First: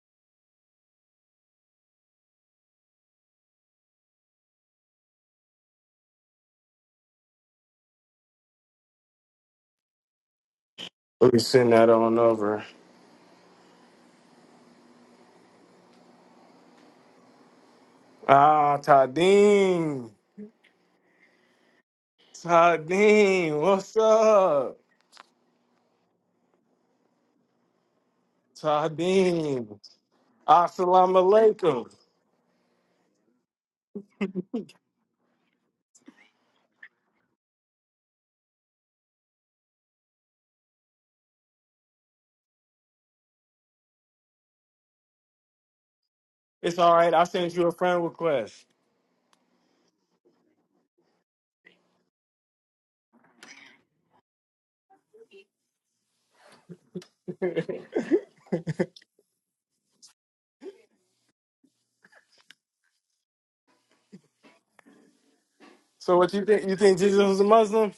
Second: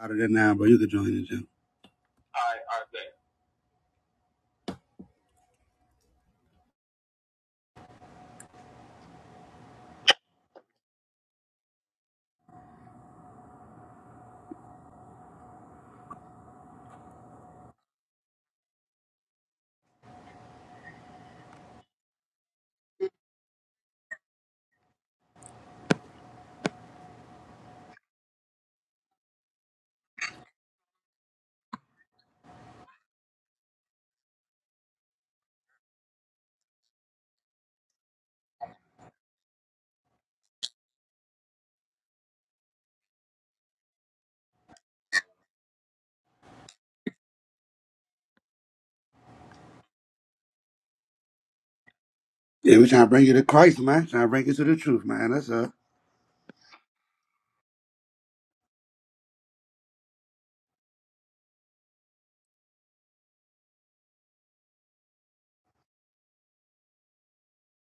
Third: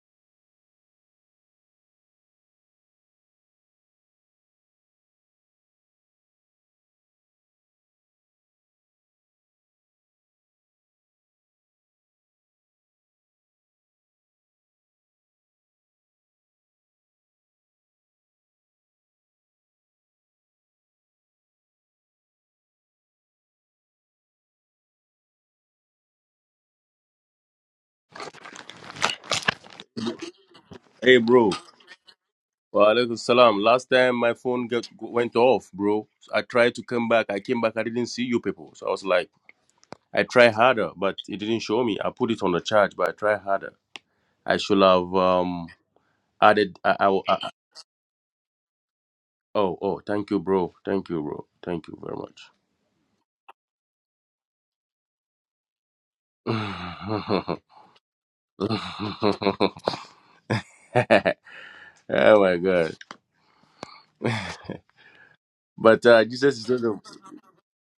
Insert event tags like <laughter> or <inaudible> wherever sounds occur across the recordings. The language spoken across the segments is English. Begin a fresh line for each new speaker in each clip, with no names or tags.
out of there now, bro. You could join the gym.
Let me send that on over. Ah, Tadeen. Tadeen, what's up? Tadeen.
Hey,
Assalamu
bro.
alaikum.
Walaikum salam. Last time my phone got, went off, bro. I tried to come back. I came back. I didn't see you people. So I was like, I try harder, but it didn't show me. I put it on the charge, but I try harder. I should have um
It's
added.
all
I, I,
right. I
I-
sent you a friend request.
oh, oh, thank you, bro. Thank you, bro. Thank you very much.
Yeah, we trying to bring you to Christ, man. Trying to bring you to the truth, man. That's uh.
<laughs>
<laughs>
oh my god but
so
uh
what you
jesus
think?
is
You
not a,
think Jesus was a Muslim?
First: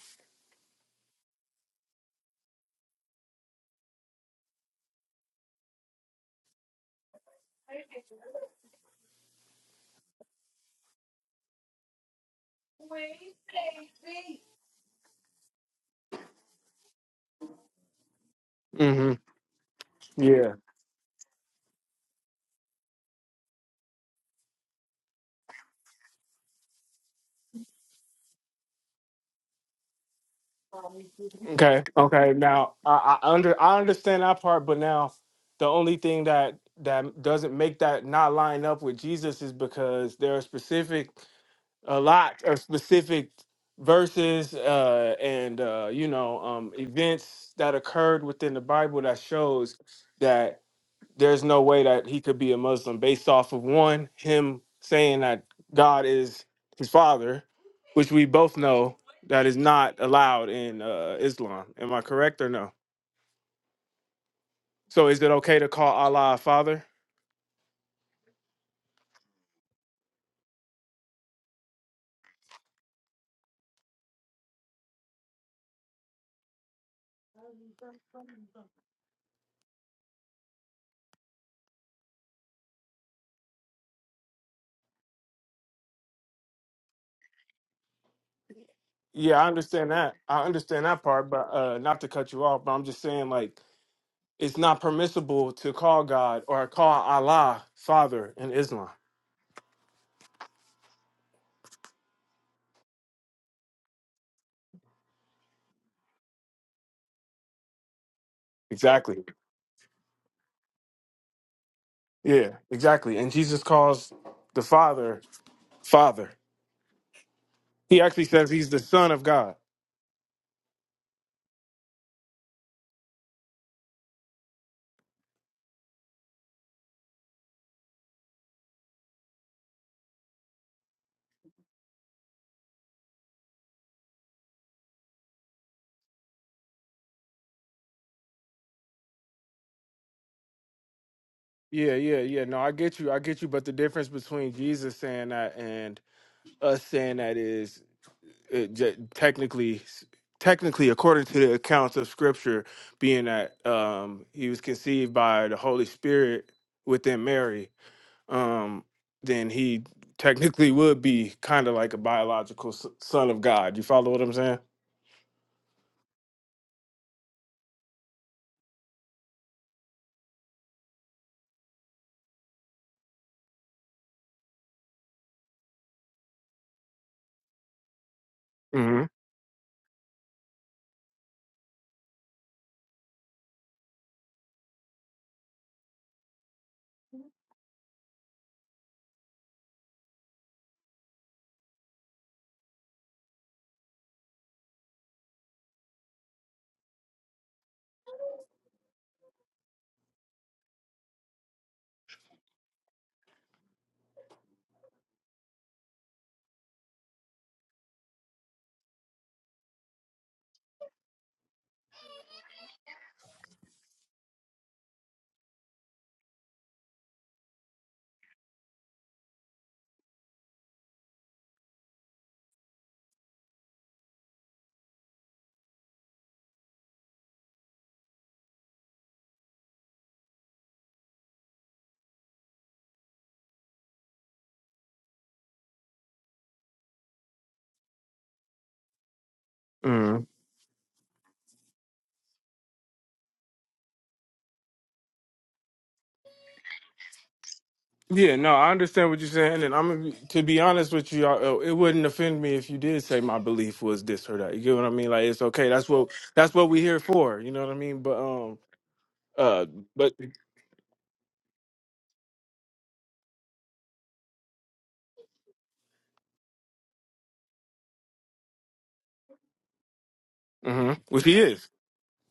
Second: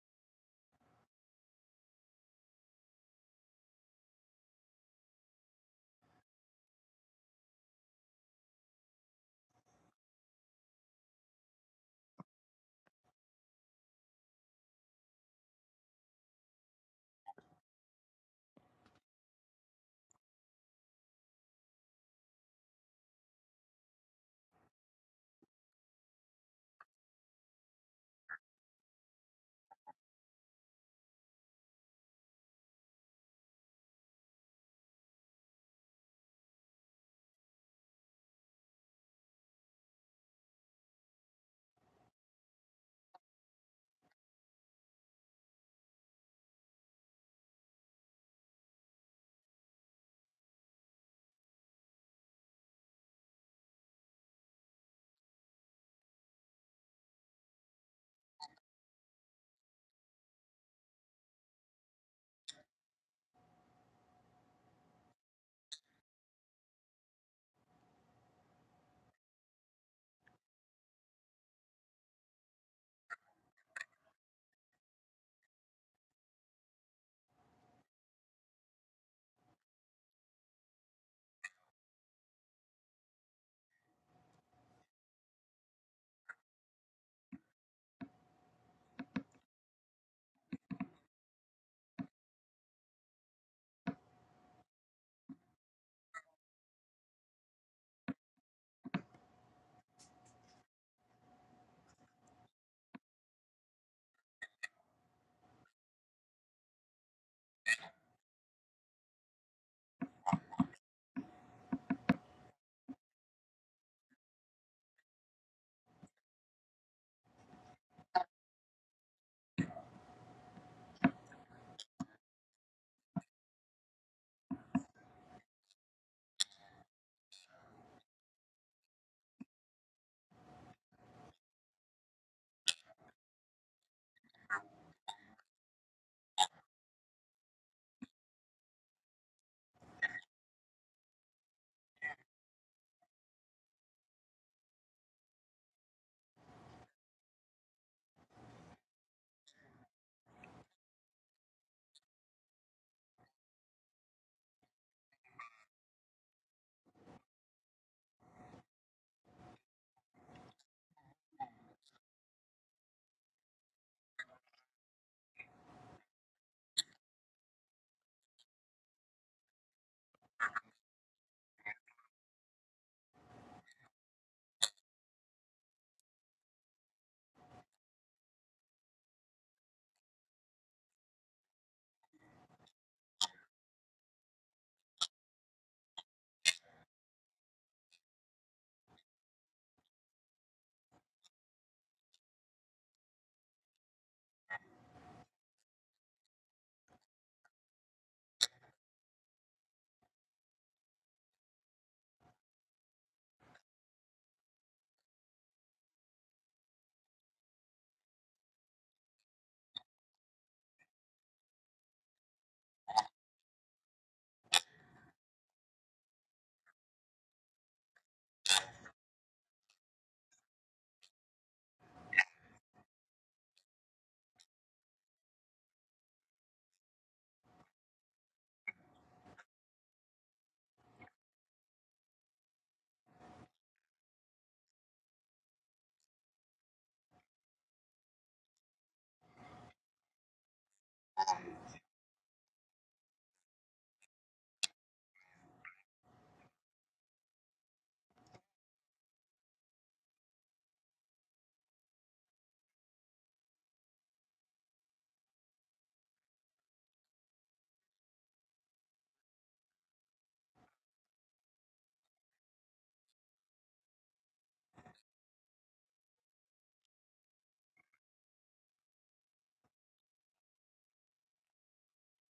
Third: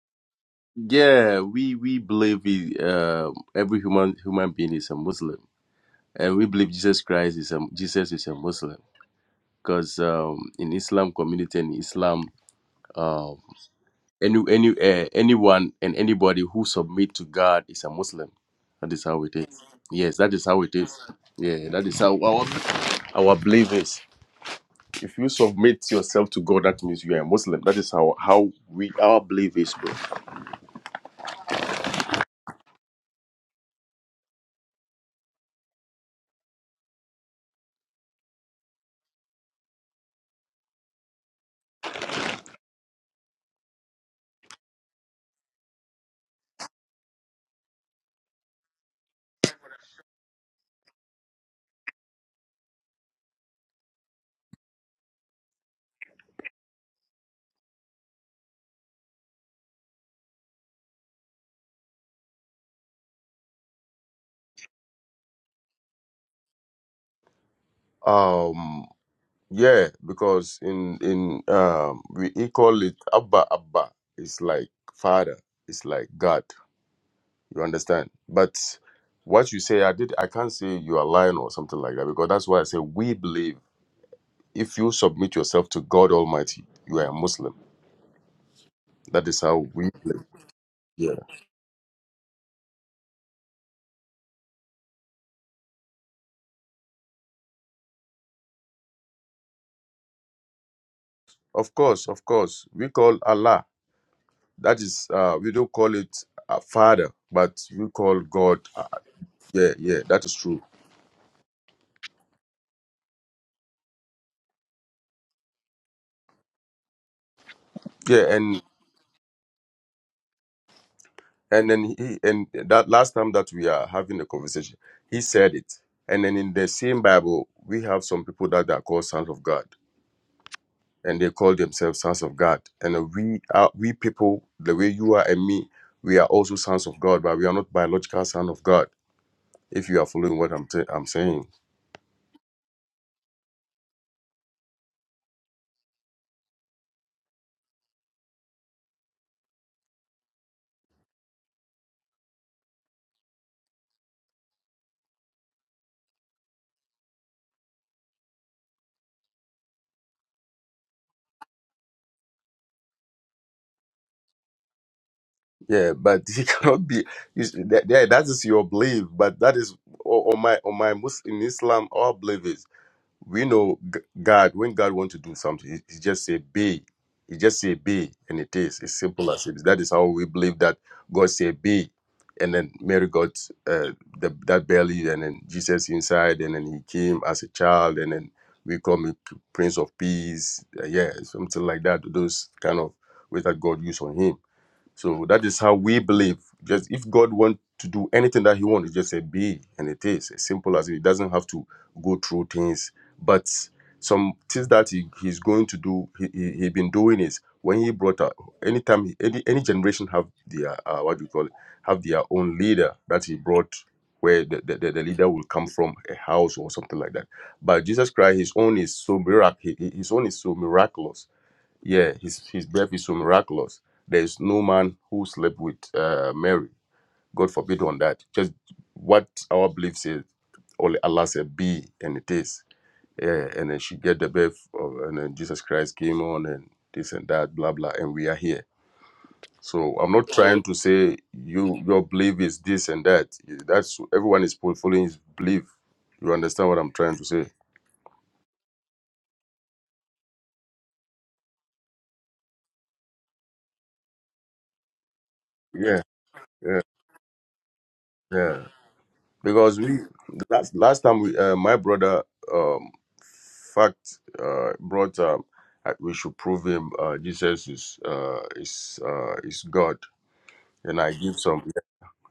yeah we we believe he, uh, every human human being is a muslim and we believe Jesus Christ is a Jesus is a Muslim because um, in Islam community and Islam, uh, any any uh, anyone and anybody who submit to God is a Muslim. That is
hmm
how it is. Yes, that is
Yeah.
how it is. Yeah, that is how our our belief is. If you submit yourself to God, that means you are a Muslim. That is how how we our belief is, bro.
Okay. Okay. Now I, I under I understand that part, but now the only thing that that doesn't make that not line up with Jesus is because there are specific a lot of specific verses uh, and uh, you know um, events that occurred within the Bible that shows that there's no way that he could be a Muslim based off of one him saying that God is his father, which we both know that is not allowed in uh, Islam. Am I correct or no? So is it okay to call Allah a father?
Um, yeah, because in in um we he call it Abba Abba. It's like father. It's like God. You understand? But what you say, I did. I can't say you are lying or something like that because that's why I say we believe. If you submit yourself to God Almighty, you are a Muslim. That
Yeah,
is
I
how we
understand that.
believe.
I understand that
Yeah.
part, but uh, not to cut you off, but I'm just saying like It's not permissible to call God or call Allah Father in Islam.
Of course, of course. We call Allah. That is, uh, we don't call it a father, but we call God. uh,
Exactly.
yeah, yeah. That is true.
Yeah, exactly. And Jesus calls the Father Father. He actually
Yeah,
says
and
he's the Son of God.
and then he and that last time that we are having a conversation, he said it. And then in the same Bible, we have some people that are called sons of God. and they call themselves sons of God. And we are we people, the way you are and me, we are also sons of God, but we are not biological sons of God. If you are following what I'm i am i am saying,
Yeah, yeah, yeah. No, I get you. I get you. But the difference between Jesus saying that and us saying that is it, j- technically, technically, according to the accounts of Scripture, being that um, he was conceived by the Holy Spirit within Mary, um, then he technically would be kind of like a biological s- son of God. You follow what I'm saying?
yeah, but <laughs> you cannot be. You, s- that, that that is your belief, but that is on on my on my Muslim in Islam, our belief is. we know G- God when God wants to do something, he, he just say be. He just say be, and it is. It's
hmm
simple as it is. That is how we believe that God said be, and then Mary got uh, the, that belly, and then Jesus inside, and then he came as a child, and then we call him Prince of Peace. Uh, yeah, something like that. Those kind of ways that God used on him. So that is how we believe. Just if God wants to do anything that He wants, he just say be, and it is as simple as it. He doesn't have to go through things. But some things that he, he's going to do, he he, he been doing is when he brought up anytime he- any any generation have their uh, what do you call it have their own leader that he brought where the, the, the the leader will come from a house or something like that. But Jesus Christ, his own is so mirac- he- he- his own is so miraculous yeah, his, his birth is so miraculous. There is no man who slept with uh, Mary. God forbid on that. Just what our belief says, only Allah said be, and it is. Yeah, and then she get the birth, of, and then Jesus Christ came on, and this and that, blah blah, and we are here. So I'm
hmm
not trying to say you your belief is this and that. That's everyone is following his belief. You understand what I'm trying to say?
Yeah, no, I understand what you're saying, and I'm gonna be- to be honest with you, I- uh, it wouldn't offend me if you did say my belief was this or that. You get what I mean? Like it's okay. That's
Yeah,
what that's what we
yeah,
here for. You know what I mean? But
yeah.
um, uh,
because we
but
last last time we uh, my brother um fact uh brought um uh, we should prove him uh jesus is uh is uh is god
hmm
and i
which he
give some
is.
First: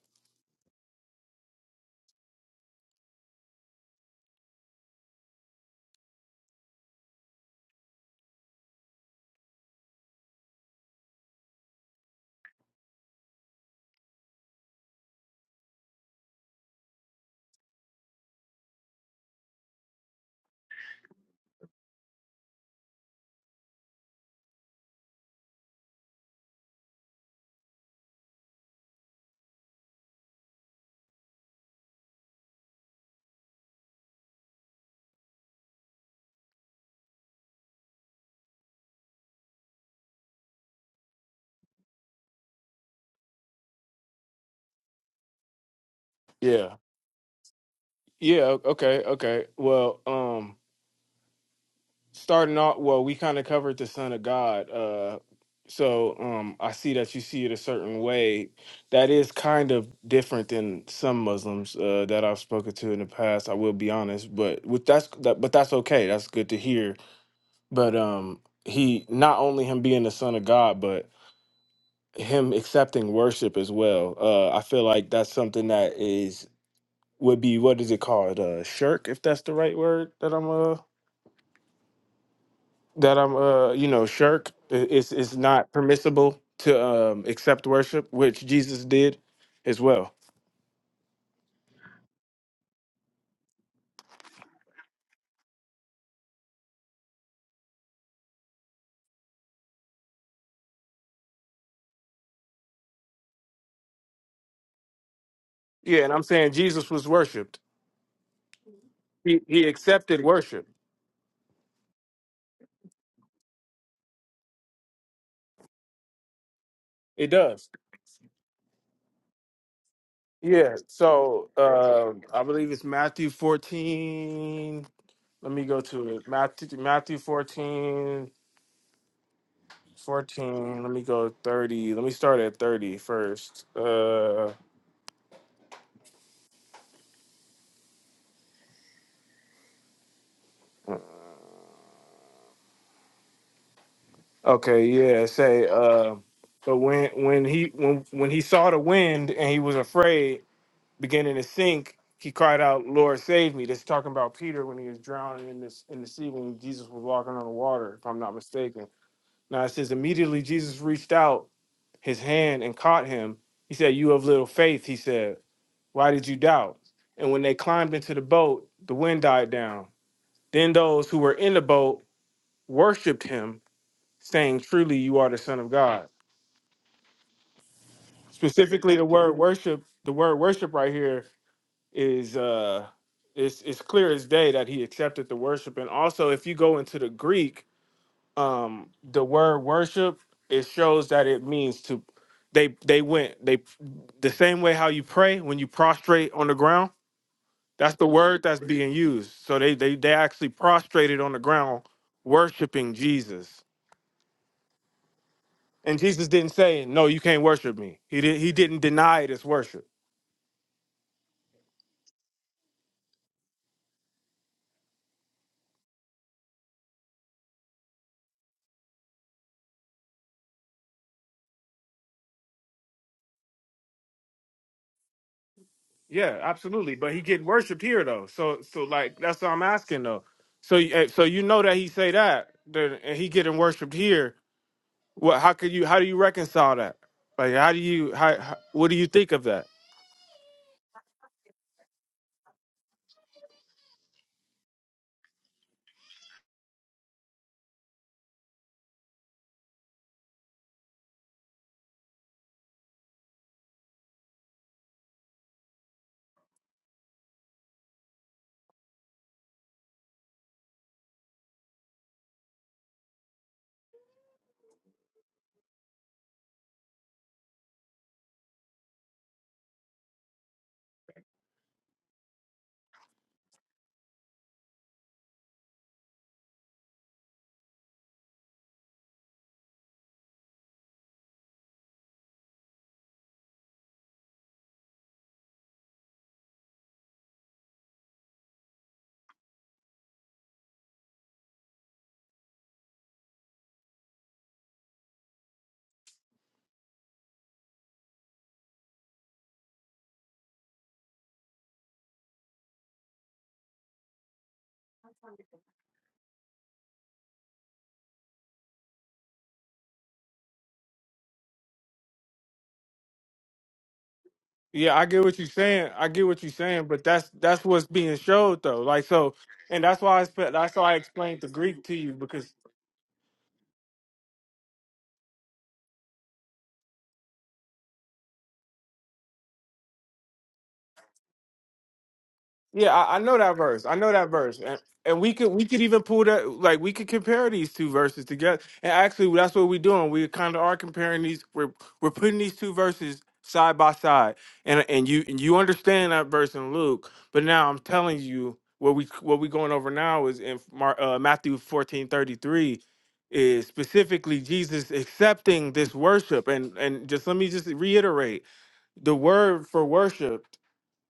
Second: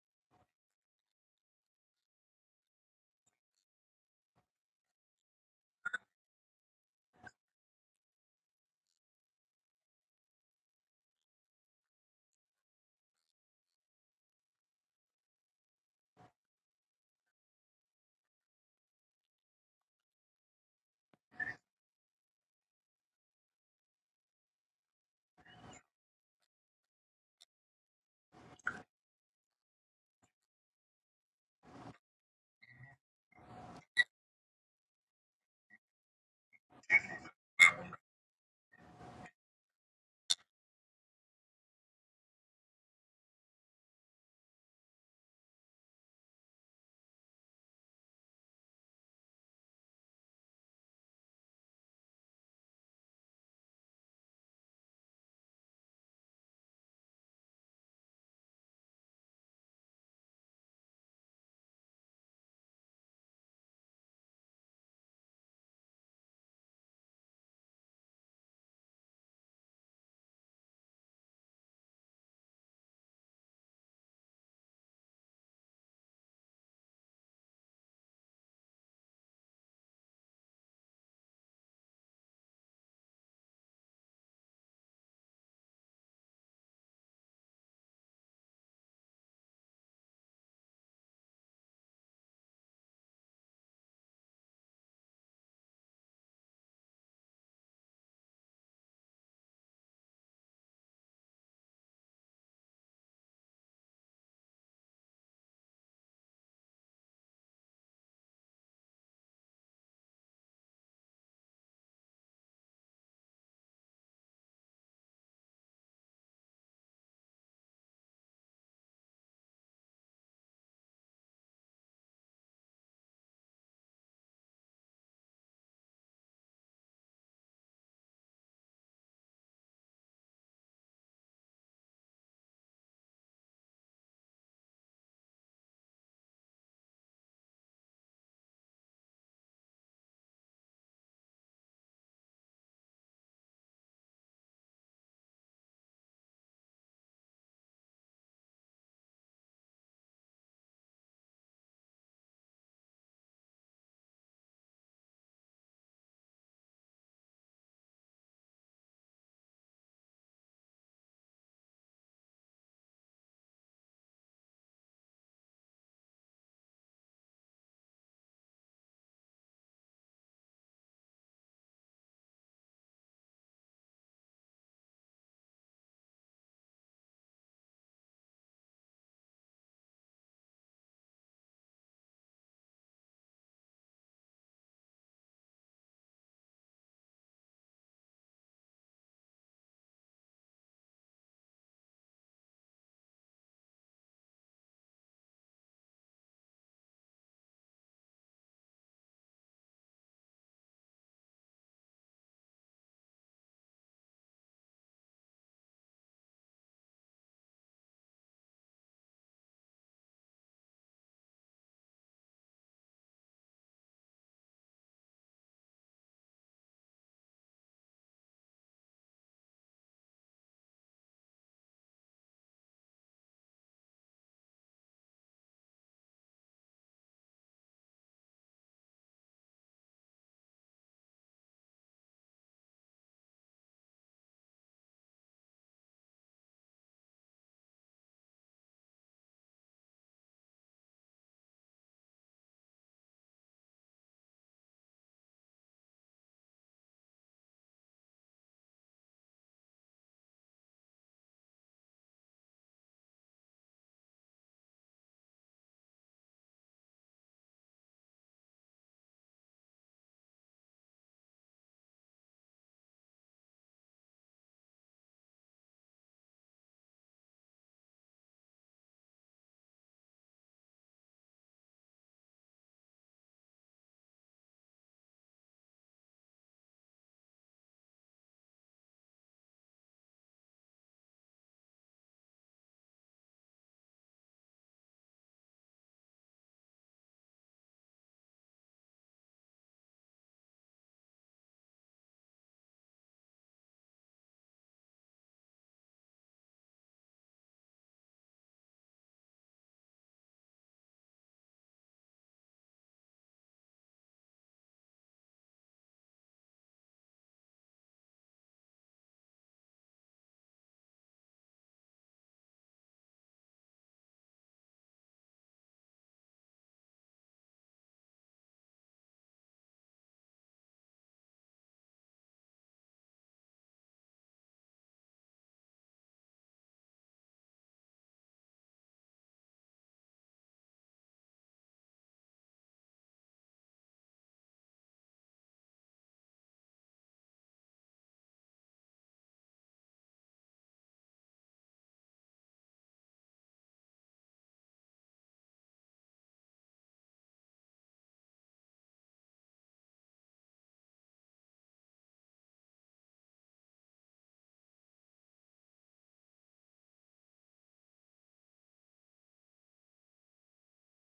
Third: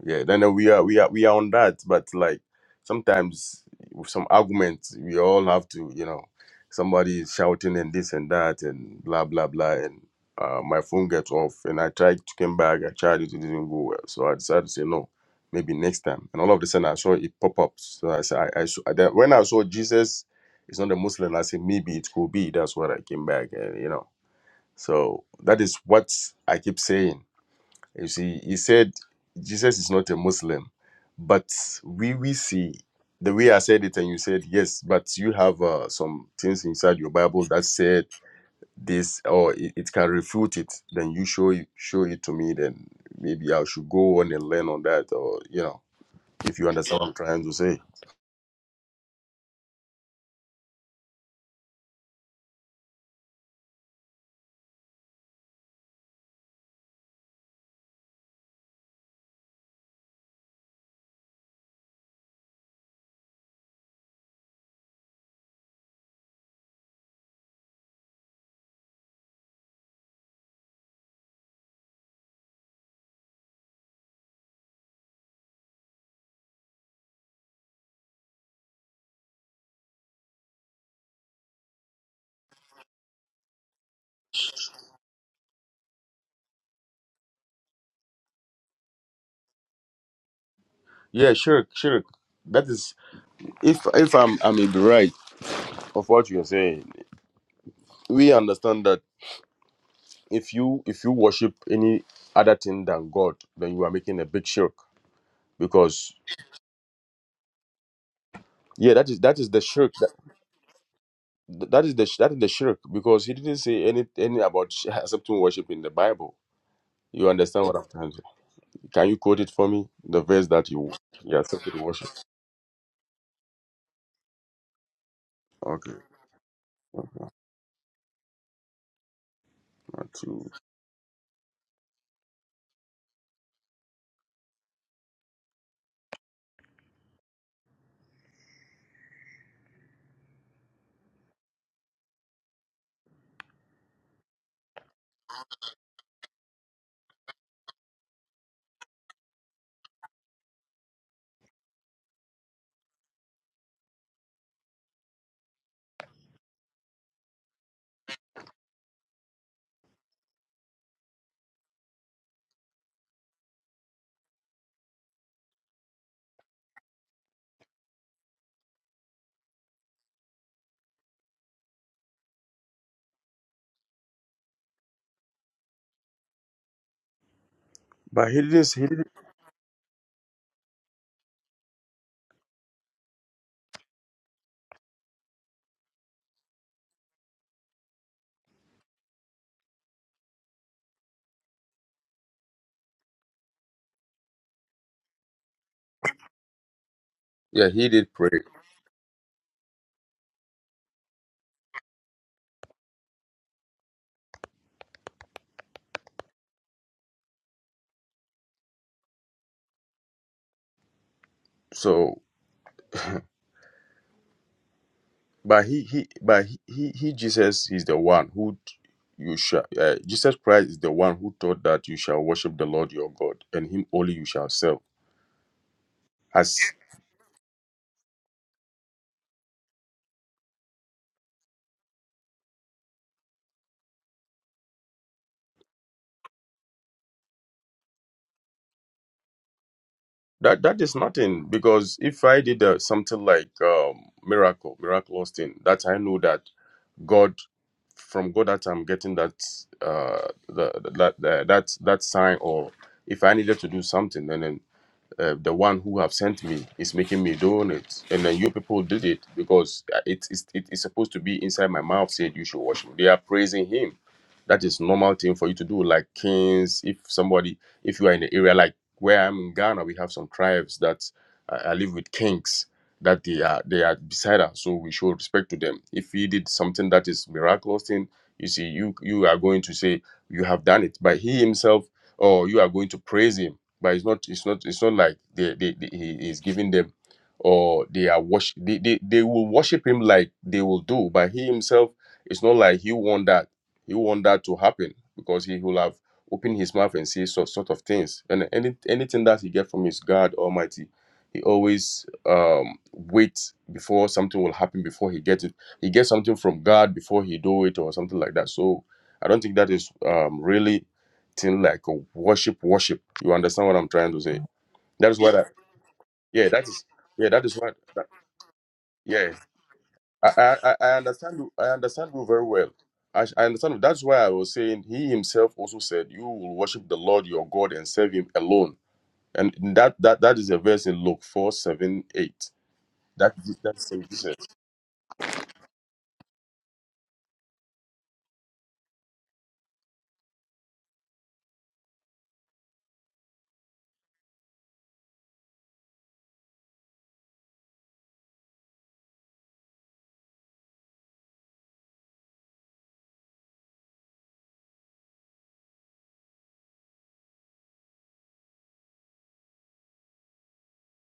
yeah, then uh, we are we are we are on that, but like sometimes with some arguments we all have to, you know, somebody is shouting and this and that and blah blah blah, and uh, my phone gets off, and I tried to come back, I tried it, it didn't go well, so I decided to say no, maybe next time. And all of a sudden I saw it pop up, so I said I, I saw, then when I saw Jesus is not a Muslim, I said maybe it could be. That's what I came back, and you know, so that is what I keep saying you see, he said Jesus is not a Muslim, but we we see the way I said it, and you said yes, but you have uh, some things inside your Bible that said this, or it, it can refute it. Then you show it- show it to me. Then maybe I should go on and learn on that, or you know, if you
Yeah,
understand what I'm trying to say.
yeah. o- Okay, okay. Well, um. starting off well we kind of covered the son of god uh so um i see that you see it a certain way that is kind of different than some muslims uh that i've spoken to in the past i will be honest but with that's that, but that's okay that's good to hear but um he not only him being the son of god but him accepting worship as well uh i feel like that's something that is would be what is it called uh shirk if that's the right word that i'm uh that I'm uh you know shirk i- it's it's not permissible to um accept worship which Jesus did as well.
Yeah, sure, sure. That is, if if I'm I may be right of what you're saying, we understand that if you if you worship any other thing than God, then you are making a big shirk.
Yeah,
Because
and I'm saying Jesus was worshiped.
yeah, that is that
He
is the
he
shirk.
accepted worship.
That, that is the that is the shirk. Because he didn't say any any about <laughs> sh- accepting worship in the Bible.
It
You understand
does.
what I'm trying to? Can you quote it for me? The verse that
Yeah.
you you
So
accepted worship.
um I believe it's Matthew 14. Let me go
Okay,
to it. Matthew
one,
Matthew 14
two.
fourteen. Let me go 30. Let me start at 30 first. Uh Okay, yeah, say uh but when when he when when he saw the wind and he was afraid, beginning to sink, he cried out, Lord save me. This is talking about Peter when he was drowning in this in the sea when Jesus was walking on the water, if I'm not mistaken. Now it says immediately Jesus reached out his hand and caught him. He said, You have little faith, he said. Why did you doubt? And when they climbed into the boat, the wind died down. Then those who were in the boat worshiped him saying truly you are the son of god
But he didn't. He
specifically the
didn't.
word worship the word worship right here is uh it's it's clear as day that he accepted the worship and also if you go into the greek um the word worship it shows that it means to they they went they the same way how you pray when you prostrate on the ground
Yeah, he
that's the
did pray.
word that's being used so they they, they actually prostrated on the ground worshiping jesus And Jesus didn't say, "No, you can't worship me." He did. He didn't deny it as worship.
So But he he but he he, he Jesus is the one who t- you shall uh, Jesus Christ is the one who taught that you shall worship the Lord your God and him only you shall serve.
Yeah,
As
absolutely. But he getting worshipped here though. So, so like that's what I'm asking though. So, eh, so you know that he say that, then- and he getting worshipped here. What? How could you? How do you reconcile that? Like, how do you? How? how what do you think of that?
that that is nothing because if I did uh, something like um, miracle miraculous thing that I know that God from God that I'm getting that uh the, the- that that that that sign or if I needed to do something then. uh, the one who have sent me is making me doing it and then you people did it because uh, it is it is supposed to be inside my mouth said you should worship they are praising him that is normal thing for you to do like kings if somebody if you are in the area like where i'm in ghana we have some tribes that uh, i live with kings that they are they are beside us so we show respect to them if he did something that is miraculous thing you see you you are going to say you have done it but he himself or you are going to praise him but it's not it's not it's not like they, they, they he is giving them or they are worship they, they they will worship him like they will do but he himself it's not like he want that he want that to happen because he will have opened his mouth and say sort, sort of things and any anything that he get from his god almighty he always um wait before something will happen before he gets it he gets something from god before he do it or something like that so i don't think that is um really thing like a worship worship you understand what I'm trying to say?
Yeah, I
That is
get
what
what
I
you're saying. I get what
yeah,
you're
that is
saying, but
yeah,
that's
that is
that's
what
what's
that,
being showed though. Like
yeah.
so, and that's why I
I,
spe-
I
that's
I
why I
I understand
explained the
you I
Greek to
understand
you
you very
because
well. I, I understand you. that's why I was saying he himself also said you will worship the Lord your God and serve him alone. And that that that is a verse in Luke four seven eight.
Yeah, I, I
That
know that verse.
that's
I know that
Jesus.
verse, and and we could we could even pull that like we could compare these two verses together. And actually, that's what we're doing. We kind of are comparing these. We're we're putting these two verses side by side, and and you and you understand that verse in Luke, but now I'm telling you what we what we going over now is in Mar, uh, Matthew fourteen thirty three. Is specifically Jesus accepting this worship and and just let me just reiterate the word for worship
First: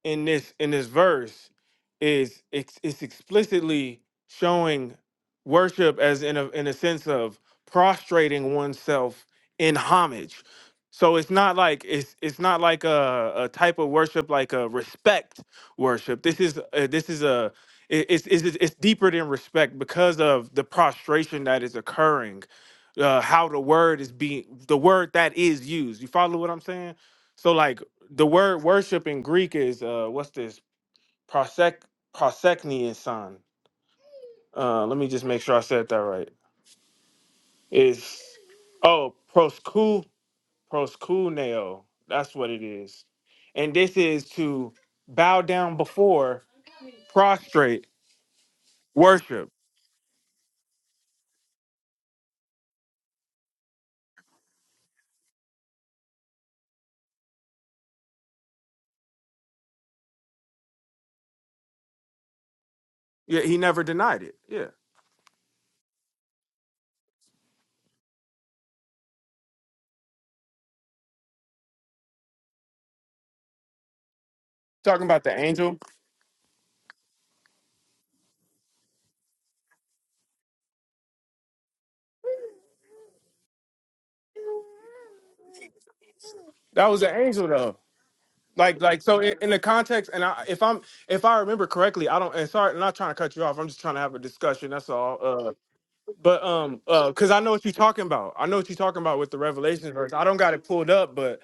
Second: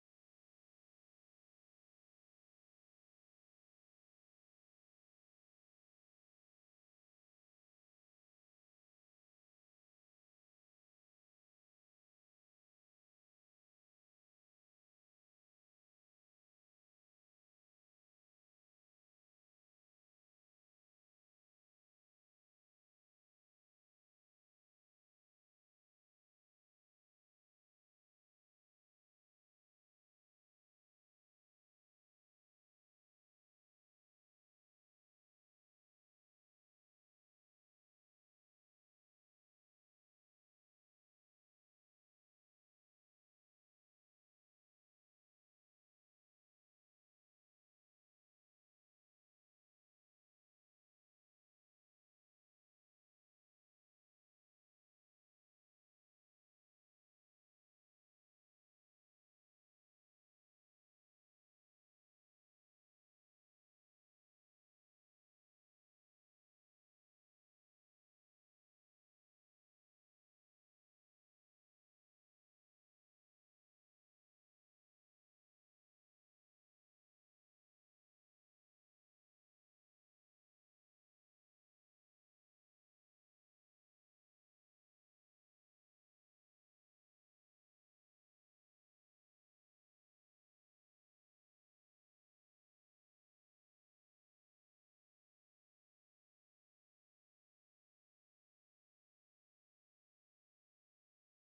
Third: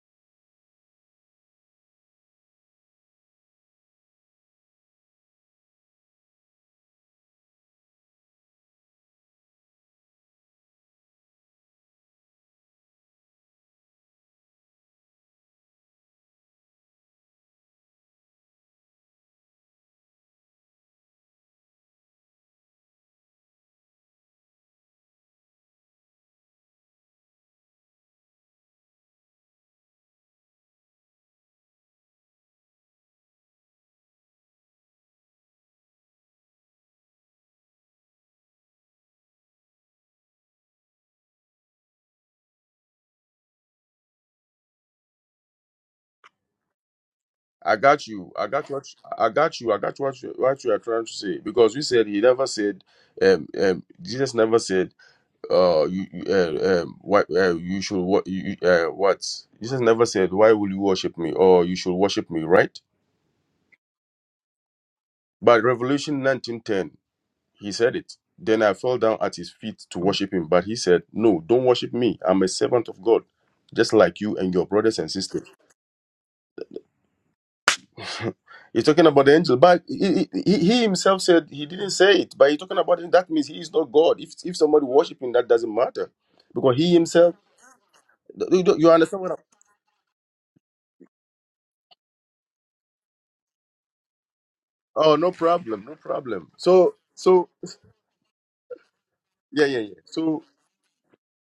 in this in this verse is ex- it's explicitly showing worship as in a in a sense of prostrating oneself in homage. So it's not like it's it's not like a, a type of worship like a respect worship. This is a, this is a it- it's, it's it's deeper than respect because of the prostration that is occurring, uh, how the word is being the word that is used. You follow what I'm saying? So like the word worship in Greek is uh, what's this? Prosek proseknian son. Uh, let me just make sure I said that right. Is oh prosku proskuneo. That's what it is. And this is to bow down before,
I
prostrate,
got you. I got what I
worship.
got you. I got what you, what you are trying to say because you said he never said um, um Jesus never said uh, you, you- uh, um, why, uh, you should what, you, you- uh, what? Jesus never said, "Why will you worship me?" or "You should worship me," right?
Yeah, he never denied it. Yeah,
But Revelation nineteen ten, he said it. Then I fell down at his feet to worship him, but he said, "No, don't worship me. I'm a servant of God, just like you and your brothers
talking
and
about the
sisters."
angel.
<laughs> He's talking about the angel, but he, he, he he himself said he didn't say it. But he's talking about it. That means he is not God. If if somebody worship him, that doesn't matter, because
That
he
was an
himself.
angel though.
You,
Like
you
like so
understand what
in,
I'm
in the context, and I, if I'm if I remember correctly, I don't. And sorry, I'm not trying to cut you off. I'm just trying to have a discussion. That's
Oh, no
all.
problem, no
But
problem.
um,
So,
uh, cause I
so
know what you're talking about. I know what you're talking about with the
yeah, yeah,
Revelation
yeah.
verse. I don't
So
got it pulled up, but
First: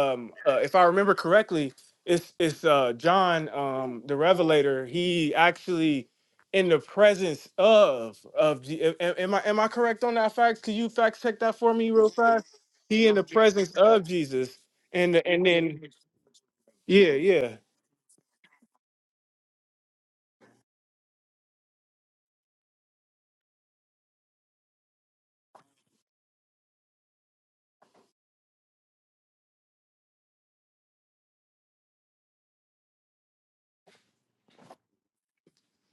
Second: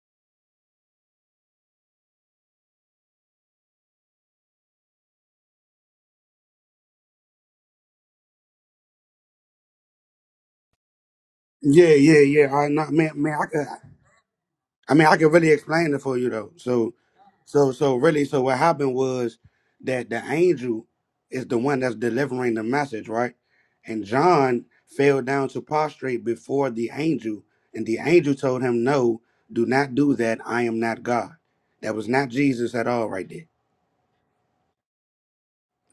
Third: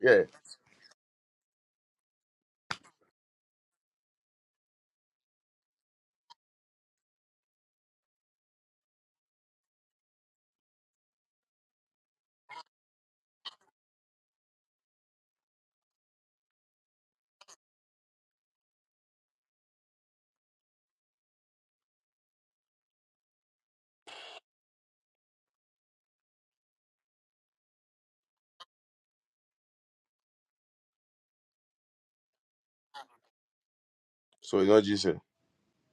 yeah,
uh, if I remember correctly, it's it's uh John, um, the Revelator. He actually in the presence of of Je- a- a- am I am I correct on that fact? Could you fact check that for
Yeah,
me real
yeah,
fast?
yeah. I not
He
man,
in the
man. I could,
presence of Jesus,
I mean,
and
I could
and
really
then
explain it for you though. So,
yeah, yeah,
so, so really, so what happened was that the angel is the one that's delivering the message, right? And John fell down to prostrate before the angel, and the angel told him, "No, do not do that. I am not God." That was not Jesus at all, right there.
so you know Jesus,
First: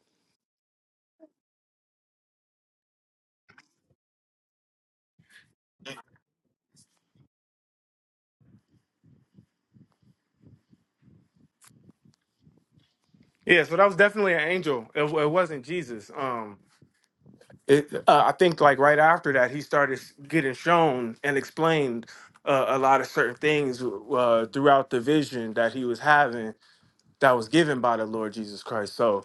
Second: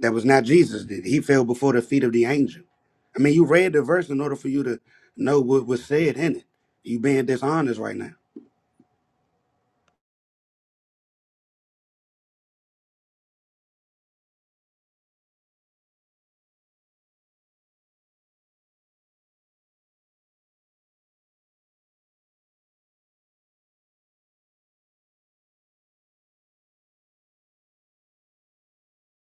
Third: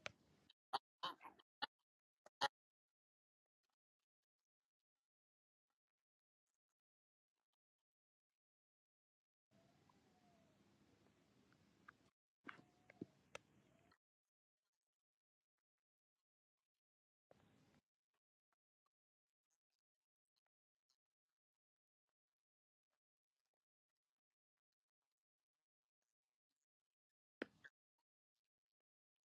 That was not Jesus. Did he fell before the feet of the angel? I mean, you read the verse in order for you to know what was said in it. You being dishonest right now.
yeah. So that was definitely an angel. It, it wasn't Jesus. Um, it, uh, I think like right after that, he started getting shown and explained uh, a lot of certain things uh, throughout the vision that he was having that was given by the Lord Jesus Christ. So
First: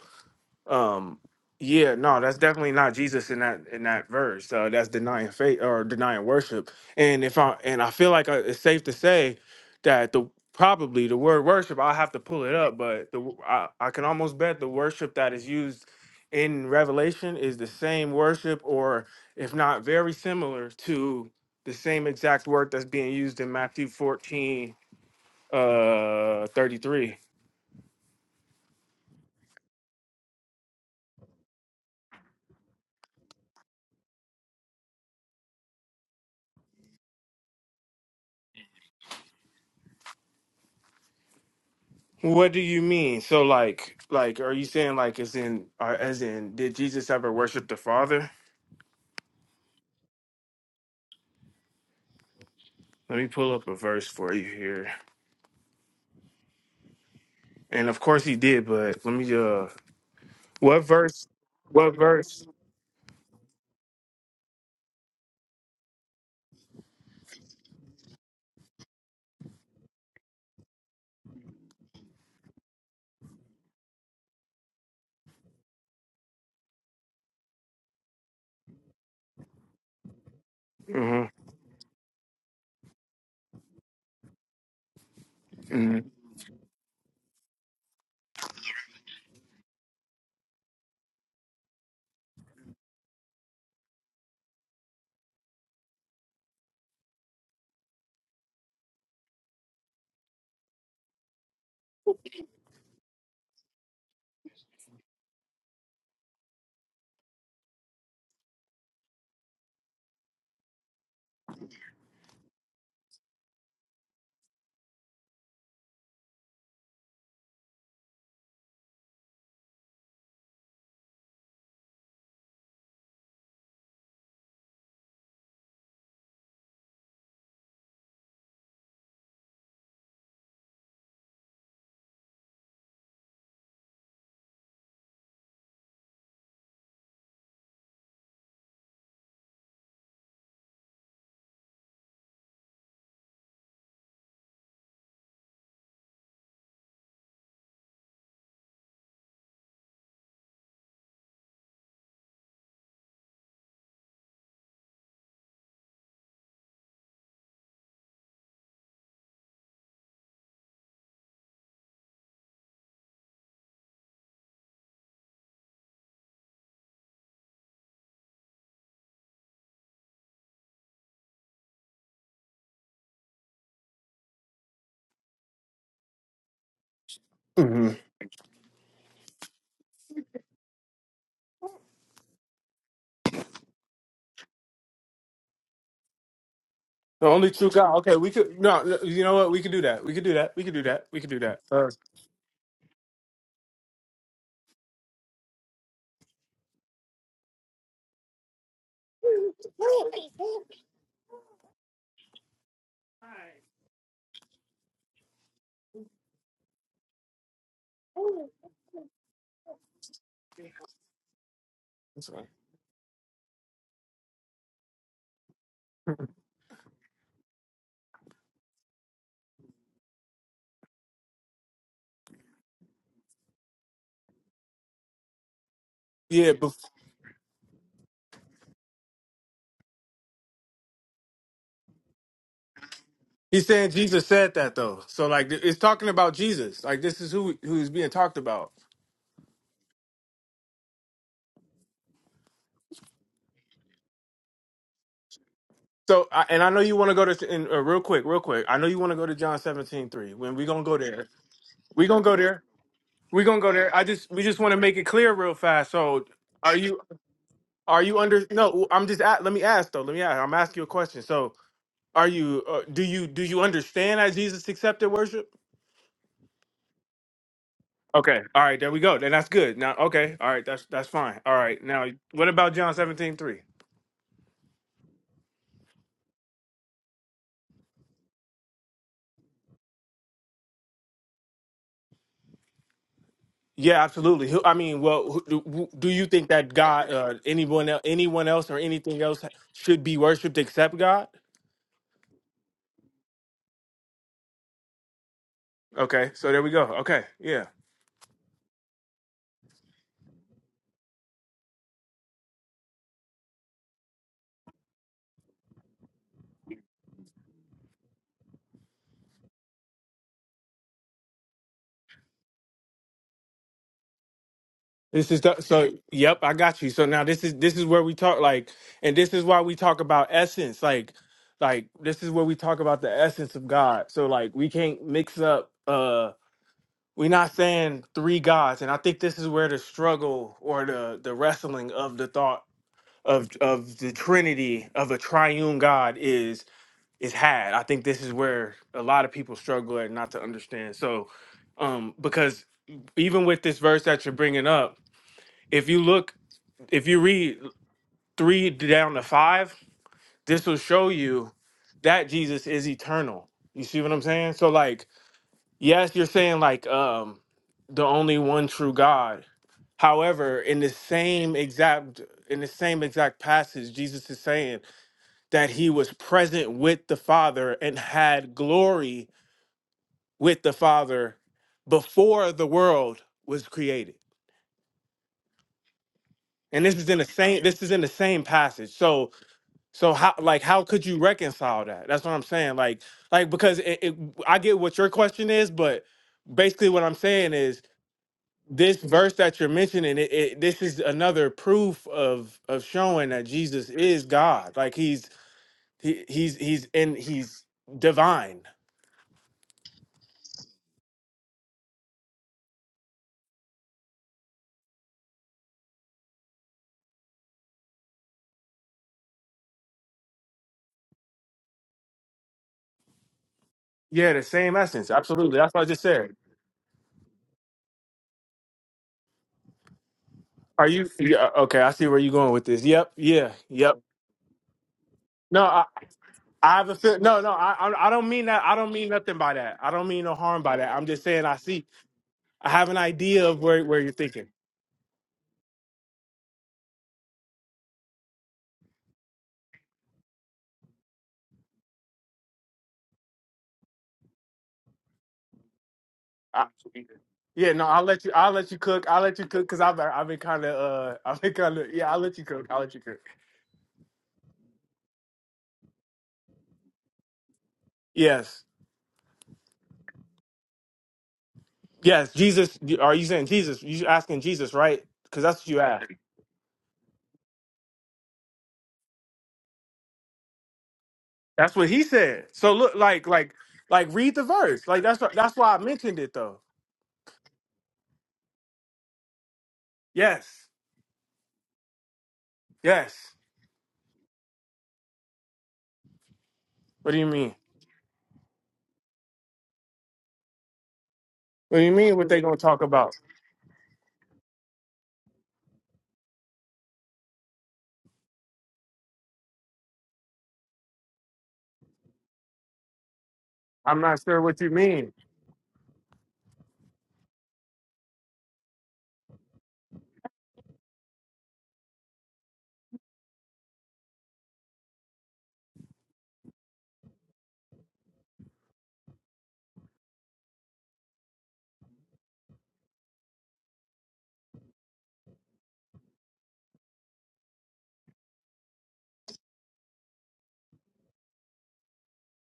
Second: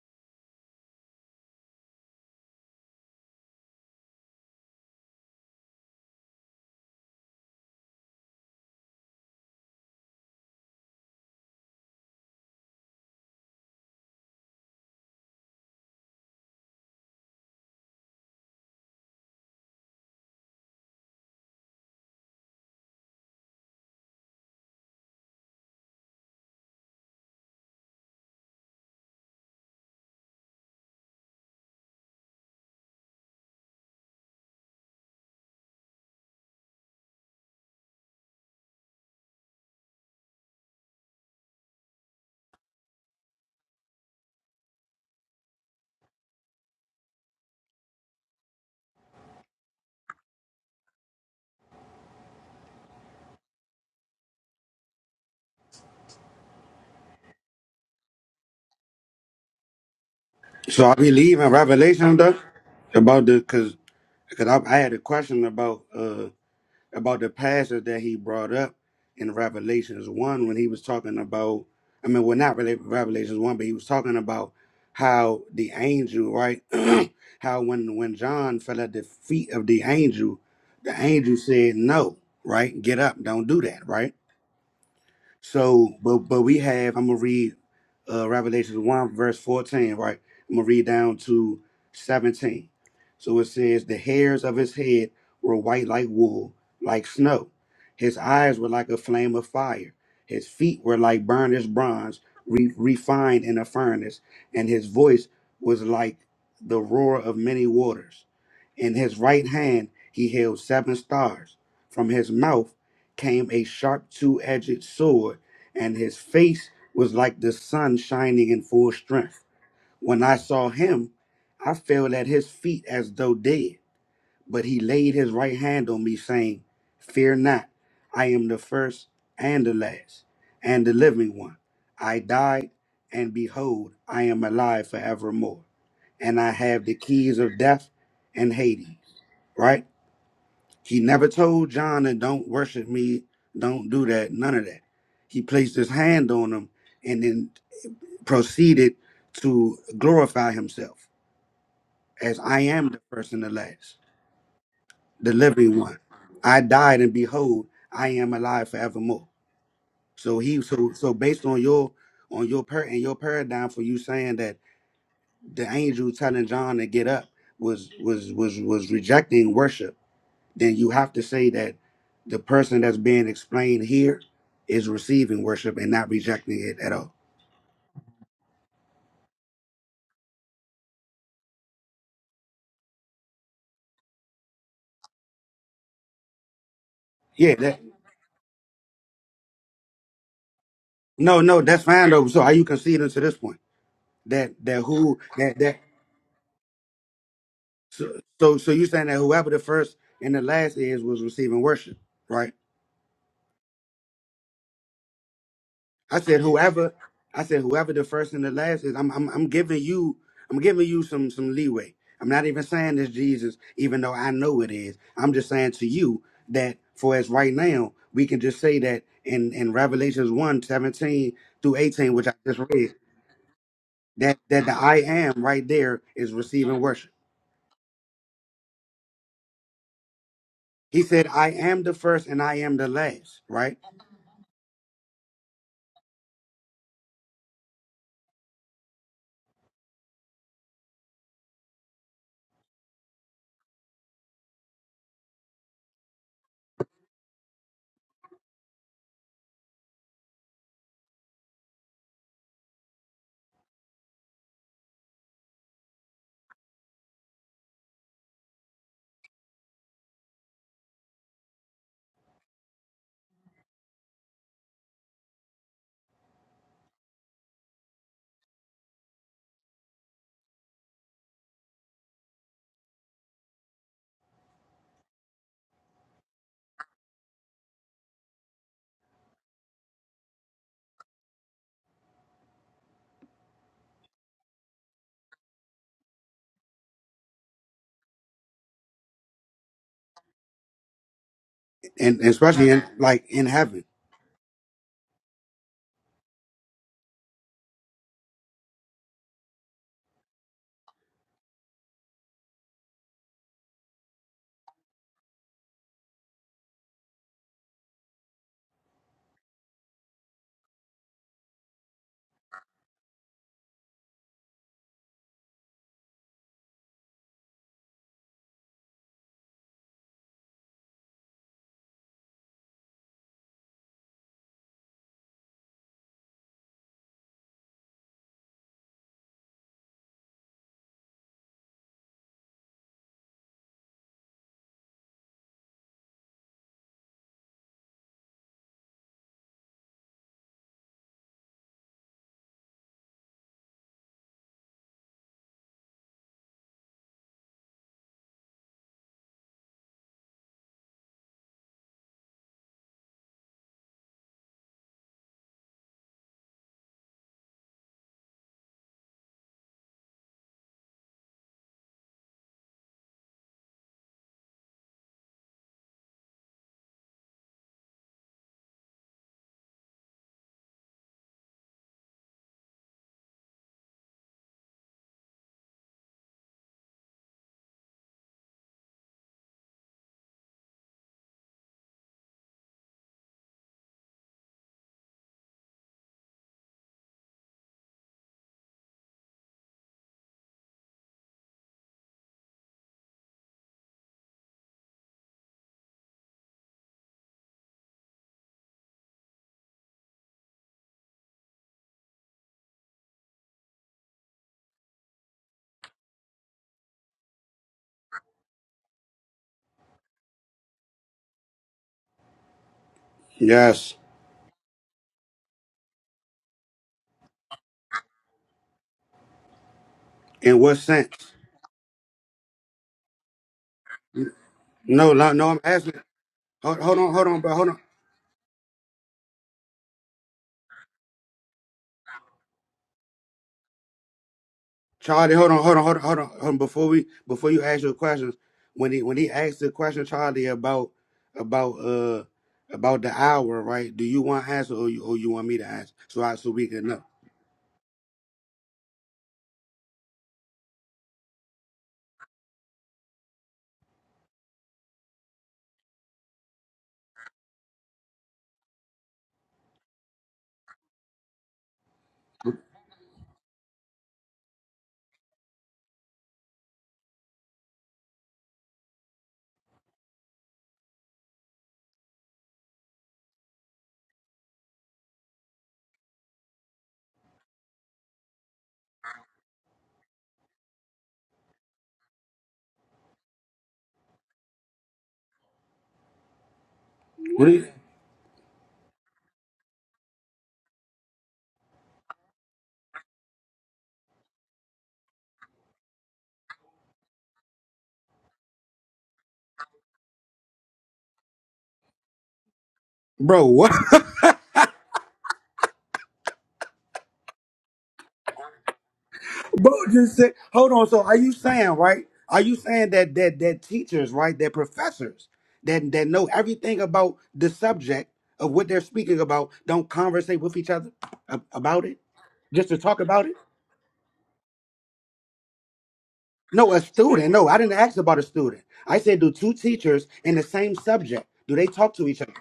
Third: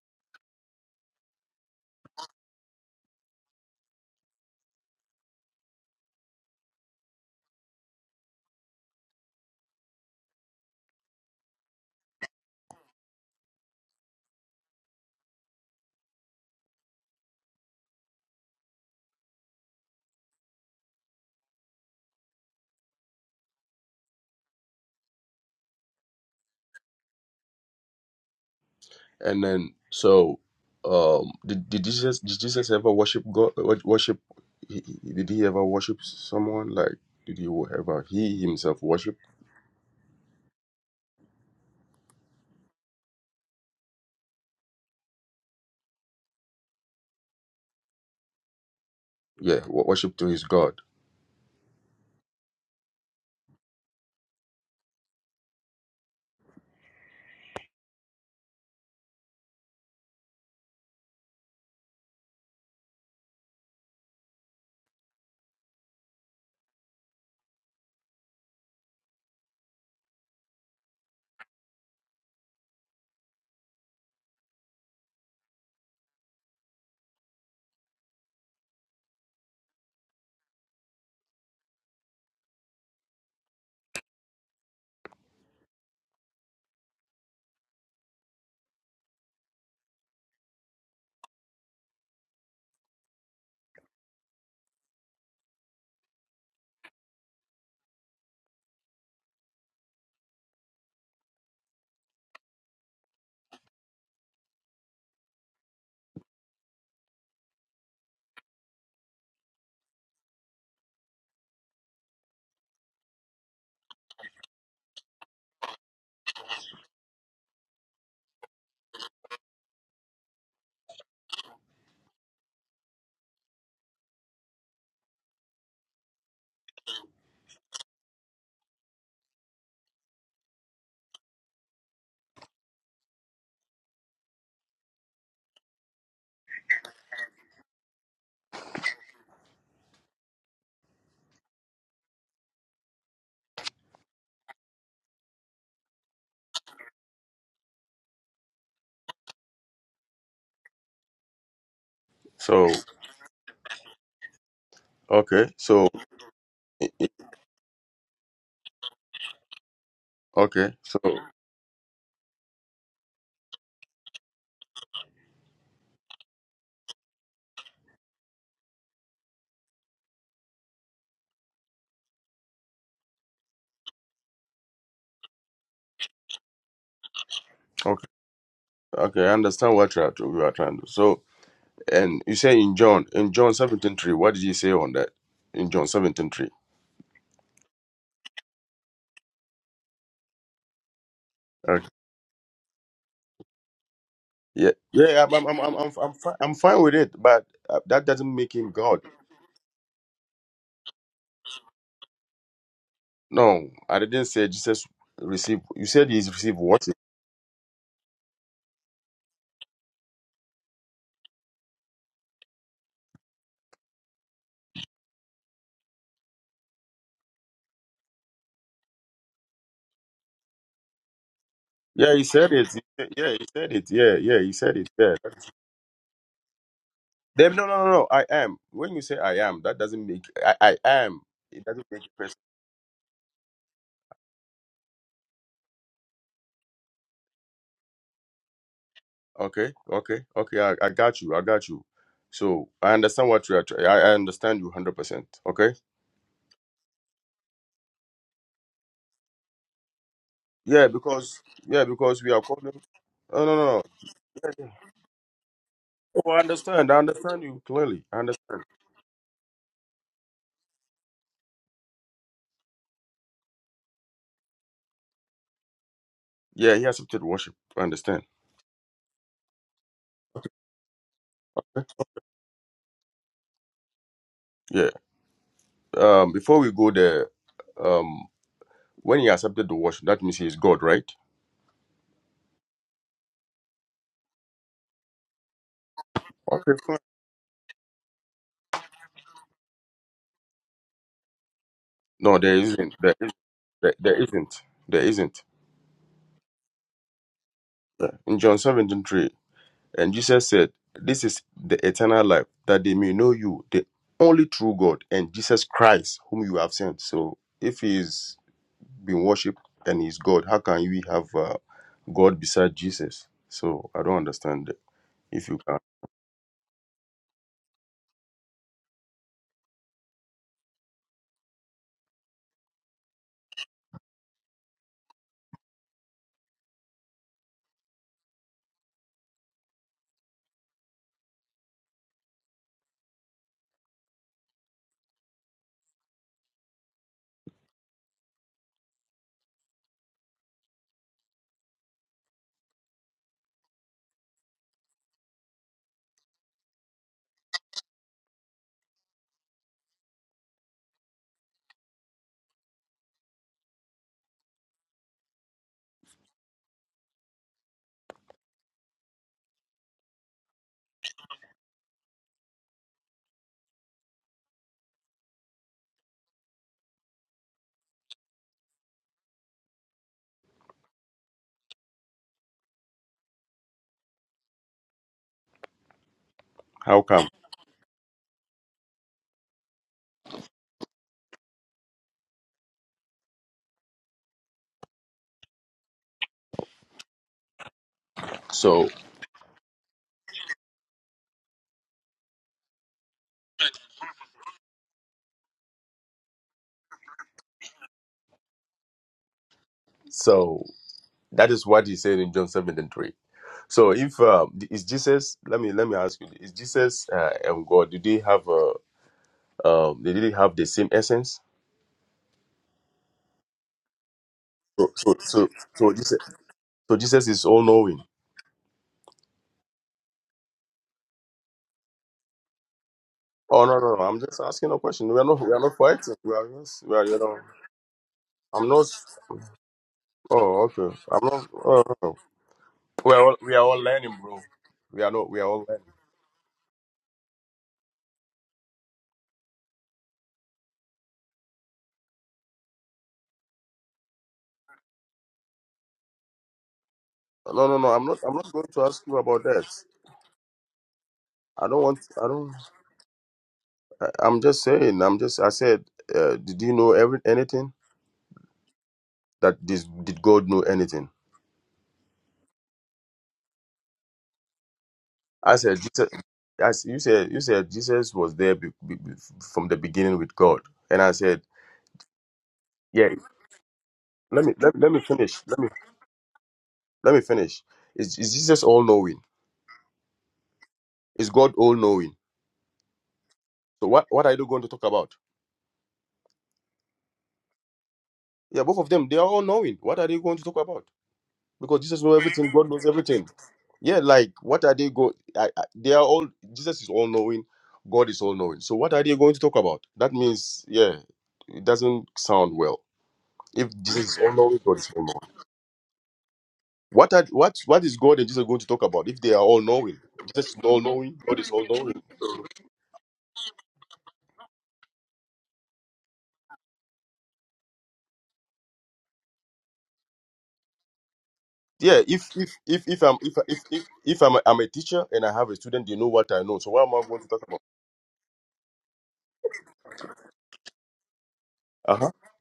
um, yeah, no, that's definitely not Jesus in that in that verse. Uh, that's denying faith or denying worship. And if I and I feel like uh it's safe to say that the probably the word worship, I'll have to pull it up, but the w- I, I can almost bet the worship that is used in Revelation is the same worship, or if not very similar to the same exact word that's being used in Matthew 14, uh 33.
and then so, um, did, did Jesus did Jesus ever worship God? wor- Worship? He, he- did he ever worship someone? Like, did he ever he himself worship?
What do you mean? So like like are you saying like as in uh, as in did Jesus ever worship the Father?
Yeah, wo- worship to his God.
Let me pull up a verse for you here. And of course he did, but let me uh what
So I
verse?
believe in
What
Revelation though
verse?
about the because because I, I had a question about uh about the passage that he brought up in Revelations 1 when he was talking about, I mean, well, not really Revelations 1, but he was talking about how the angel, right? <clears throat> how when, when John fell at the feet of the angel, the
hmm
angel said, no, right? Get up, don't do that, right? So,
hmm
but but we have. I'm gonna read uh, Revelation one verse fourteen. Right. I'm gonna read down to seventeen. So it says, "The hairs of his head were white like wool, like snow. His eyes were like a flame of fire. His feet were like burnished bronze, re- refined in a furnace, and his voice was like the roar of many waters. In his right hand he held seven stars. From his mouth." came a sharp two edged sword, and his face was like the sun shining in full strength. When I saw him, I fell at his feet as though dead. But he laid his right hand on me, saying, Fear not, I am the first and the last, and the living one. I died, and behold, I am alive forevermore. And I have the keys of death and Hades, right? He never told John and don't worship me, don't do that, none of that. He placed his hand on him and then proceeded to glorify himself as I
So
am the first and the last, the
okay,
living
so
one. I died and behold, I am alive forevermore. So he
okay,
so
so
so based on your on your per and your paradigm for you saying that the angel telling John to get up was was was was rejecting worship then you have to say that the person that's being explained here is receiving worship and not rejecting it at all.
hmm
okay, okay. I understand what you are to, you are trying to. So, and you say in John in John seventeen three, what did he say on that? In John seventeen three.
The only
Yeah,
true
that
God. Okay, we could no, no, you know what? We could do that. We could do that. We could do that. We could do
no,
that.
no,
Okay.
that's
Uh,
fine though. So are you conceding to this point? That
Yeah,
that who
yeah, I'm,
that
I'm, I'm,
that
I'm, I'm, fine, I'm fine with it, but uh, that
so
doesn't make
so, so
him
you
God.
saying that whoever the first and the last is was receiving worship, right?
No, I didn't say Jesus received. You said
I
he's
said
received what?
whoever I said whoever the first and the last is, I'm I'm I'm giving you I'm giving you some some leeway.
that's
I'm not
fine.
even saying it's Jesus, even though I know it is. I'm just saying to you that for as right now, we can just say that in, in Revelations one 17 through 18,
Yeah, he
which I
said
just
it. He
read,
said- Yeah, he said it. Yeah,
that
yeah, he
that the
said it.
I
Yeah.
am right there is
yeah, but
receiving worship.
Then no, no, no, no. I am. When you say I am, that doesn't make I, I
He
am.
said, I
It
am
doesn't
the
make a
first
person.
and I am the last,
he's
right?
saying Jesus said that though. So like it's talking about Jesus. Like this is who who's being talked about.
Okay, okay, okay. I, I got you. I got you. So I understand what you are. try- I, I understand you hundred percent. Okay.
So, I- and I know you want to go to and, uh, real quick, real quick. I know you want to go to John seventeen three. When we gonna
Yeah,
go there?
because yeah,
We gonna
because we
go
are
there.
calling.
We
Oh no,
gonna
no,
go
no.
there. I just we
yeah,
just
yeah.
want to make it clear real fast. So,
Oh, I
are
understand. I
you
understand you
are
clearly.
you
I
under?
understand.
No, I'm just at, let me ask though. Let me ask. I'm asking you a question. So, are you uh, do you do you understand that Jesus accepted worship?
Yeah, he accepted worship. I understand.
Okay. All right. There we go. Then that's good. Now, okay. All right. That's that's fine. All right. Now, what about John seventeen three?
Yeah. Um, before we go there, um, when he accepted the worship, that means he is God, right?
Yeah, absolutely. Who- I mean, well, who- do who- do you think
Okay,
that
fine.
God, uh, anyone, el- anyone else, or anything else should be worshipped except God?
And, and
No, there
especially in
isn't. There
like
is.
in heaven.
There, there isn't. There isn't.
Okay, so there we go. Okay, yeah.
Yeah. In John seventeen three, and Jesus said, "This is the eternal life, that they may know you, the only true God, and Jesus Christ, whom you have sent." So, if he is been worshipped and he's God. How can we have uh, God beside Jesus? So I don't understand it.
This is
If you
the,
can,
so. Yep, I got you. So now this is this is where we talk like, and this is why we talk about essence. Like, like this is where we talk about the essence of God. So like, we can't mix up. uh We're not saying three gods, and I think this is where the struggle or the the wrestling of the thought of of the Trinity of a triune God is is had. I think this is where a lot of people struggle at not to understand. So, um, because even with this verse that you're bringing up, if you look, if you read three down to five, this will show you that Jesus is eternal. You see what I'm saying? So, like, yes, you're saying like um, the only one true God. However, in the same exact in the same exact passage, Jesus is saying that he was present with the Father and had glory with the Father before the world was created. And this
how
is in the
come?
same this is in the same passage. So so how like how could you reconcile that? That's what I'm saying. Like like because it, it, I get what your question is, but basically what I'm saying is
So,
this verse that you're mentioning it, it this is another proof of of showing that Jesus is God. Like he's he, he's he's in he's divine
so that is what he said in John seven and 3. So, if uh, is Jesus, let me let me ask you, is Jesus uh, and God, do they have uh, um, they didn't have the same essence?
Yes.
Yeah, the same
So,
essence.
so, so,
Absolutely. That's what I
so
just
Jesus,
said.
so Jesus is all knowing.
In what
Are you
sense?
yeah, okay? I see where you're going with this. Yep. Yeah.
Oh no, no,
Yep.
no! I'm just asking a question.
No,
We are
no,
not,
no,
we
I'm
are
No,
not
I,
asking
fighting. We are
I
Hold,
just,
have a
we
hold
are,
on,
you
feel.
hold
know.
No,
on,
no,
bro. Hold
I,
on,
I I don't mean that.
I'm
I
not.
don't mean nothing by that. I don't mean no harm
Oh,
by that.
okay.
I'm just
I'm
saying
not.
I
Oh,
see.
okay.
I have an
We're all,
idea
we
of
are all
where, where you're
learning, bro.
thinking.
We are not.
Charlie.
We are
Hold on,
all
hold on,
learning.
hold on, hold on. Hold on. Before we, before you ask your questions, when he when he asked the question, Charlie, about about uh about the hour, right? Do you want to answer or you or you want me to answer so I so
I,
we can know?
No,
yeah.
no,
No,
no.
I'll
I'm not.
let you.
I'm not
I'll
going
let you
to ask
cook.
you
I'll let
about
you cook
that.
because I've I've been kind of uh <laughs> I've been
I
kind
don't
of
want.
yeah. I'll
I
let you
don't.
cook. I'll let you cook.
I, I'm just saying. I'm just. I said. Uh, did you know every anything
Yes.
that this? Did God know anything?
Yes. Jesus. Are you saying Jesus? You asking Jesus, right? Because
I
that's what
said.
you asked.
Jesus, I, s- you said. You said Jesus was there be, be, be- from the beginning with God, and I said,
That's what he said. So look,
yeah.
like, like, like, read the
Let me let,
verse.
let me
Like that's what,
finish.
that's
Let me
why I mentioned it though.
let me finish. Is, is Jesus all knowing?
Yes,
Is God all knowing?
yes.
So what what are you going to talk about?
What do you
What
mean?
is-
Yeah, both of them. They are all knowing. What are they going to talk about?
What
because
do you
Jesus
mean?
knows
What they
everything.
gonna
God
talk
knows
about?
everything. Yeah, like what are they go? I, I, they are all Jesus is all knowing, God is all knowing. So what are they going to talk about? That means yeah, it doesn't sound well.
bro,
If
what?
I'm
Jesus is
not
all
sure what
knowing,
you
God is all
mean.
knowing. What are what what is God and Jesus going to talk about if they are
<laughs>
all
bro,
knowing?
just said.
Jesus is
Hold
all
on. So are
knowing,
you
God is all
saying
knowing.
right? Are you saying that that that teachers, right? That professors that that know everything about the subject of what they're speaking about don't conversate with each other ab- about it
Yeah, if if
just to
if
talk
if I'm
about it?
if if if, if I'm, a, I'm a teacher and I have a student, they know what I know. So
No, a
what am I going to
student.
talk
No, I
about?
didn't ask about a student. I said, do two teachers in the same subject do they talk
Uh
to
huh.
each other?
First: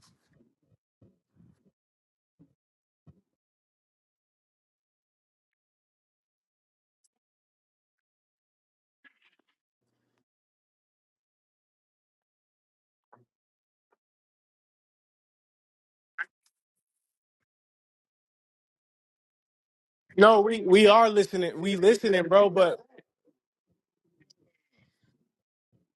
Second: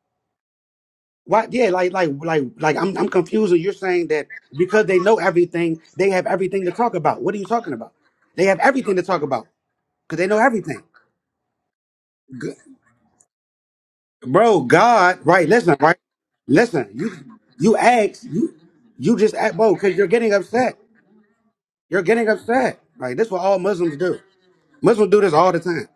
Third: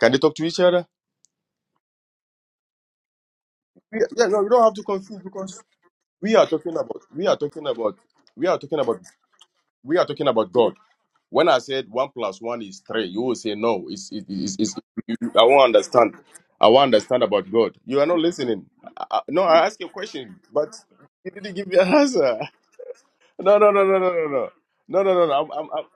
Can they talk to each other?
Why? Yeah, like, like, like, like. I'm, I'm confused. You're
Yeah,
saying
yeah,
that
no, you don't have to
because they know
confuse because
everything, they have
we are
everything to
talking
talk
about
about.
we
What
are
are you
talking
talking about?
about
They
we are
have
talking
everything
about
to talk about
we are
because
talking
they know
about god
everything.
when i said one plus
G-
one is three you will say no it's it- is
Bro,
it's, it's you-
God,
you- i
right?
won't
Listen, right?
understand i
Listen,
won't
you,
understand about
you
god you are not
ask, you,
listening I,
you
I-
just
no
act,
i
bro,
asked you a
because you're getting
question
No, we
but
upset.
we are
you didn't
listening.
give
We
me an
You're
listening,
getting
answer
bro.
upset.
But
Like this, what all
no no no
Muslims
no no
do.
no no no no
Muslims do
no
this
no
all
i'm,
the
I'm, I'm
time.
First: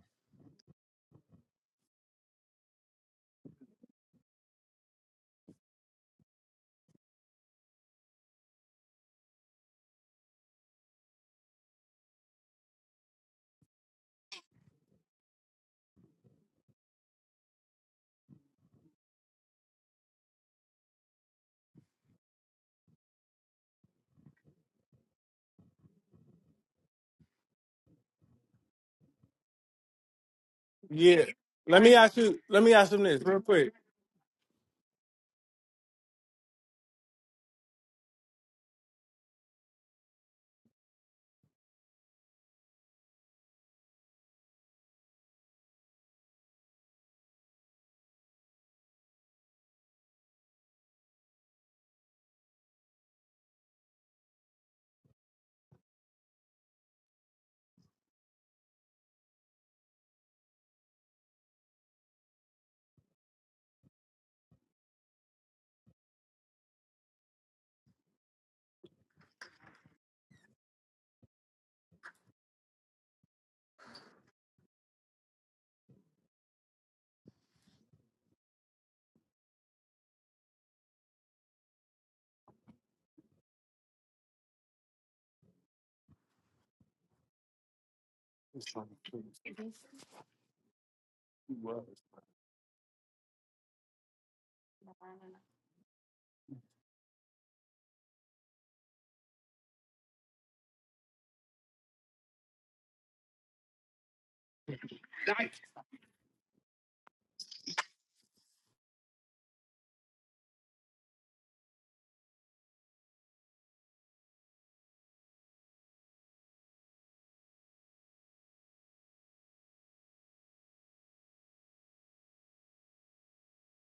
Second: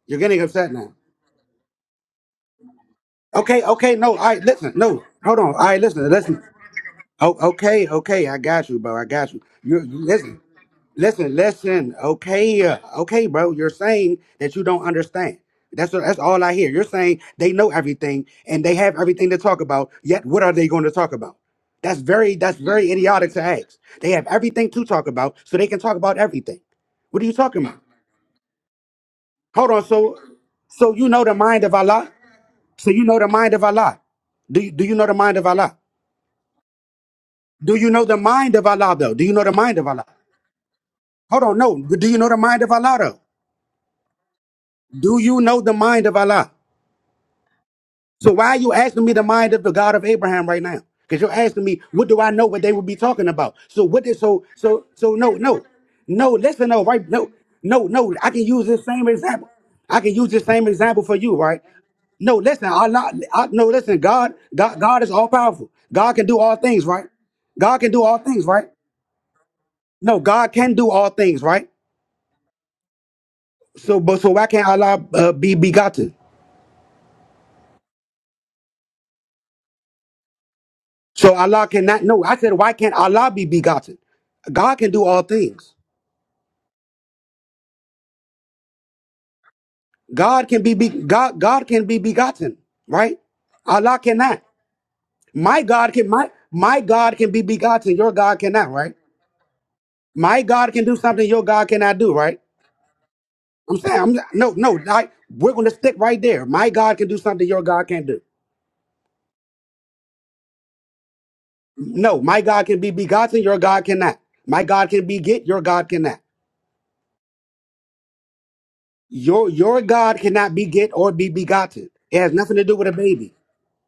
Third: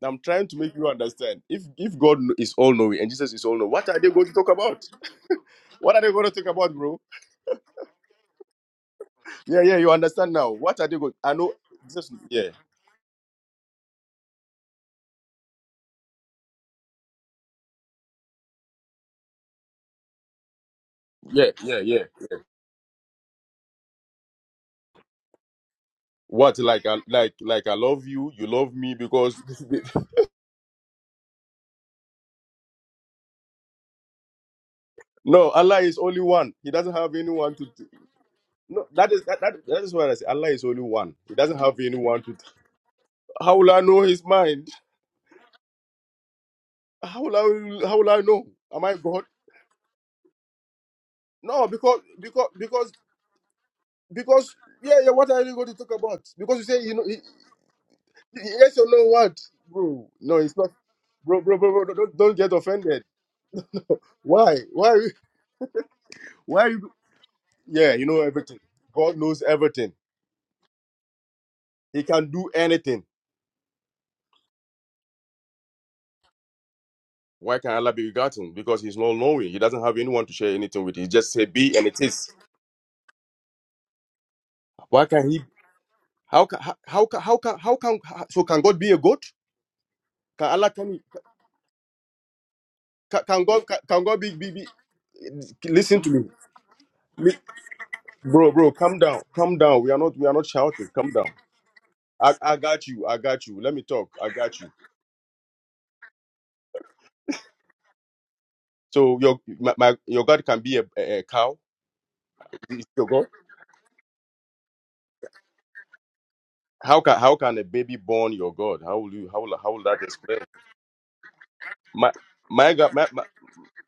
I'm
You're getting
trying to
upset
make you
now.
understand. If if God is all knowing and Jesus is all
Okay,
knowing, what
okay,
are they
no, all
going to
right,
talk
listen,
about?
no, hold on, all right,
What are
listen,
they going to
listen.
talk about, bro?
Oh, okay, okay, I got you, bro, I got you.
Yeah, yeah,
You
you understand
listen,
now. What are they going? I
listen,
know.
listen.
Jesus, yeah,
Okay, uh, okay, bro, you're saying that you don't understand. That's that's all I hear. You're saying they know everything and they have everything to talk about. Yet, what are they going to talk about?
yeah, yeah,
That's
yeah.
very that's very idiotic to ask. They have everything to talk about, so they can talk about
What
everything.
like I
What are you
like
talking
like I
about?
love you, you love me because
Hold on, so so you
yeah,
know the mind of
let me
Allah?
ask you. Let me ask
So
them
you know
this
the
real
mind of
quick.
Allah. Do you, do you know the
<laughs>
mind of
no
Allah?
Allah is only one. He doesn't have anyone to.
Do you
to-
know the mind of
No,
Allah
that
though? Do
is
you
that,
know the
that
mind
that
of
is
Allah?
what I say. Allah is only one. He
Hold
doesn't
on,
have
no. Do you
anyone
know
to.
the
T-
mind of Allah though?
How will I know His mind?
Do you know the mind of Allah?
How will I how will I
So
know?
why are you
Am I
asking me the
God?
mind of the God of Abraham right now? Because you're asking
No,
me,
because
what do I know
because
what they would
because
be talking about? So what did so
because
so
yeah yeah.
so
What
no
are you
no
going to talk about?
no
Because you
listen
say
no
you know
right
he,
no no no I can
he-
use
yes
this
or no
same
what,
example. I
bro?
can use
No,
this
it's
same
not,
example for you,
bro, bro,
right?
bro, bro. Don't
No,
don't get
listen,
offended.
Allah I, no listen, God,
Why
God
why
God is all powerful. God can do all
why?
things,
you-
right? God can
Yeah,
do
you
all
know
things,
everything.
right?
God knows everything.
No, God can do all things, right?
He can do anything.
So but so why can't Allah uh, be begotten?
Why can Allah be begotten? Because he's not knowing. He doesn't have anyone to share anything with. He just
So
say
Allah
be and it
cannot know.
is.
I said, why can't Allah be begotten? God can do
Why
all
can he?
things.
How can how how can how can, how can so can God be a God?
God
Can
can
Allah
be, be
can
God. God can be begotten, right?
can, can God can,
Allah
can God be,
cannot.
be be?
My God
Listen
can
to me,
my my God can
Li-
be begotten. Your God
bro,
cannot,
bro.
right?
Calm down, calm down. We are not we are
My
not
God can
shouting.
do
Calm down.
something your God cannot do,
I,
right?
I got you. I got you. Let
I'm
me
saying,
talk.
I'm
I
no,
got you.
no. I, we're going to stick right there. My God can do something your God can't do.
So your my, my your God can be a, a, a cow.
No, my God
Is
can
it
be
your God.
begotten. Your God cannot. My God can beget. Your God cannot.
How can how can a baby born your God? How will you how
Your
will how
your
will that
God
explain?
cannot beget or be begotten.
My
It has nothing to
my
do with a
God, my, my,
baby.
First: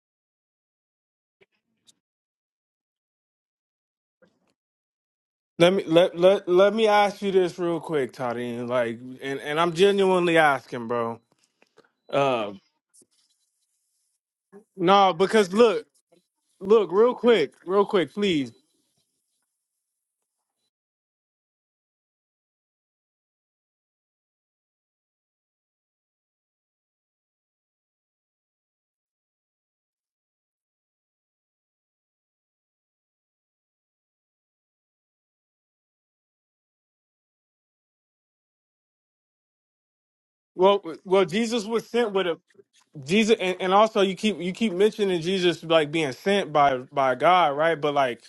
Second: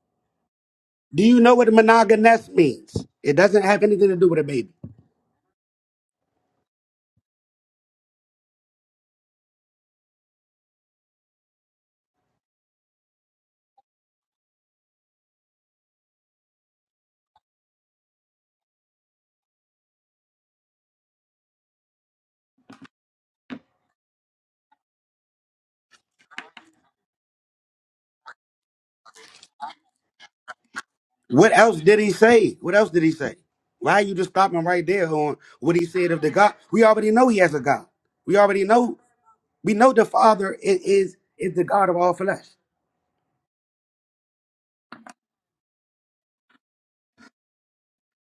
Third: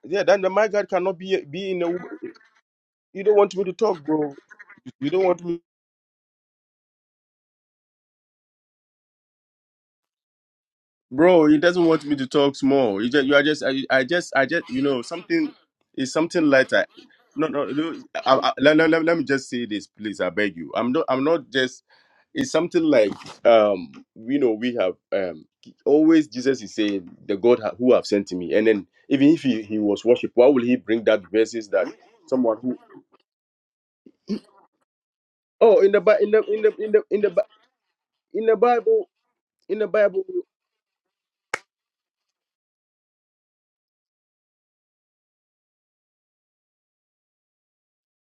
yeah, then the- my God cannot
Do you
be
know
be
what
in a.
monogamous means?
You
It
don't want
doesn't
me to
have
talk,
anything to do
bro.
with a baby.
You don't want me,
Let me let let let me ask you this real quick, Toddy. Like, and and I'm genuinely asking, bro.
bro. He doesn't want me to
Uh,
talk small. You just, you are just, I, I just, I just, you know,
no, because
something
look,
is something lighter.
look, real
No,
quick,
no,
real
no.
quick,
I,
please.
I, let, let, let let me just say this, please. I beg you. I'm not, I'm not just. It's something like, um, you know, we have um always Jesus is saying the God ha- who have sent me, and then even if he, he was worshipped, why will he bring that
What
verses
else
that
did he say?
someone who
What else did he say? Why you just stopping right there on what
Oh,
he
in the
said
Bi-
of the
in the
God?
in the
We
in the
already
in
know
the
he
Bi-
has a God. We
in the
already know.
Bible,
We
in the
know the
Bible.
Father is
Well,
is,
well,
is the
Jesus was
God of
sent
all
with a
flesh.
Jesus, and, and also you keep you keep mentioning Jesus like being sent by by God, right? But like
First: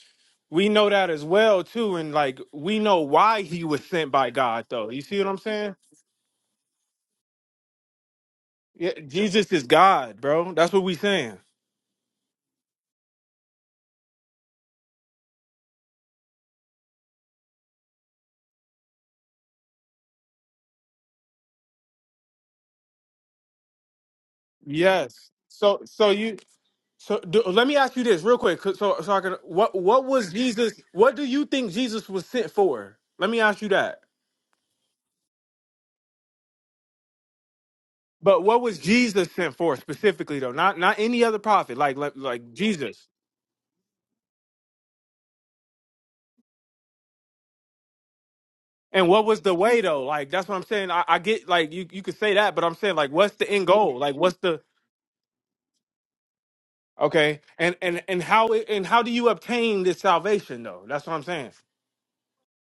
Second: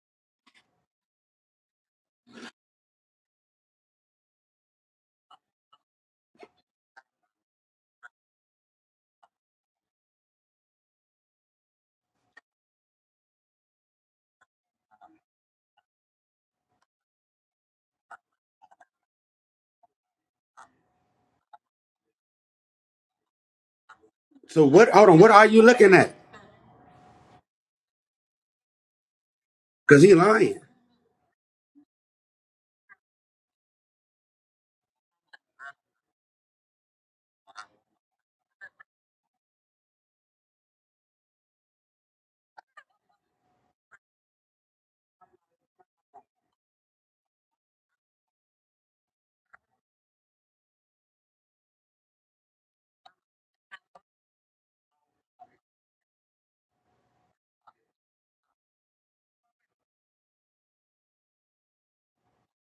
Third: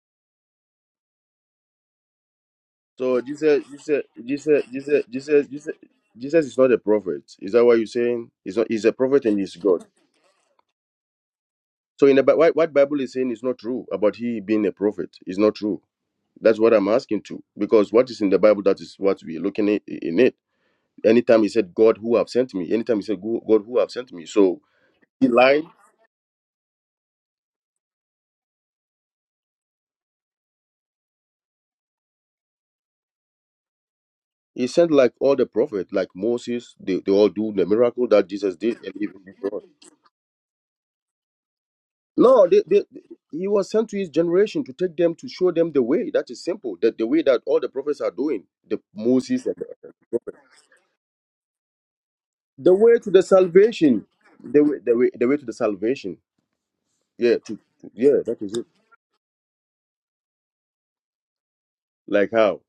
we know that as well too, and like we know
So
why he
Jesus,
was
Jesus,
sent by
Jesus,
God, though. You
Jesus,
see what I'm
Jesus, Jesus,
saying?
Jesus is not a prophet. Is that what you're saying? He's not. He's
Yeah,
a prophet and
Jesus
he's
is
God.
God, bro. That's what we saying.
So in the Bi- what, what Bible is saying is not true about he being a prophet. It's not true. That's what I'm asking to because what is in the Bible that is what we're looking i- in it. Anytime he said God who have sent me. Anytime he said "Go- God who have sent me. So
So what? Hold on.
he
Yes.
What are you
lying.
So,
looking
so
at?
you, so do, let me ask you this real quick, 'cause- so so I can what
Cause
what
he
was
lying,
Jesus? What do you think Jesus was sent for? Let me ask you that.
He sent like all the prophets, like Moses. They, they all do the miracle that
But
Jesus
what
did
was
and even
Jesus sent
before.
for specifically though? Not not any other prophet, like like,
No,
like
they, they,
Jesus.
he was sent to his generation to take them to show them the way. That is simple. That the way that all the prophets are doing, the
And what was
Moses,
the
and the,
way though? Like that's what I'm saying. I, I get like you you could say that, but
the
I'm saying
way
like
to the
what's the end goal?
salvation,
Like what's the
the way, the way, the way to the salvation. Yeah,
okay?
to, to-
And and
yeah,
and
that
how
is
it,
it.
and how do you obtain this salvation though? That's what I'm saying.
Like how?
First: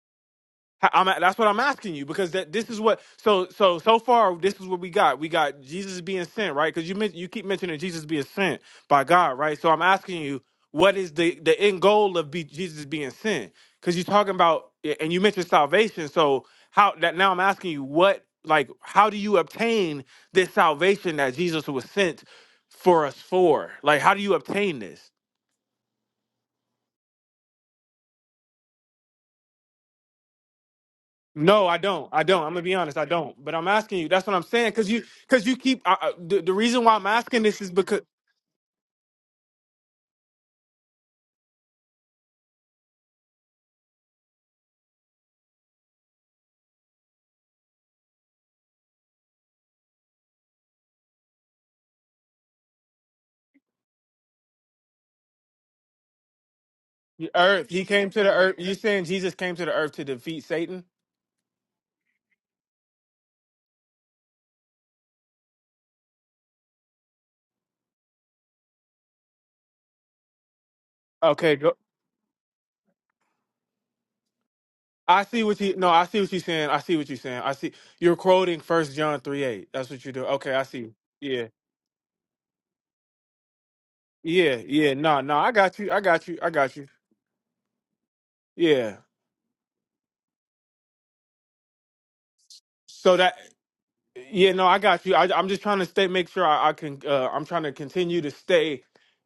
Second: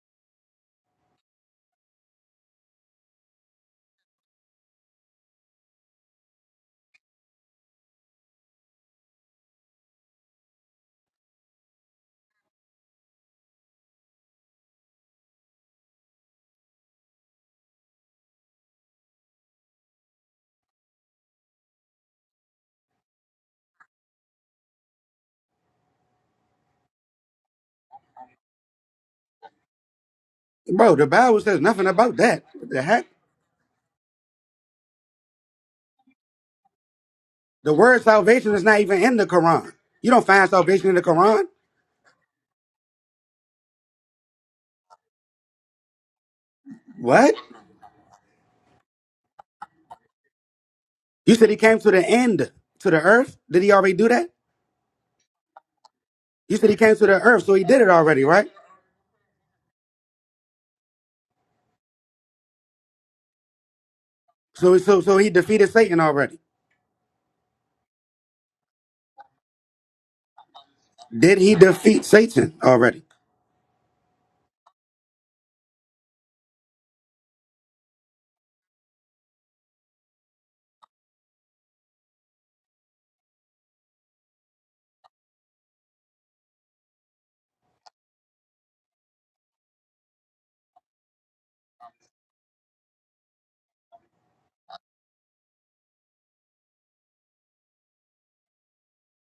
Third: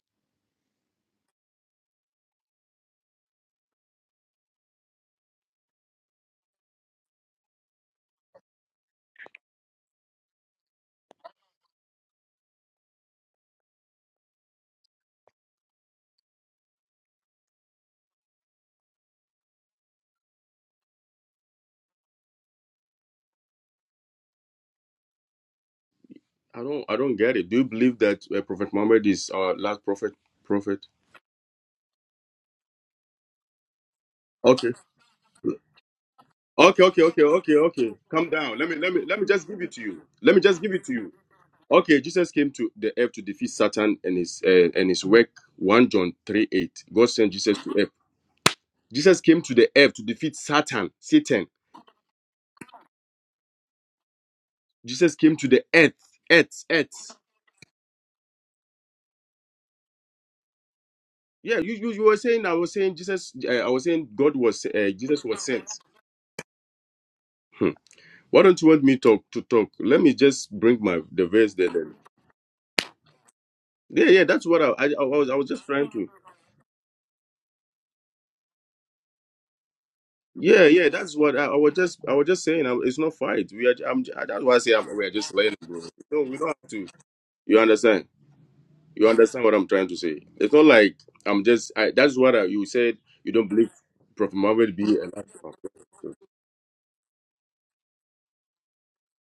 I- am that's what I'm asking you because that this is what so so so far this is what we got. We got Jesus being sent, right? Because you men- you keep mentioning Jesus being sent by God, right? So I'm asking you, what is the the end goal of be, Jesus being sent? Because you're talking about and you mentioned salvation. So how that now I'm asking you, what like how do you obtain this salvation that Jesus was sent for us for? Like how do you obtain this?
I don't, I don't get it. Do you believe that uh, Prophet Muhammad is our last prophet? Prophet?
bro. The Bible says
No, I
nothing
don't.
about
I don't.
that.
I'm gonna
What
be
the
honest. I
heck?
don't. But I'm asking you. That's what I'm saying.
Okay,
Cause you, cause you keep. I, I, the, the
okay,
reason why
okay,
I'm
okay,
asking
okay,
this is
The
okay.
because
word
Calm
salvation
down.
is
Let me,
not
let
even
me,
in
let
the
me just give
Quran.
it to you.
You don't
Let me
find
just give it
salvation
to
in the
you.
Quran.
Okay, Jesus came to the earth to defeat Satan and his uh, and his work. One John three eight. God sent
What?
Jesus to earth. Jesus came to the earth to defeat Satan.
You
Satan.
said he came to the end to the earth. Did he already do that?
Jesus came to the earth.
You
Earth.
said he came to
Earth.
the
the
earth, so he
Earth.
did
He
it
came to
already,
the
right?
Earth. You saying Jesus came to the Earth to defeat Satan?
Yeah, you you, you were saying I was saying Jesus. Uh, I was saying God was
So
uh,
so so
Jesus
he
was sent.
defeated Satan already.
Hmm. Why don't you want me talk to talk? Let me just bring my the
Did he
verse
Okay.
there.
Go.
Then.
defeat Satan already?
Yeah, yeah. That's what I, I I
I
was I
see
was
what
just
you. No,
trying
I
to.
see what you're saying. I see what you're saying. I see. You're quoting First John three eight. That's what you do. Okay. I
Yeah, yeah.
see.
That's what I,
Yeah.
I was just I was just saying. I, it's not fight. We are. I'm, that's why
Yeah.
I say I'm,
Yeah.
we are
No.
just
No. I
laying,
got
bro.
you. I
No,
got
we
you.
don't
I
have
got
to.
you.
You understand?
Yeah.
You understand what I'm trying to say? It's not like I'm just. I, that's what I, you said.
So
You
that.
don't believe Prophet
Yeah, no,
Muhammad
I
be
got you. I, I'm just trying to
a
stay, make sure I, I can. Uh, I'm trying to continue to stay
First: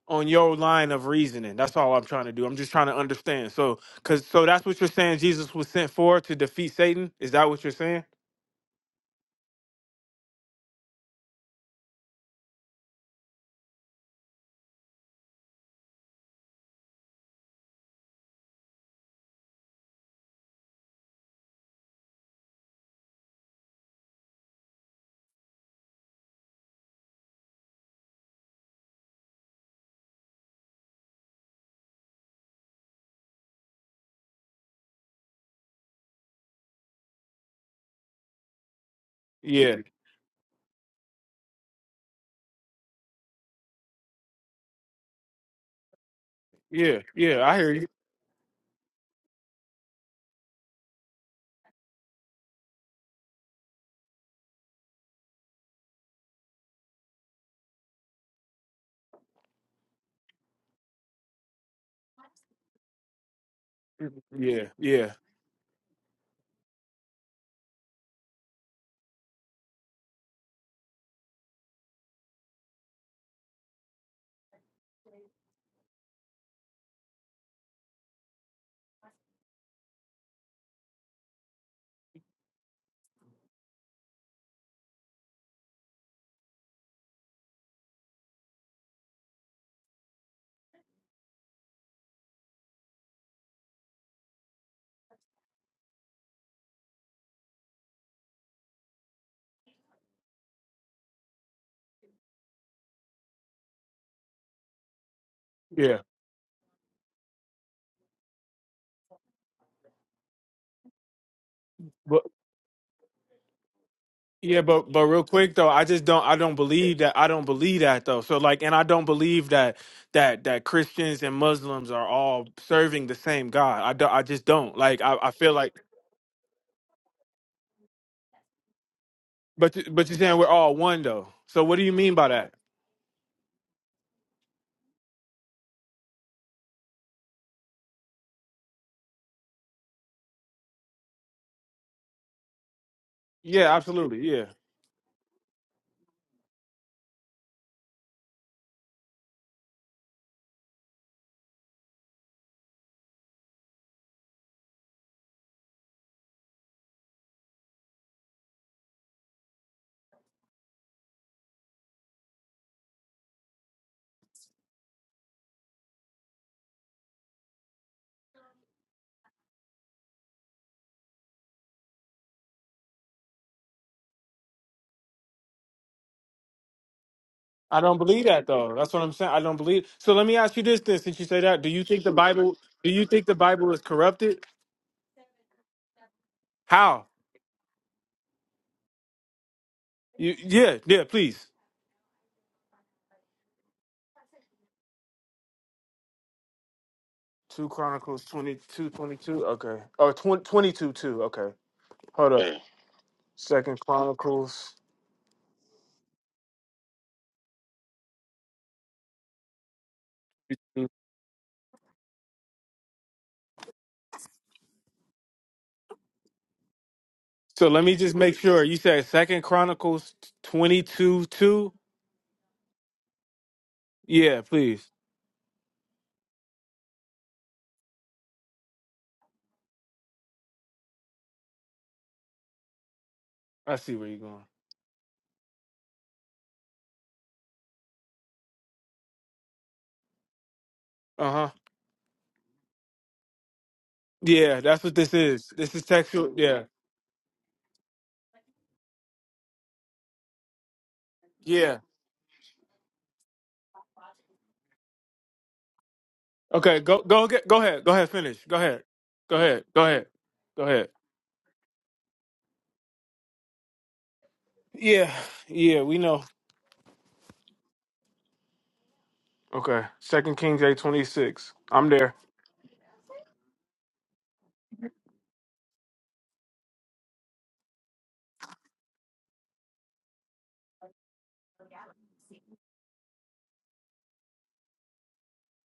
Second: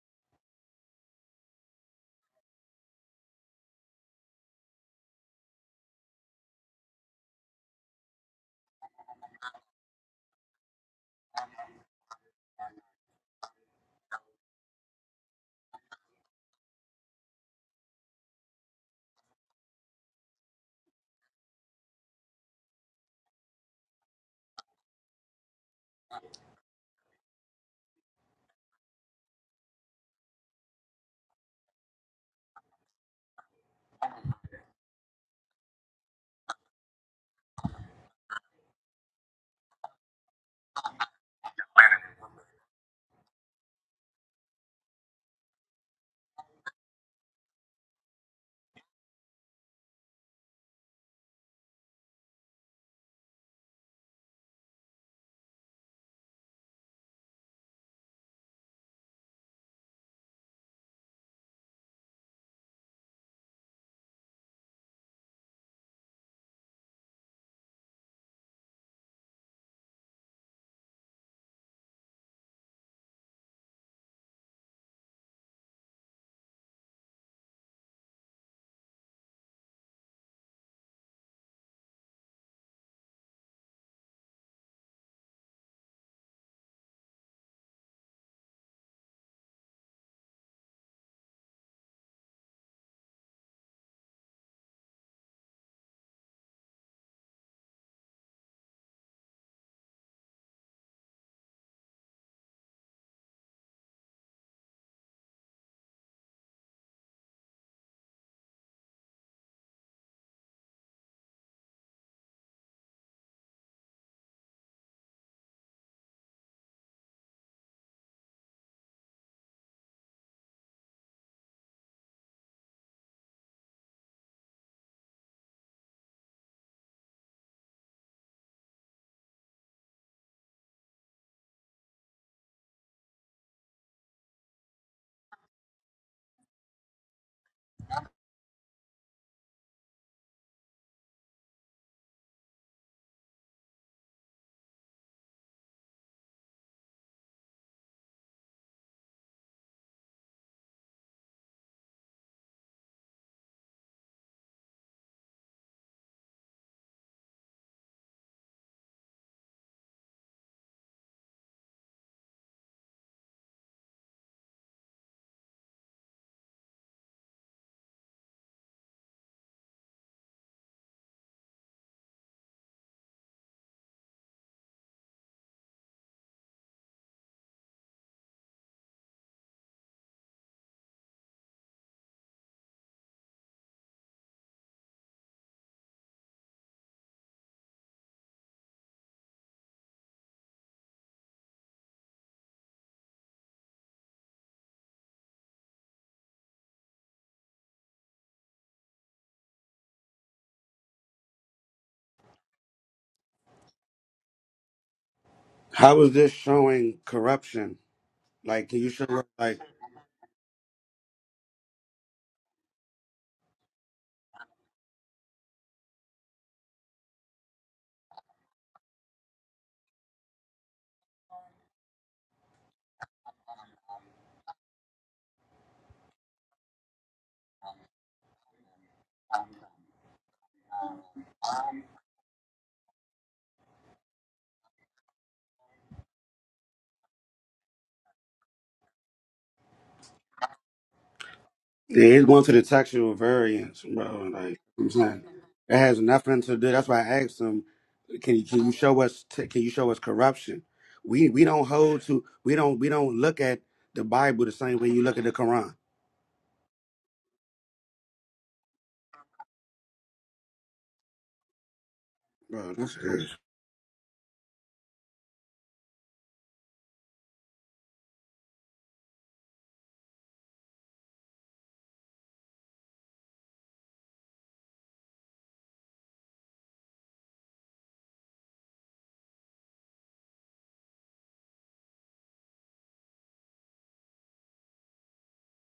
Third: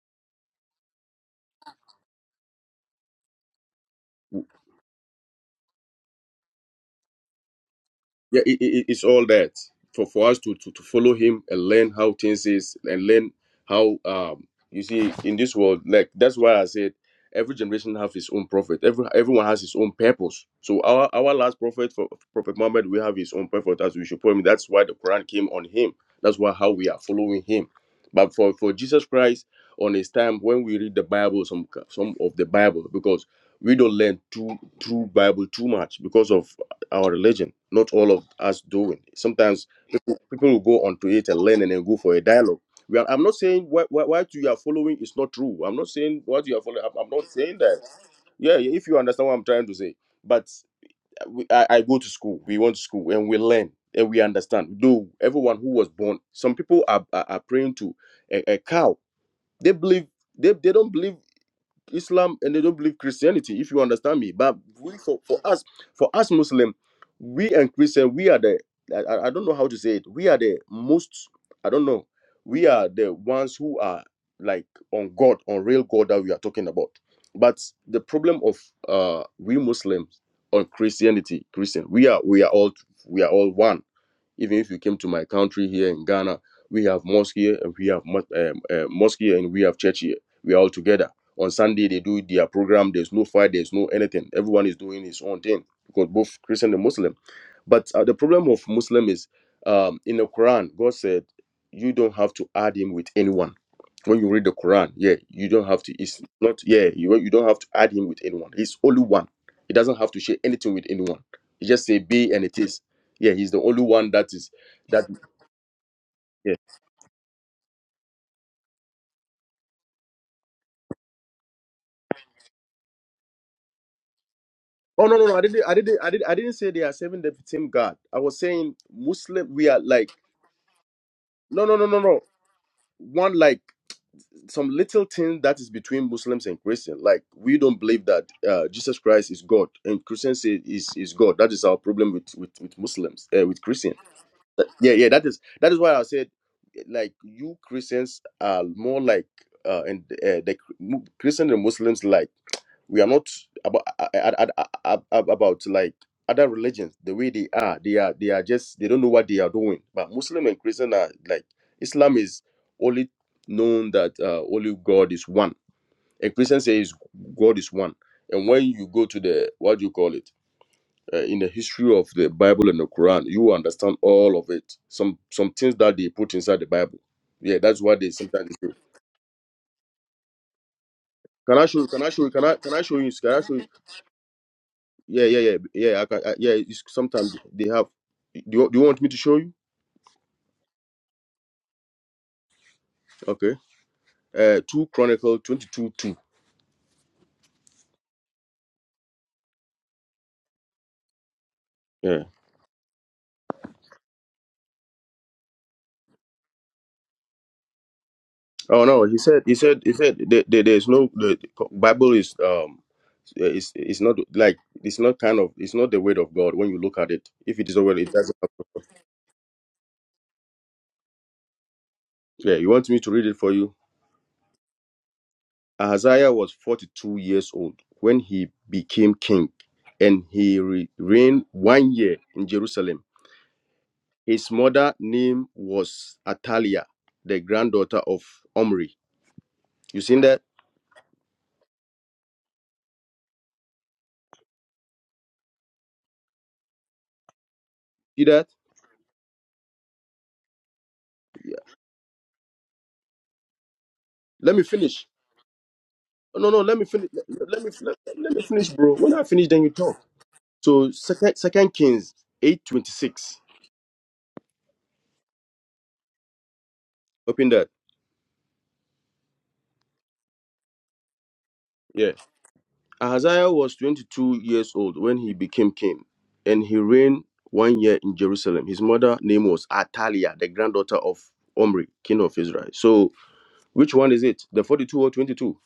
on your line of reasoning. That's all I'm trying to do. I'm just trying to understand. So, cause so that's what you're saying. Jesus was sent for to defeat Satan. Is that what you're saying?
Yeah, it, it, it's all that for, for us to, to, to follow him and learn how things is and learn how um you see in this world like that's why I said every generation have his own prophet. Every everyone has his own purpose. So our our last prophet for Prophet Muhammad, we have his own purpose as we should put him. That's why the Quran came on him. That's why how we are following him. But for for Jesus Christ on his time when we read the Bible some some of the Bible because we don't learn true true Bible too much because of our religion. Not all of us do it. Sometimes
Yeah,
people will go onto it and learn and then go for a dialogue. We are, I'm not saying what, what, what you are following is not true. I'm not saying what you are following. I'm,
yeah,
I'm not
yeah. I
saying
hear
that.
you.
Yeah, yeah, if you understand what I'm trying to say. But we, I, I go to school. We went to school and we learn and we understand. Though everyone who was born, some people are, are, are praying to a, a cow. They believe they, they don't believe Islam and they don't believe Christianity, if you understand me. But
Yeah,
we,
yeah,
for, for us, for us Muslim, we and Christian, we are the I, I I don't know how to say it. We are the most I don't know. We are the ones who are like on God, on real God that we are talking about. But the problem of uh we Muslims on Christianity, Christian, we are we are all we are all one even if you came to my country here in Ghana, we have mosque here and we have mos- um, uh, mosque here and we have church here. We are all together. On Sunday, they do their program. There's no fight. There's no anything. Everyone is doing his own thing because both Christian and Muslim. But uh, the problem of Muslim is um, in the Quran, God said you don't have to add him with anyone. When you read the Quran, yeah, you don't have to.
yeah.
It's not yeah, you you don't have to add him with anyone. He's only one. He doesn't have to share anything with anyone. He just say
But
be and it is. Yeah, he's the only one that is
yeah, but but
that.
real quick though, I just don't. I don't
Yeah.
believe that. I don't believe that though. So like, and I don't believe that that that Christians and Muslims are all serving the same God. I don't, I just don't like.
Oh no
I,
no
I
no! I
feel
didn't
like.
I didn't I didn't I didn't say they are serving the same God. I was saying Muslim. We
But
are
you- but
like
you're saying we're all one though. So
no
what
no
do
no
you
no
mean
no
by that?
one like some little thing that is between Muslims and Christians. Like we don't believe that uh, Jesus Christ is God, and Christians say is is God. That is our problem with with, with Muslims, uh, with
Yeah,
Christians.
absolutely. Yeah.
Yeah, yeah. That is that is why I said, like you Christians are more like uh, and uh, the Christian and Muslims like we are not about a- about like other religions the way they are they are they are just they don't know what they are doing but muslim and christian are like islam is only known that uh, only god is one and christian says god is one and when you go to the what do you call it uh, in the history of the bible and the quran you understand all of it some some things that they put inside the bible yeah
I
that's
don't
what they
believe that
sometimes
though.
do
That's what I'm saying. I don't believe. So let me ask you this then since you say
can
that,
i
do
show
you
can
think
i
the
show can i
Bible
can i
do
show
you
you
think
can
the
i show you
Bible is corrupted?
Yeah, yeah, yeah, yeah. I can, I, yeah, it's,
How?
sometimes they have. Do you, do you want me to show you?
You, yeah, yeah, please.
Okay. Uh, two Chronicle twenty two two.
2 Chronicles 22 22. Okay. Or 20, 22 2. Okay.
Yeah.
Hold up. Yeah. Second Chronicles.
How is this showing corruption? Like, can
Oh
you show
no, he
us,
said. He
like
said. He said. There, there, there's no. The Bible is um. It's it's not like it's not kind of it's not the word of God when you look at it. If
So
it is
let me
already, it
just make
doesn't.
sure. You said Second Chronicles 22 2.
Yeah. You want me to read it for you?
Yeah, please.
Ahaziah was forty two years old when he became king, and he re- reigned one year in Jerusalem.
I see where you're going.
His mother name was Atalia, the granddaughter of Omri. You seen that?
Uh-huh.
yeah, he's going to the textual variance, bro?
Yeah,
Like
that's
I'm
what this
saying,
is. This
it
is
has
textual.
nothing to
Yeah.
do. That's why I asked him,
See
can you
that?
can you show us t- can you show us corruption? We we don't
Yeah.
hold to we don't we don't look at the Bible the
Let me
same way you
finish.
look at the Quran,
Oh, No, no, let
Okay,
me
go
finish.
go
Let,
get go
let me
ahead. Go
let,
ahead,
let me
finish. Go
finish,
ahead.
bro. When I
Go
finish,
ahead.
then you
Go
talk.
ahead. Go ahead.
So second second Kings eight
bro.
twenty
That's crazy.
six.
Yeah. Yeah, we know.
Open that.
Okay. Second Kings eight twenty six. I'm
Yeah.
there.
Ahaziah was twenty two years old when he became king, and he reigned one year in Jerusalem. His mother name was Atalia, the granddaughter of Omri, king of Israel. So which one is it? The forty two or twenty two?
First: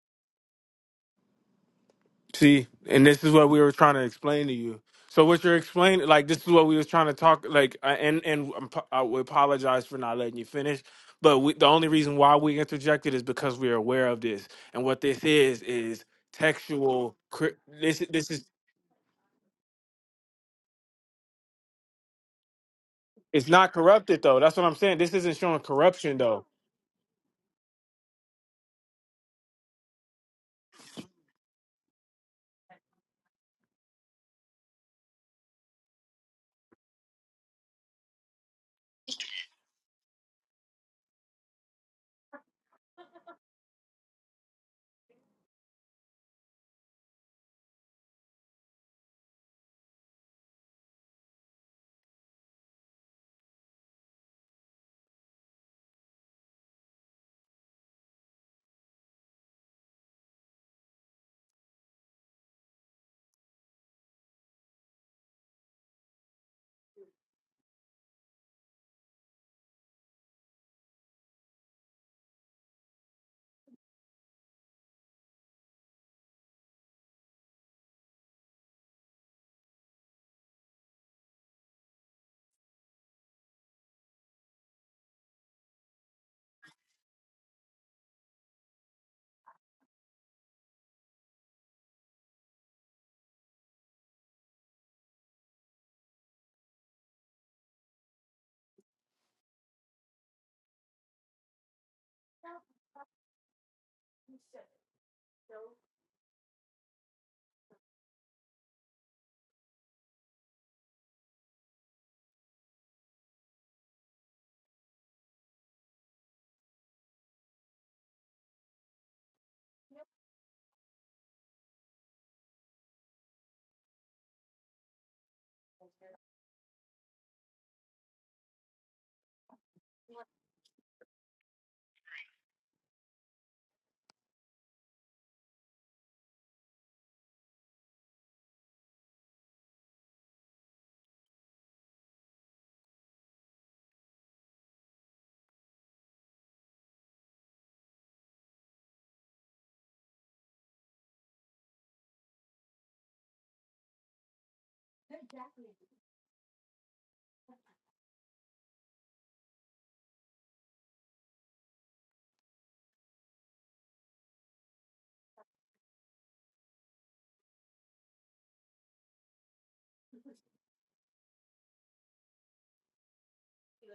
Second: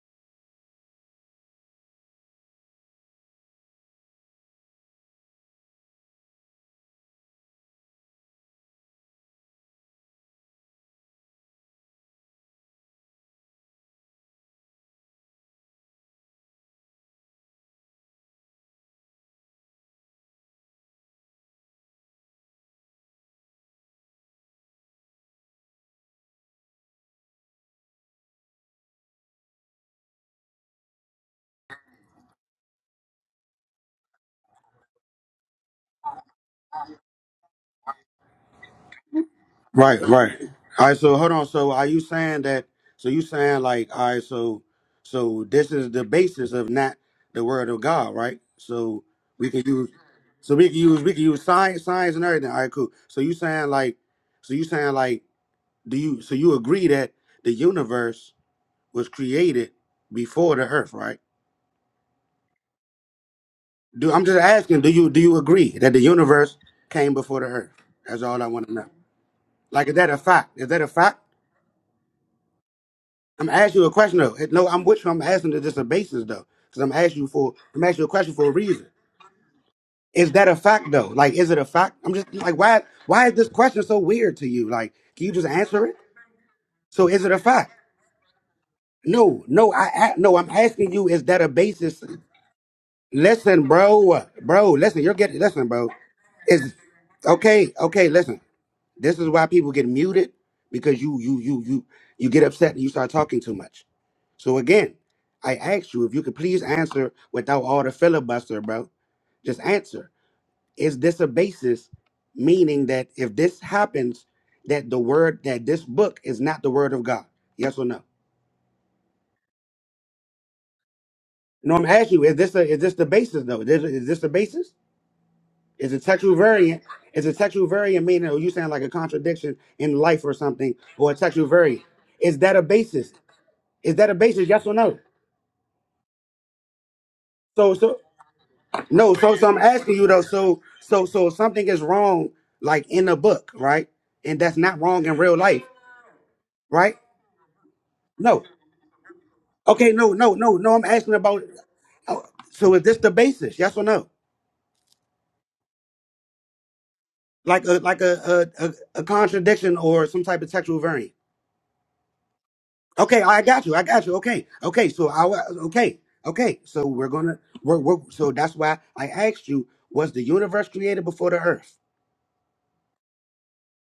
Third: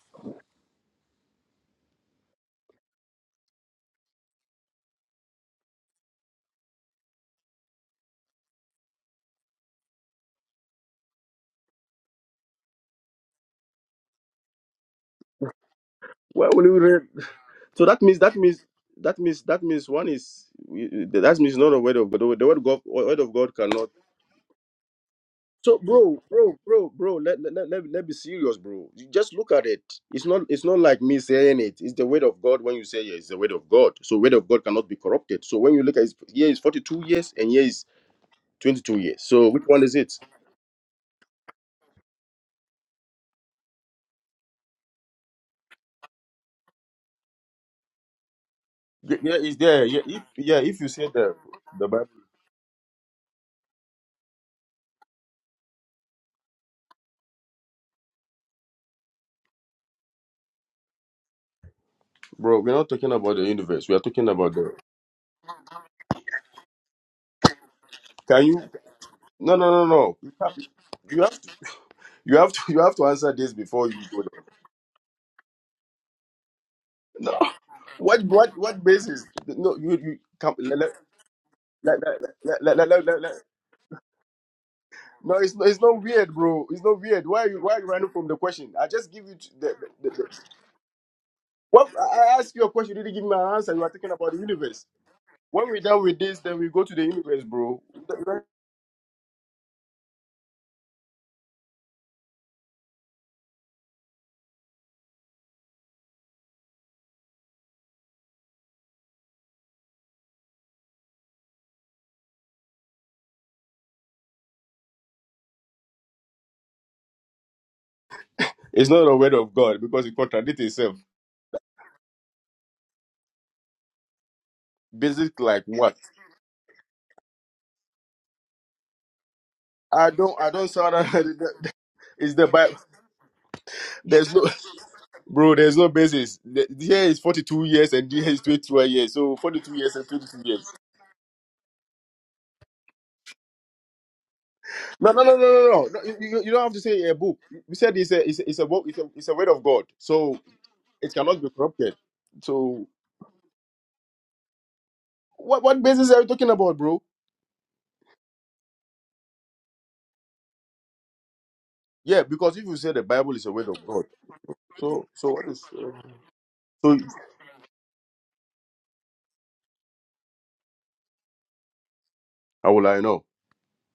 See, and this is what we were trying to explain to you. So what you're explaining, like this is what we was trying to talk, like, I- and and I'm po- I would apologize for not letting you finish, but we, the only reason why we interjected is because we are aware of this, and what this is is
Where will you read?
textual. cri-
So
This
that means
this
that
is
means that means that means one is that means not the word of God. The word of God, word of
It's
God
not
cannot.
corrupted though. That's what I'm saying. This isn't showing
So
corruption
bro,
though.
bro, bro, bro, let, let, let, let, let be serious, bro. You just look at it. It's not it's not like me saying it. It's the word of God when you say yeah, it's the word of God. So word of God cannot be corrupted. So when you look at it, here is 42 years and here is 22 years. So which one is
Right,
it?
right. All right, so hold on. So are you saying that so you saying like all right, so so this is the basis of not the word of God, right? So
Yeah, yeah,
we
it's
can
there.
use
Yeah, if
so
yeah,
we can
if you
use
say
we can
the
use science
the Bible,
science and everything. All right, cool. So you saying like so you saying like do you so you agree that the universe was created before the earth, right?
bro, we're not talking about the universe. We are
Do I'm
talking
just
about the.
asking, do you do you agree that the universe came before the earth? That's all
Can
I
you?
want to know.
No, no, no,
Like is that a
no. You
fact?
have,
Is that a
you
fact?
have to. You have to <laughs> you have to answer
I'm
this
asking you
before
a
you
question
go
though.
there.
No, I'm with you. I'm asking it just a basis though, because I'm asking you
No.
for I'm asking you a
What
question for a
what what
reason.
basis? No, you you
Is that
come
a
let
fact
let
though? Like, is it a fact?
let
I'm
let
just like,
let,
why
let, let, let,
why
let.
is this question so weird to you? Like, can you
No,
just
it's not, it's
answer it?
not weird, bro. It's not
So, is
weird.
it a
Why are you
fact?
why are you running from the question? I just give you
No,
t-
no,
the,
I,
the,
I
the,
no.
the
I'm asking you, is that a
what
basis?
I I asked you a question, you didn't give me an
Listen,
answer. You are talking
bro,
about the
bro,
universe.
listen. You're getting
When
listen,
we're
bro.
done with this, then we
Is
go to the universe,
okay,
bro.
okay. Listen. This is why people get muted because you you you you you get upset and you start talking too much. So again, I asked you if you could please answer without all the filibuster, bro. Just answer. Is this a basis, meaning that if this happens, that the word that this book is not the word of God? Yes or no?
It's not a word of God because it contradicts itself.
No, I'm asking you. Is this a, is this the basis though? Is, is this the basis?
Basic like
Is
what?
it textual variant? Is it textual variant meaning? Or you saying like a contradiction in
I
life or
don't I don't
something?
sound
Or a
<laughs>
textual variant?
it's
Is
the
that a
Bible.
basis? Is that a
There's no
basis? Yes or no?
Bro, there's no basis. The the year is 42
So
years
so
and the year is 21 years.
no.
So
So so I'm
42
asking
years
you
and
though.
22
So
years.
so so if something is wrong, like in the book, right? And that's not wrong
No,
in
no, no,
real
no,
life,
no, no. no you, you you don't have to
right?
say a book. We said it's a, it's
No.
a, it's a, wo- it's a, it's a word of God.
Okay. No. No.
So
No. No. I'm asking
it cannot
about.
be corrupted.
oh, So is
So
this the basis? Yes or no?
what, what basis are you talking about, bro?
Like a like a a, a, a contradiction or some type of textual variant.
Yeah, because if you say the
Okay,
Bible
I
is a
got
word
you. I
of God,
got you. Okay, okay.
so,
So I
so
wa-
what is, uh,
okay, okay. So
so
we're gonna we're, we're so that's why I asked you: Was the universe created before the earth?
how will I know?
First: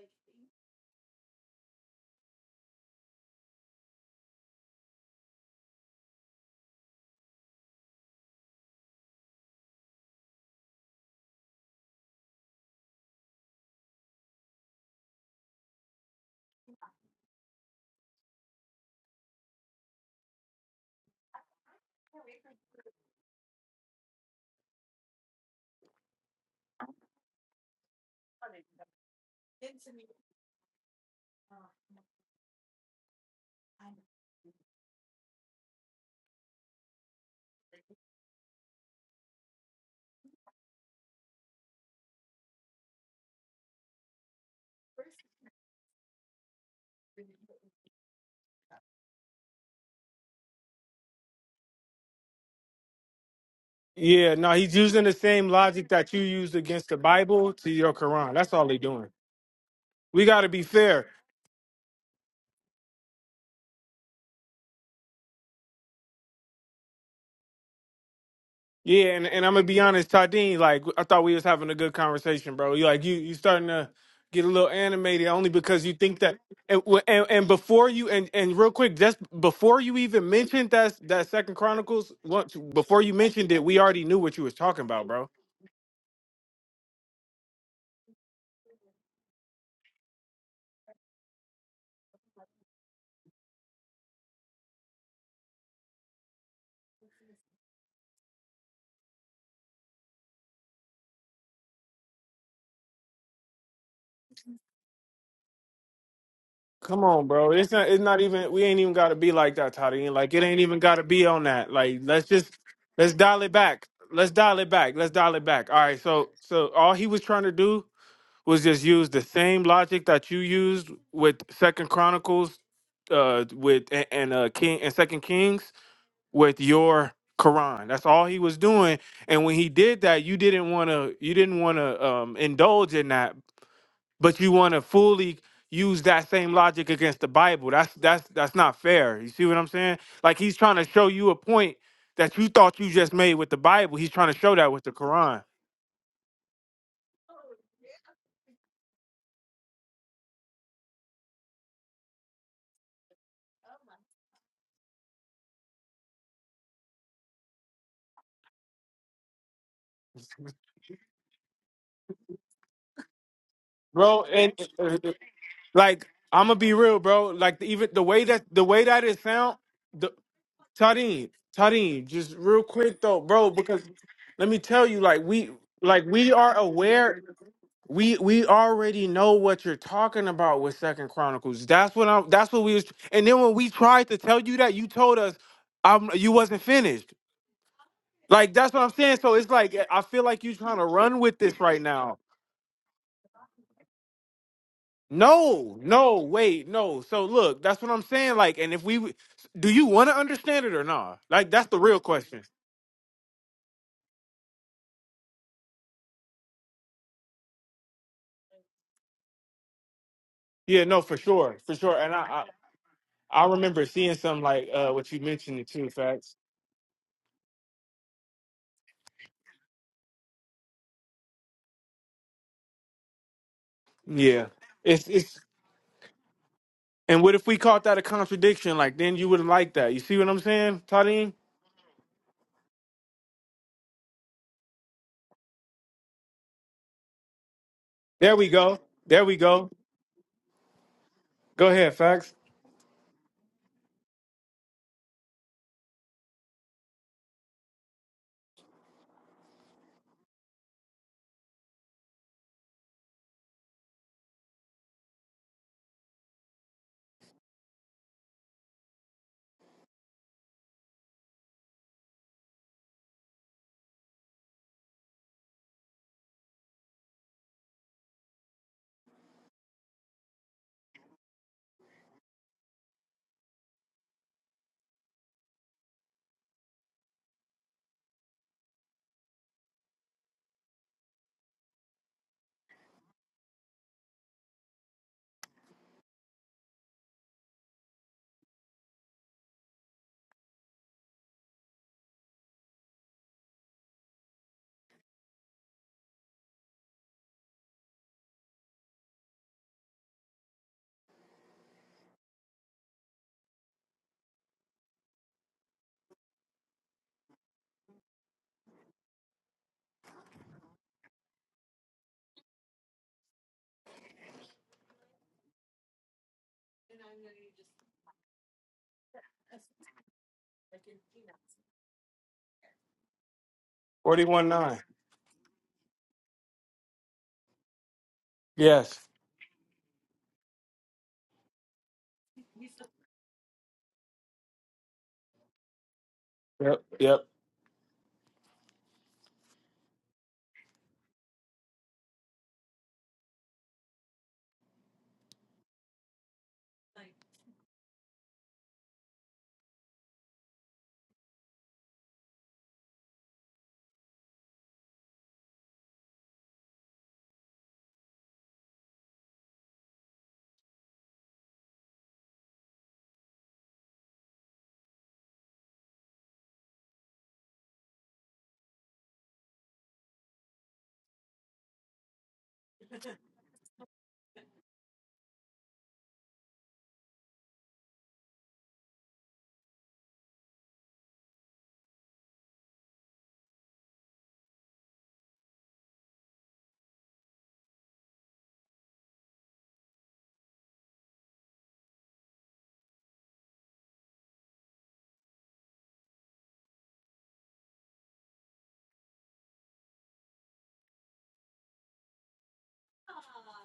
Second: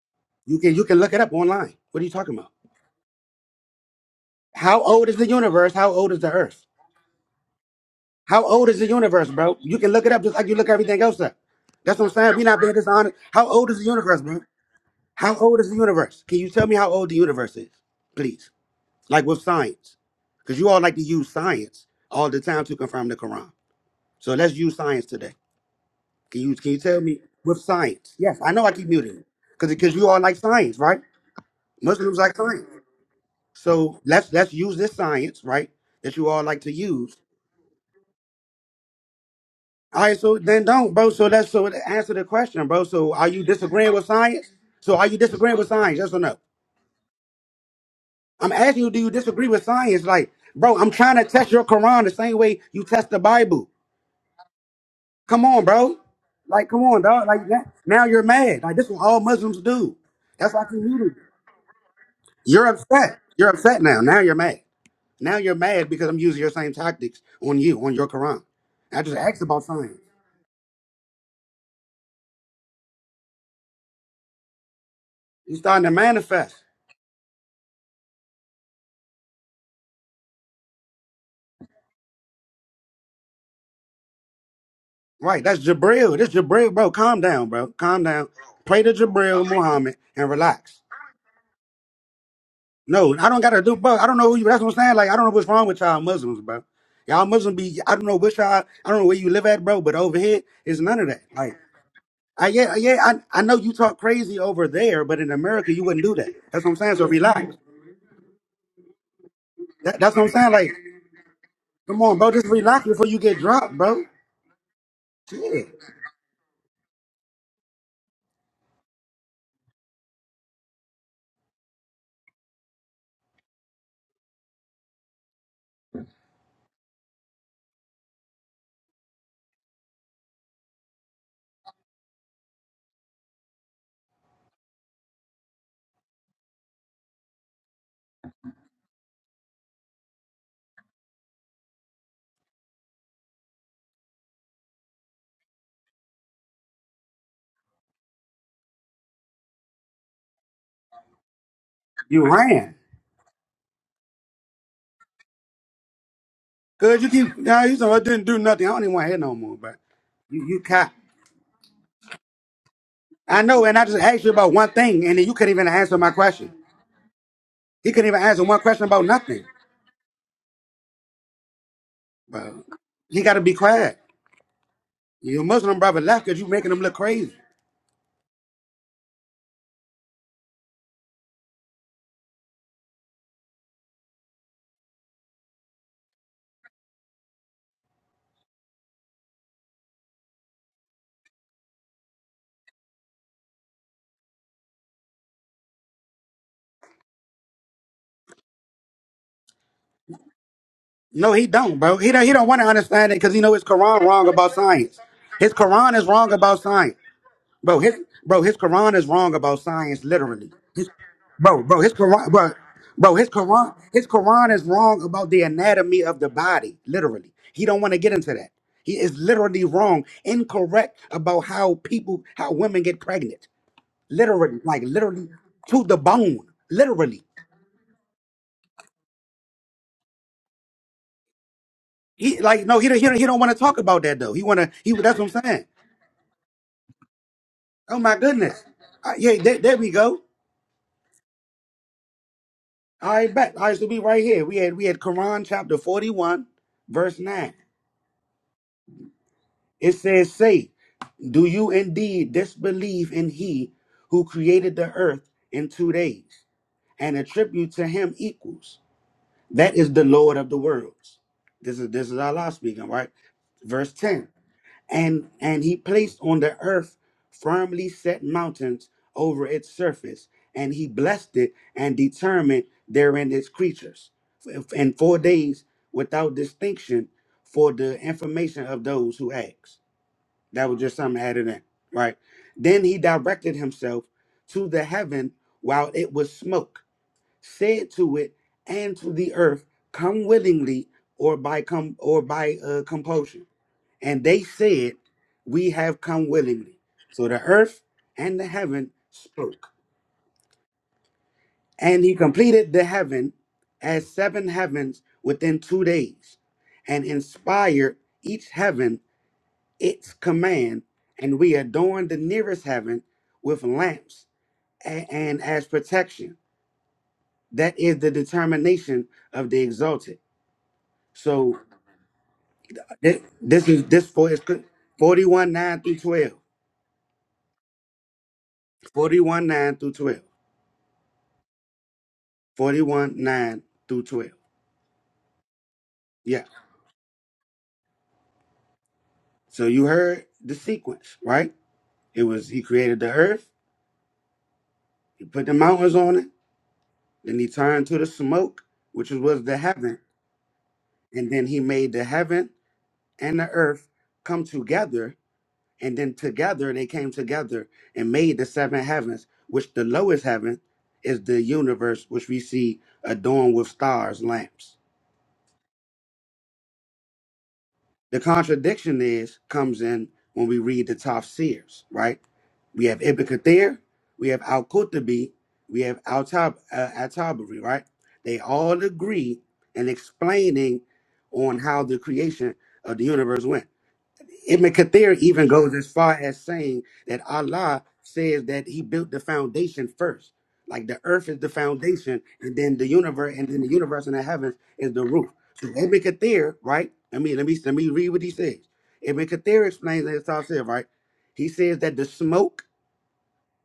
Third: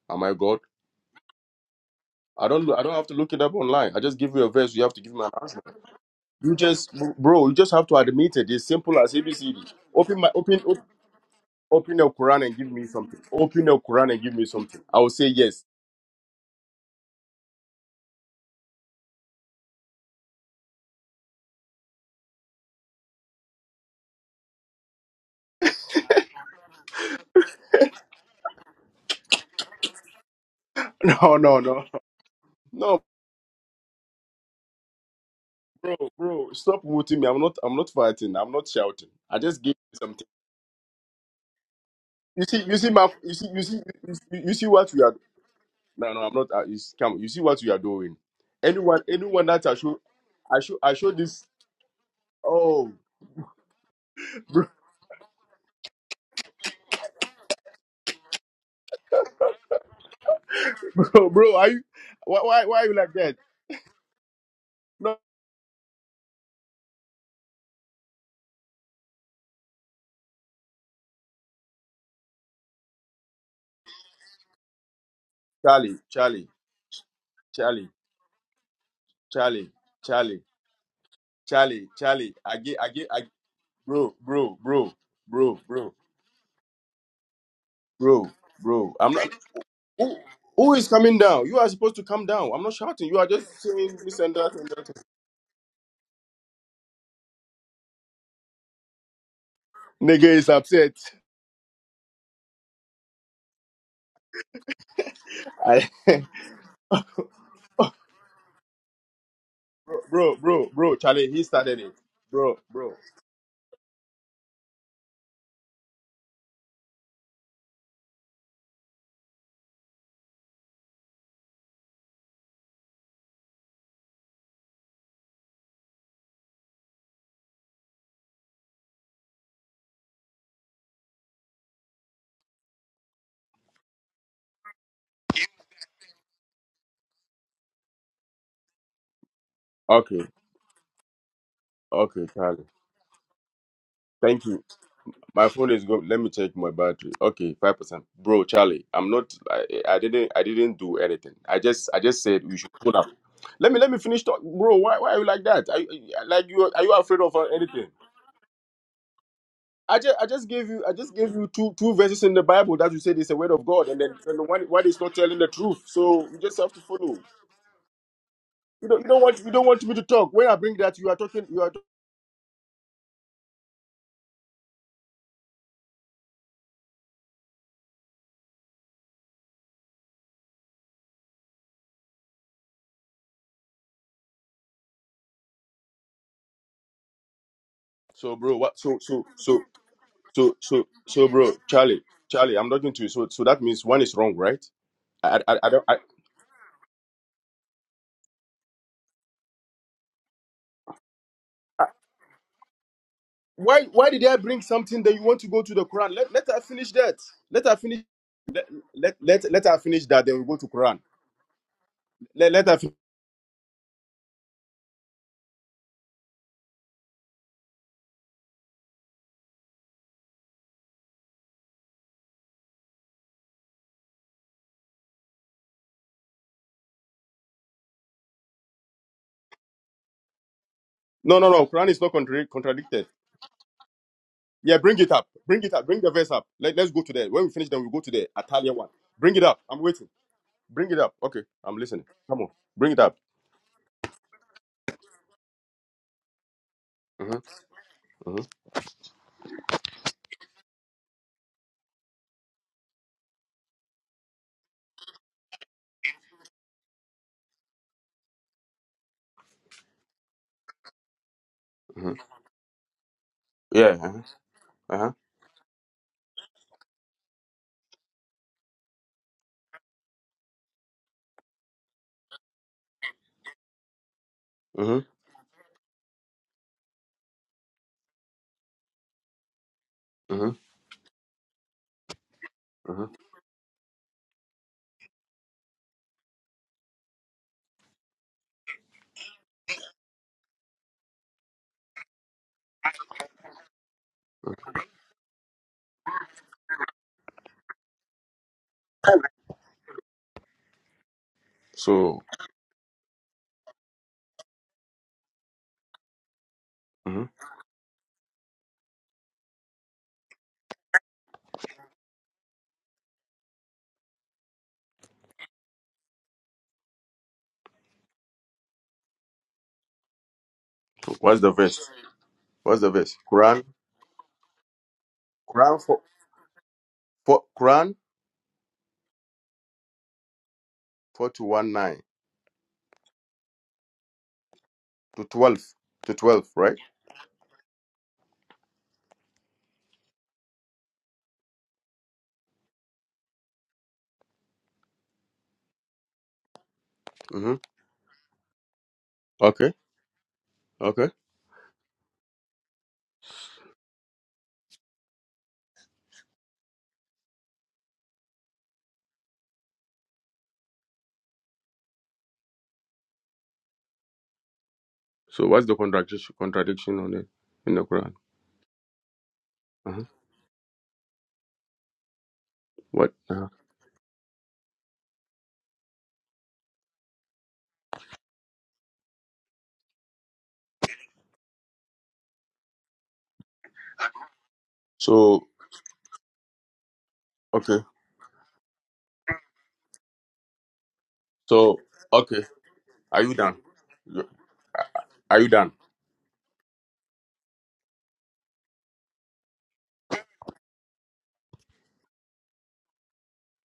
Am I
You
God?
can you can look it up online. What are you talking
I
about?
don't know. I don't have to look it up online. I just give you a verse.
How
You have to
old
give
is
me
the
an answer.
universe? How old is the
You
earth?
just, bro, you just have to admit
How
it. It's
old is the
simple as
universe, bro?
ABCD.
You can look it
Open
up
my
just like you
open.
look everything else up.
Open
That's what I'm
your
saying. We're
Quran and
not
give
being
me
dishonest.
something.
How
Open
old is
your
the
Quran and
universe,
give
bro?
me something. I will say
How old
yes.
is
<laughs>
the universe? Can you tell me how old the universe is, please? Like with science, because you all like to use science all the time to confirm the Quran. So let's use science today. Can you can you tell me with science? Yes, I know I keep muting because because you all like science, right?
No, no, no.
Muslims like science.
No,
So let's let's use this science, right?
bro,
That you all
bro,
like to
stop
use.
muting me. I'm not I'm not fighting. I'm not shouting. I just gave you
All right,
something.
so then don't, bro. So that's so to answer the
You see,
question,
you
bro.
see my
So are
you
you
see you see
disagreeing with
you see
science?
you see what
So
we
are
are
you disagreeing with science?
no
Yes
no
or
I'm
no?
not uh, you see, come you see what we are doing.
I'm asking you, do
Anyone
you
anyone
disagree with
that I show
science? Like,
I
bro,
show
I'm
I show
trying to
this
test your Quran the same way you
oh
test the Bible.
Yeah,
<laughs>
no,
bro
he's using the
Come
same
on,
logic
bro.
that you used
Like, come
against the
on, dog. Like
Bible to
that.
your
Now you're
Quran. That's
mad.
all
Like
they
this is what
doing.
all Muslims do.
We got to
That's
be
why I keep muting you
fair.
needed.
bro, bro are you why why
You're
why are you like
upset.
that?
You're upset now. Now you're mad.
No
Now you're mad because I'm using your same tactics on you, on your Quran. I
Yeah,
just
and,
asked
and I'm gonna
about
be
science.
honest, Tadeen. Like I thought we was having a good conversation, bro. You like you you starting to get a little animated only
You starting
because
to
you
Charlie,
think that.
Charlie,
manifest.
And and, and before
Charlie,
you and, and real quick, just
Charlie,
before you even
Charlie.
mentioned that that Second
Charlie,
Chronicles,
Charlie,
once
I gave, I
before
gave,
you mentioned it, we already
bro,
knew what you was
bro,
talking
bro,
about, bro.
Right,
bro,
that's
bro,
Jabril. That's Jabril, bro. Calm down, bro. Calm down.
bro,
Pray to
bro. I'm not.
Jabril Muhammad
Who,
and
who
relax.
is coming down? You are supposed to come down. I'm not shouting.
No,
You are
I don't gotta
just
do bro.
saying
I don't
this
know
and
who you
that
that's
and
what I'm
that.
saying. Like I don't know what's wrong with y'all Muslims, bro. Y'all Muslim be I don't know which y'all I don't know where you live at, bro, but over
Nigga
here
is
it's
upset.
none of that. Like I yeah, yeah, I, I know you talk crazy over there, but in America you
I,
wouldn't do
<laughs>
that. That's what I'm saying.
Come
So
on, bro.
relax.
It's not. It's not even. We ain't even got to be like that,
That,
bro,
Toddy.
that's what I'm
Like
bro,
it
saying.
ain't
bro,
Like,
even
bro,
got to be
Charlie,
on
he
that.
started it.
Like
come on,
let's
bro, just
just
Bro,
relax
bro.
before
let's
you get
dial it
dropped,
back.
bro.
Let's dial it back. Let's dial it
Shit.
back. All right. So so all he was trying to do was just use the same logic that you used with Second Chronicles, uh, with and, and uh King and Second Kings with your Quran. That's all he was doing. And when he did that, you didn't want to. You didn't want to um indulge in that but you want to fully use that same logic against the Bible. That's that's that's not fair. You see what I'm saying?
Okay,
Like he's trying to show you a point
okay,
that you
Charlie.
thought you just made with the Bible. He's trying to
Thank
show
you.
that with the Quran,
My phone is good. Let me check my battery. Okay, five percent, bro, Charlie. I'm not. I, I didn't. I didn't do anything. I just. I just
You
said we should
ran.
pull up. Let me. Let me finish talk, bro. Why? Why are you like that? Are, you- like you? Are you
Cause you
afraid
keep
of uh,
now you said
anything?
I didn't do nothing. I don't even want to hear no more, but
I just, I
you
just
you
gave you
can't.
I just gave you two two verses in the Bible that you said is a
I
word
know,
of
and I
God
just
and then
asked
bro.
you
and the
And
about
one
one
one
uh,
is
thing,
uh,
not
and then you
telling the
couldn't even
truth.
answer
like
my
So you
I'm
question.
gonna
just
be
have to
real,
follow.
bro. Like even
He
the
couldn't even
way that
answer one
the way
question
You don't
that
about
you
it
don't
nothing.
want you
sound,
don't want me to
the
talk. When I bring that you are
Tareem,
talking you are
Tareem, just
But
real quick though,
he got to
bro.
be
Because
quiet.
let me tell you, like
Your
we
Muslim brother
like
left
we
because you
are
making him look
aware
crazy.
We we already know what you're talking about with Second Chronicles. That's what I'm. That's what we was. And then when we tried to tell you that, you told us, um, you wasn't finished.
So
Like
bro,
that's
what
what I'm
so
saying.
so
So it's
so
like I feel like you're
so
trying to
so
run
so
with
bro,
this right
Charlie,
now.
Charlie, I'm talking to you. So so that means one is wrong, right? I I, I
No,
don't I,
no, wait, no. So look, that's what I'm saying. Like, and if we do, you want to understand it or not?
No, he
Like that's the
don't, bro.
real
He don't. He
question.
don't want to understand it because he know his
why
Quran
why did
wrong
I
about
bring
science.
something that you want to
His
go to the
Quran is
Quran? Let
wrong
let her
about science.
finish that. Let her
Bro, his
finish
bro, his Quran is
let
wrong
let
about
let her
science
finish that then we
literally.
go to
Yeah,
His,
Quran.
no, for sure,
bro,
for
bro, his
sure. And
Quran,
I
bro,
Let let her fin-
bro, his
I, I
Quran,
remember
his
seeing some
Quran is
like uh
wrong
what you
about the
mentioned the two
anatomy of the
facts.
body literally. He don't want to get into that. He is literally wrong, incorrect about how people, how women get pregnant,
Yeah,
literally, like
it's
literally
it's
to the bone,
And
literally.
what if we caught that a contradiction? Like then you wouldn't like that. You see what I'm saying, Tadim?
no no no Quran is not
He
contra-
like no, he don't, he
contradicted.
don't, he don't want to talk about that though. He wanna
Yeah,
he
bring it
that's
up.
what I'm
Bring
saying.
it up. Bring the verse up. Let, let's go to the when we finish, then we
Oh
go to
my
the
There we
goodness.
Atalia
go.
one.
Uh,
There
Bring
we
yeah,
it
there,
up.
go.
there
I'm
we
waiting.
go.
Bring it up. Okay,
Go
I'm
ahead,
listening.
facts.
Come on, bring it up.
I bet I used to be right here. We had we had Quran chapter forty one, verse
hmm
nine.
hmm
It says, "Say, do you indeed disbelieve in He who created the earth in two days and attribute to Him equals? That is the Lord of the worlds." This is this
hmm
is Allah speaking, right? Verse
Yeah.
ten.
Uh-huh.
and and he placed on the earth firmly set mountains over its surface and he blessed it and determined therein its creatures and
Uh-huh.
four days without distinction for the information of those who ask
hmm hmm
that was just something added in right then he
hmm
directed himself to the heaven while it was smoke said to it and to the earth come willingly or by com or by uh, compulsion and they said, We have come willingly. So the earth and the heaven spoke. And he
So,
completed the heaven as seven heavens within two days, and
mhm.
inspired each heaven its command. And we adorned the nearest heaven with lamps a- and as protection. That is the determination of the exalted.
what's the
So
verse? What's the verse?
thi-
Quran.
this is this
Forty
for is
one nine.
41 9
Quran
through
for,
12.
for Quran
Yes.
41 9 through 12.
four to one nine
41, 9 through 12.
to twelve to
Yeah.
twelve, right?
Yep. Yep.
So you heard the sequence, right? It was he created the earth, he put the mountains on it, then he
hmm
turned to the smoke, which was the
Okay.
heaven,
Okay.
and then he made the heaven and the earth come together, and then together they came together and made the seven heavens, which the lowest heaven is the universe, which we see adorned with stars, lamps.
So, what's the contradiction contradiction on it in the Quran?
The contradiction is comes
uh huh
in when we read the Tafsirs, right? We have
What?
Ibn
uh huh
Kathir, we have Al Qurtubi, we have Al Tab uh, Al Tabari, right? They all agree in explaining on how the creation of the universe went. Ibn Kathir
So,
even goes as far as saying that
okay.
Allah says that He built the foundation first. Like the earth is the
So,
foundation,
okay.
and then the
Are you
universe, and
done?
then the universe and the heavens is the roof.
Are you
So
done?
Ibn Kathir, right? I mean, let me let me read what he says. Ibn Kathir explains that it's all said, right? He says that the smoke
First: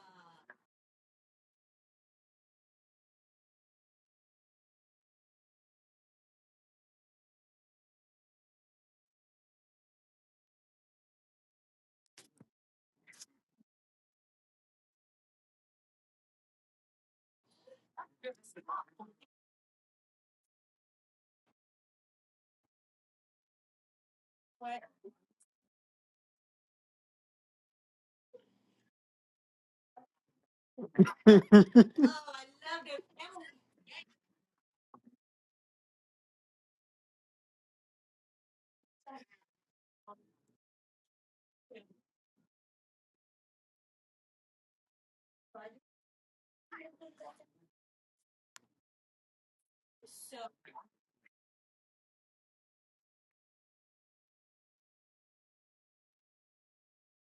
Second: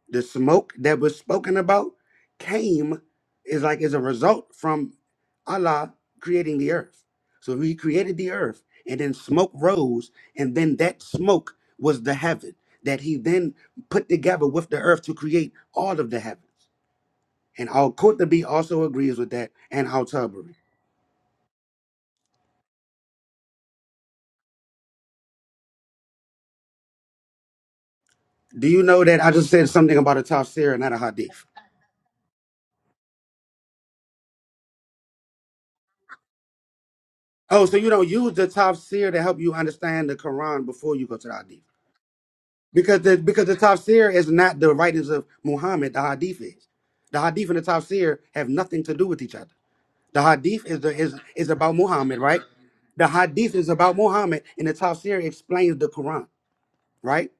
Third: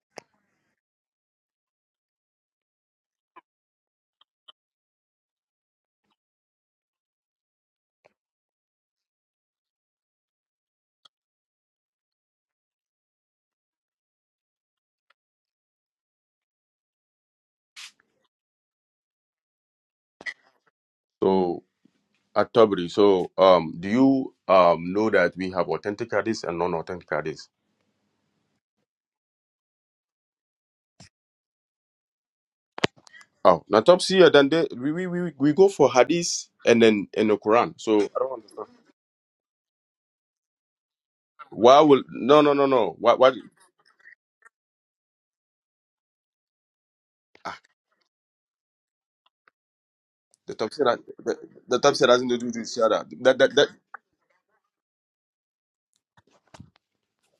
the smoke that was spoken about came is like as a result from Allah creating the earth. So he created the earth and then smoke rose and then that smoke was the heaven that he then put together with the earth to create all of the heavens. And Al-Qurtubi also agrees with that and Al-Tabari.
So at Tabri, so um, do you um know that we have authentic hadiths and non-authentic hadiths?
Do you know that I just said something about a tafsir and not a hadith?
<laughs>
Oh, now Topsy, uh, then they, we, we we we go for hadiths and then in the
Oh,
Quran.
so you
So
don't
I don't
use the
understand.
tafsir to help you understand the Quran before you go to the hadith.
Why will no no no no?
Because
Why
the
why?
because the tafsir is not the writings of Muhammad, the hadith is. The hadith
Ah,
and the tafsir have nothing to do with each other. The
the
hadith is
Topsy
the
that
is
the,
is about
the Topsy
Muhammad,
doesn't do
right?
this other.
The
That that
hadith
that
is about Muhammad, and the tafsir explains the Quran, right?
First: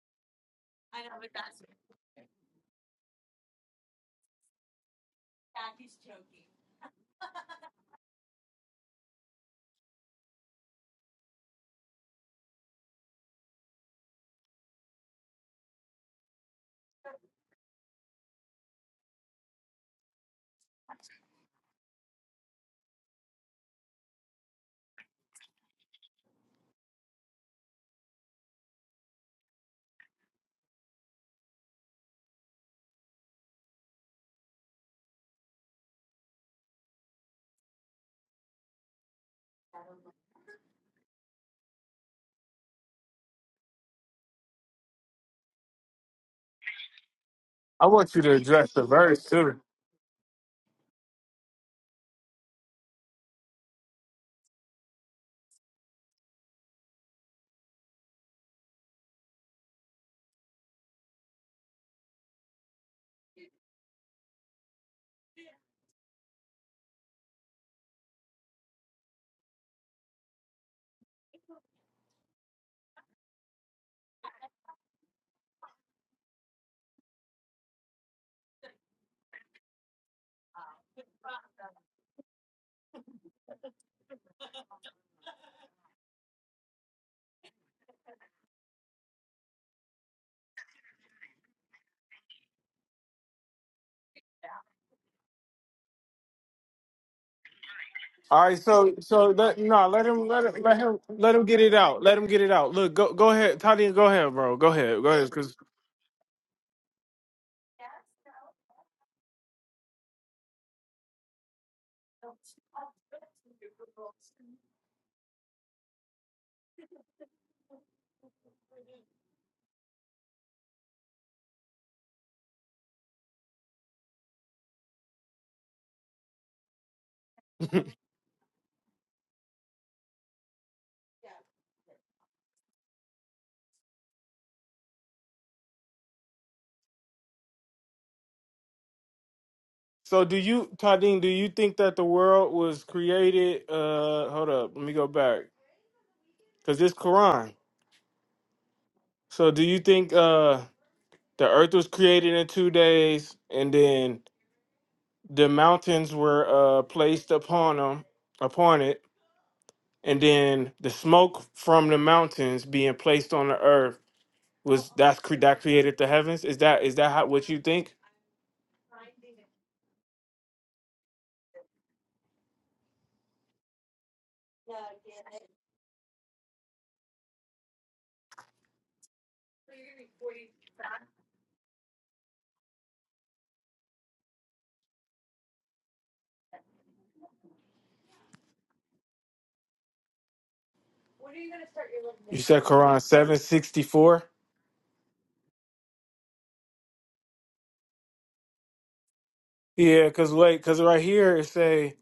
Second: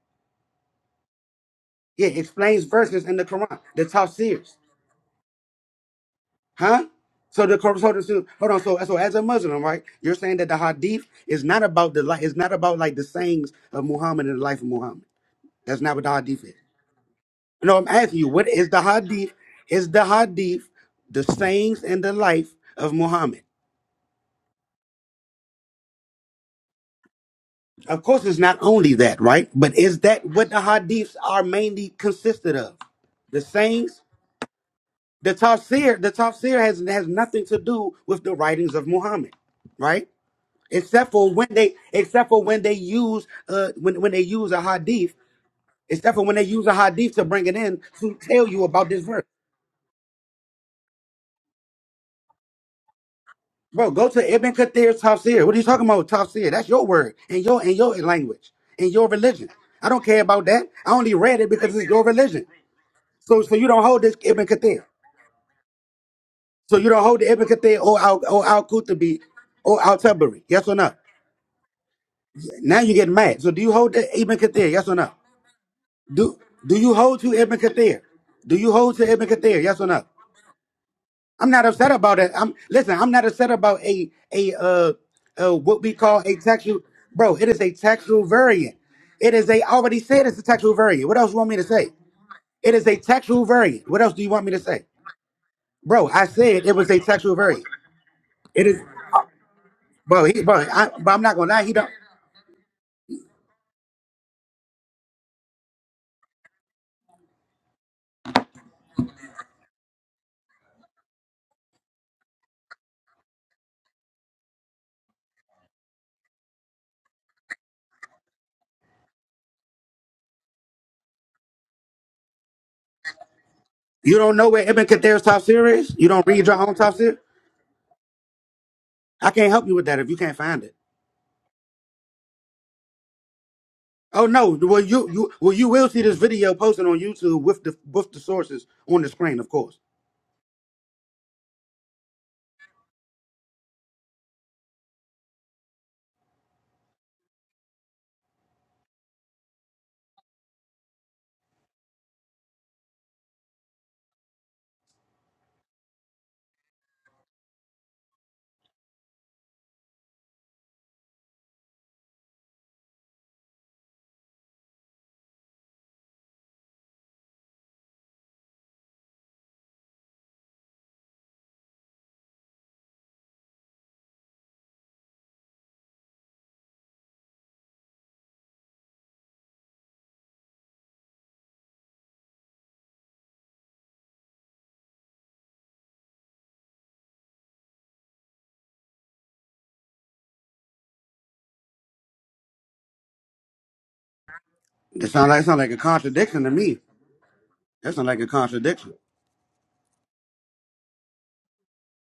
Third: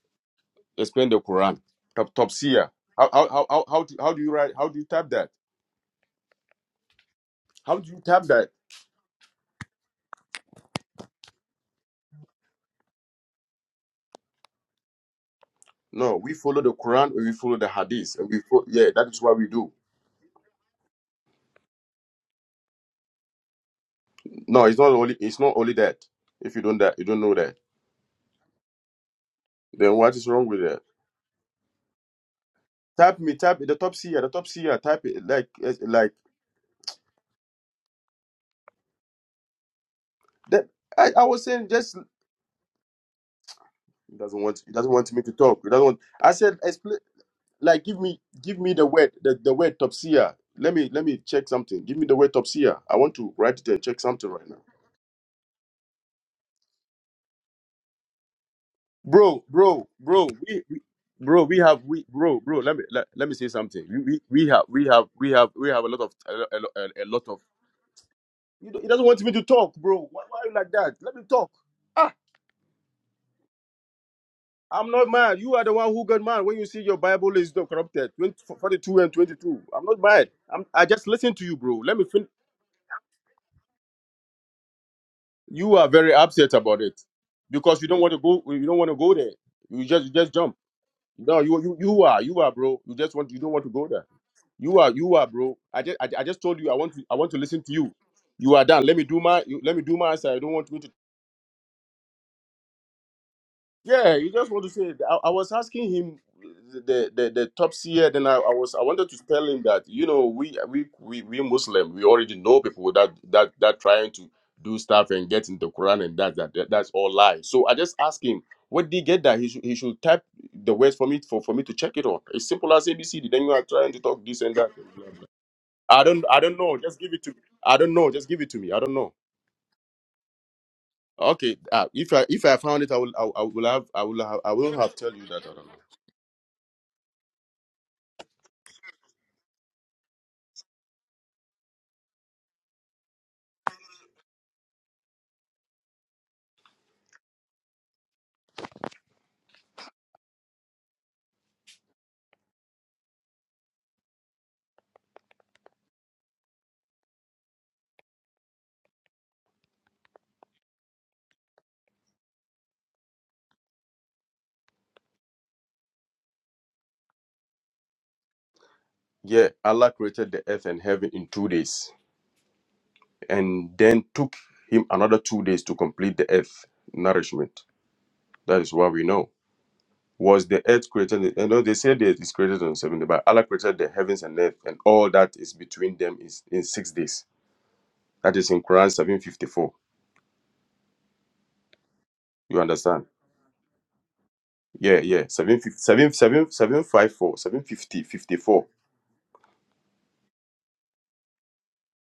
explain the Quran.
Yeah,
Top Topsy,
explains
uh,
verses
how
in the
how how
Quran.
how how
The
do, how do you write?
tafsirs,
How do you type that?
huh? So the
How
Quran-
do
so,
you
the-
type
so
that?
hold on. So so as a Muslim, right? You're saying that the hadith is not about the life. It's not about like the sayings of Muhammad and the life of Muhammad. That's not what the
No, we
hadith is.
follow the Quran and we follow the
No, I'm
Hadith.
asking you,
And we
what
fo-
is the
yeah, that is
hadith?
what we do.
Is the hadith the sayings and the life of Muhammad?
No, it's not only it's not only that. If you don't that you don't know that,
Of course, it's not only that, right? But
then
is
what
that
is wrong
what the
with that?
hadiths are mainly consisted of?
Type me,
The
type the top
sayings,
seer, the top seer, type it
the
like it's
tafsir, the
like
tafsir has has nothing to do with the writings of Muhammad, right?
that.
Except
I, I
for
was
when
saying
they,
just
except for when they use, uh, when when
he
they
doesn't
use a
want he doesn't want
hadith,
me to talk. He doesn't want
except for
I
when they
said
use a
explain
hadith to bring it in
like
I
give
want
to
me
you to
tell
give
you
address
me
the
the
about this
word
verse
verse.
the, the
too.
word top seer. Let me let me check something. Give me the word top seer. I want to write it and
Bro,
check
go
something
to
right
Ibn
now.
Kathir's Tafsir. What are you talking about, Tafsir? That's your word and your and your language and your
Bro,
religion. I
bro,
don't care
bro,
about
we,
that.
we
I only read
bro,
it
we
because
have
it's your
we bro,
religion.
bro, let me let, let me
So
say
so you don't
something. We,
hold this
we
Ibn
we have
Kathir.
we have we have we have a lot of a, lo- a,
So
lo-
you don't
a
hold
lot
the
of
Ibn Kathir or Al or Al
You don't- he doesn't
Qutbi
want me to talk,
or Al
bro. Why, why
Tabari.
are you
Yes
like
or no?
that? Let me talk. Ah,
Now you get mad. So do you hold the Ibn Kathir? Yes
I'm
or
not
no?
mad. You are the one who got
Do
mad when you
do
see
you
your
hold to
Bible is
Ibn
not
Kathir?
corrupted. 20,
Do you hold
42
to
and
Ibn Kathir?
22.
Yes or
I'm not
no?
mad. I'm, I just listen to
I'm
you,
not
bro.
upset
Let me
about
fin-
it. I'm listen. I'm not upset about a a uh, uh
You
what
are
we
very
call a
upset
textual
about it
bro. It is a
because you don't want to
textual
go. You
variant.
don't want to go there.
It is a I
You
already
just you
said
just
it's a
jump.
textual variant. What else you
No,
want me
you
to
you
say?
you are you are
It
bro.
is
You
a
just want you
textual
don't want to go
variant. What
there.
else do you want me to
You
say,
are you are bro. I just
bro?
I, I
I
just told
said
you
it
I
was
want
a
to I want
textual
to listen
variant.
to you.
All
You
right,
are
It is,
done.
so
Let me do
so
my
let
you, let me
no,
do
let
my
bro.
him
side. I
He,
let
don't
him
bro.
want
let
you to
I,
him
but I'm
let
not
him
gonna
get
lie. He
it
don't.
out. Let him get it out. Look, go go ahead, Tadine, go
Yeah, you
ahead,
just
bro.
want
Go
to say.
ahead, go
I, I
ahead,
was
cause.
asking him the the, the top seer. Then I, I was I wanted to tell him that you know we we we we Muslim we already know people that that that trying to do stuff and get into Quran and that that, that that's all lies. So I just asked him where did he get that he should he should type the words for me for for me to check it on. It's simple as ABCD. Then you are trying to
You
talk
don't
this
know
and
where
that.
Ibn Kathir's top series?
I
You don't
don't I
read your
don't
own
know.
top
Just give
series?
it to me.
<laughs>
I don't know. Just give it to me. I don't know.
I can't help you with that if you can't find it.
Okay, uh, if I if I found it, I will I, will- I will have I
Oh
will have,
no!
I will
Well,
have
you
tell you
you
that I
well
don't
you
know.
will see this video posted on YouTube with the with the sources on the screen, of course.
so do you, Tadine? Do you think that the world was created? Uh, hold up, let me go back, cause it's Quran. So do you think? Uh, the earth was created in two days and then the mountains were uh placed upon them upon it and then the smoke from the mountains being placed on the earth was that's cre- that created the heavens is that is that how, what you think
Yeah, Allah created the earth and heaven in two days, and then took him another two days to complete the earth nourishment. That is what we know. Was the earth created? You know they say the earth is created on seven days, but Allah created the heavens and earth, and all that is between them is in six days. That is in Quran seven fifty four.
you
You
said quran
understand?
764
Yeah,
It
yeah.
sounds like
Seven
sound like a
fifty-seven,
contradiction
seven,
to
seven,
me.
seven five four, seven
That
fifty,
sounds like a
fifty four.
contradiction.
yeah because wait because right here it say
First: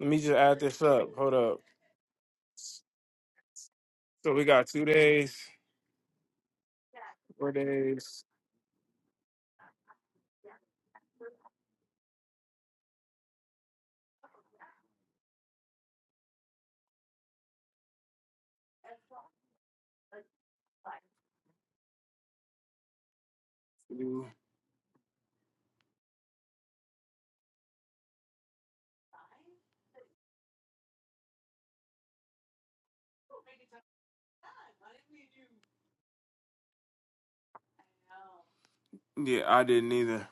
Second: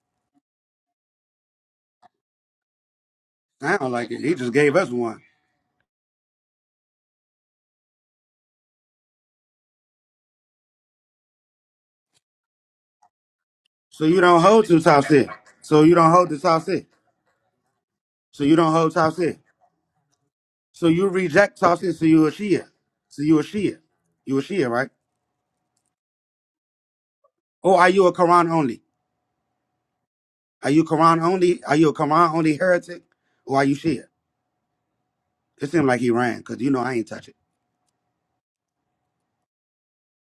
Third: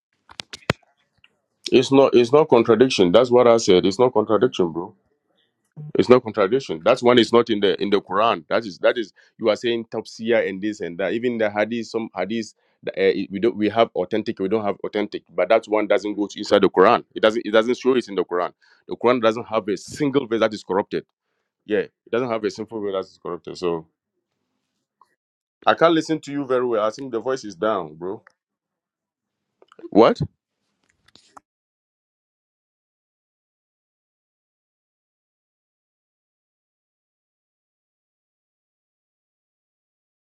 let me just add this up hold up
It's not it's not contradiction. That's what I
I
said.
don't
It's
like
not
it.
so
He
we
just
got
contradiction,
gave
two
bro.
us one.
days
It's not contradiction. That's one is not
four
in the in the
days
Quran. That is that is you are saying tafsir and this and that. Even the hadith, some hadith uh, we don't we have
So you
authentic,
don't
we don't
hold
have
to top
authentic.
six.
But that
So
one
you don't
doesn't go
hold to
to
top
inside the
six.
Quran. It doesn't it doesn't show it in the
So
Quran.
you don't hold
The
top
Quran
six.
doesn't have a single verse that is
So
corrupted.
you reject top
Yeah, it
six. So you
doesn't
a
have a
Shia.
single verse that is
So you a
corrupted.
Shia.
So
two.
You a Shia, right?
I can't listen to you very well. I think the voice is
Or are
down,
you a
bro.
Quran only?
What?
Are you Quran only? Are you a Quran only heretic? Or are you Shia? It seemed like he ran because you know I ain't touch it.
yeah i didn't either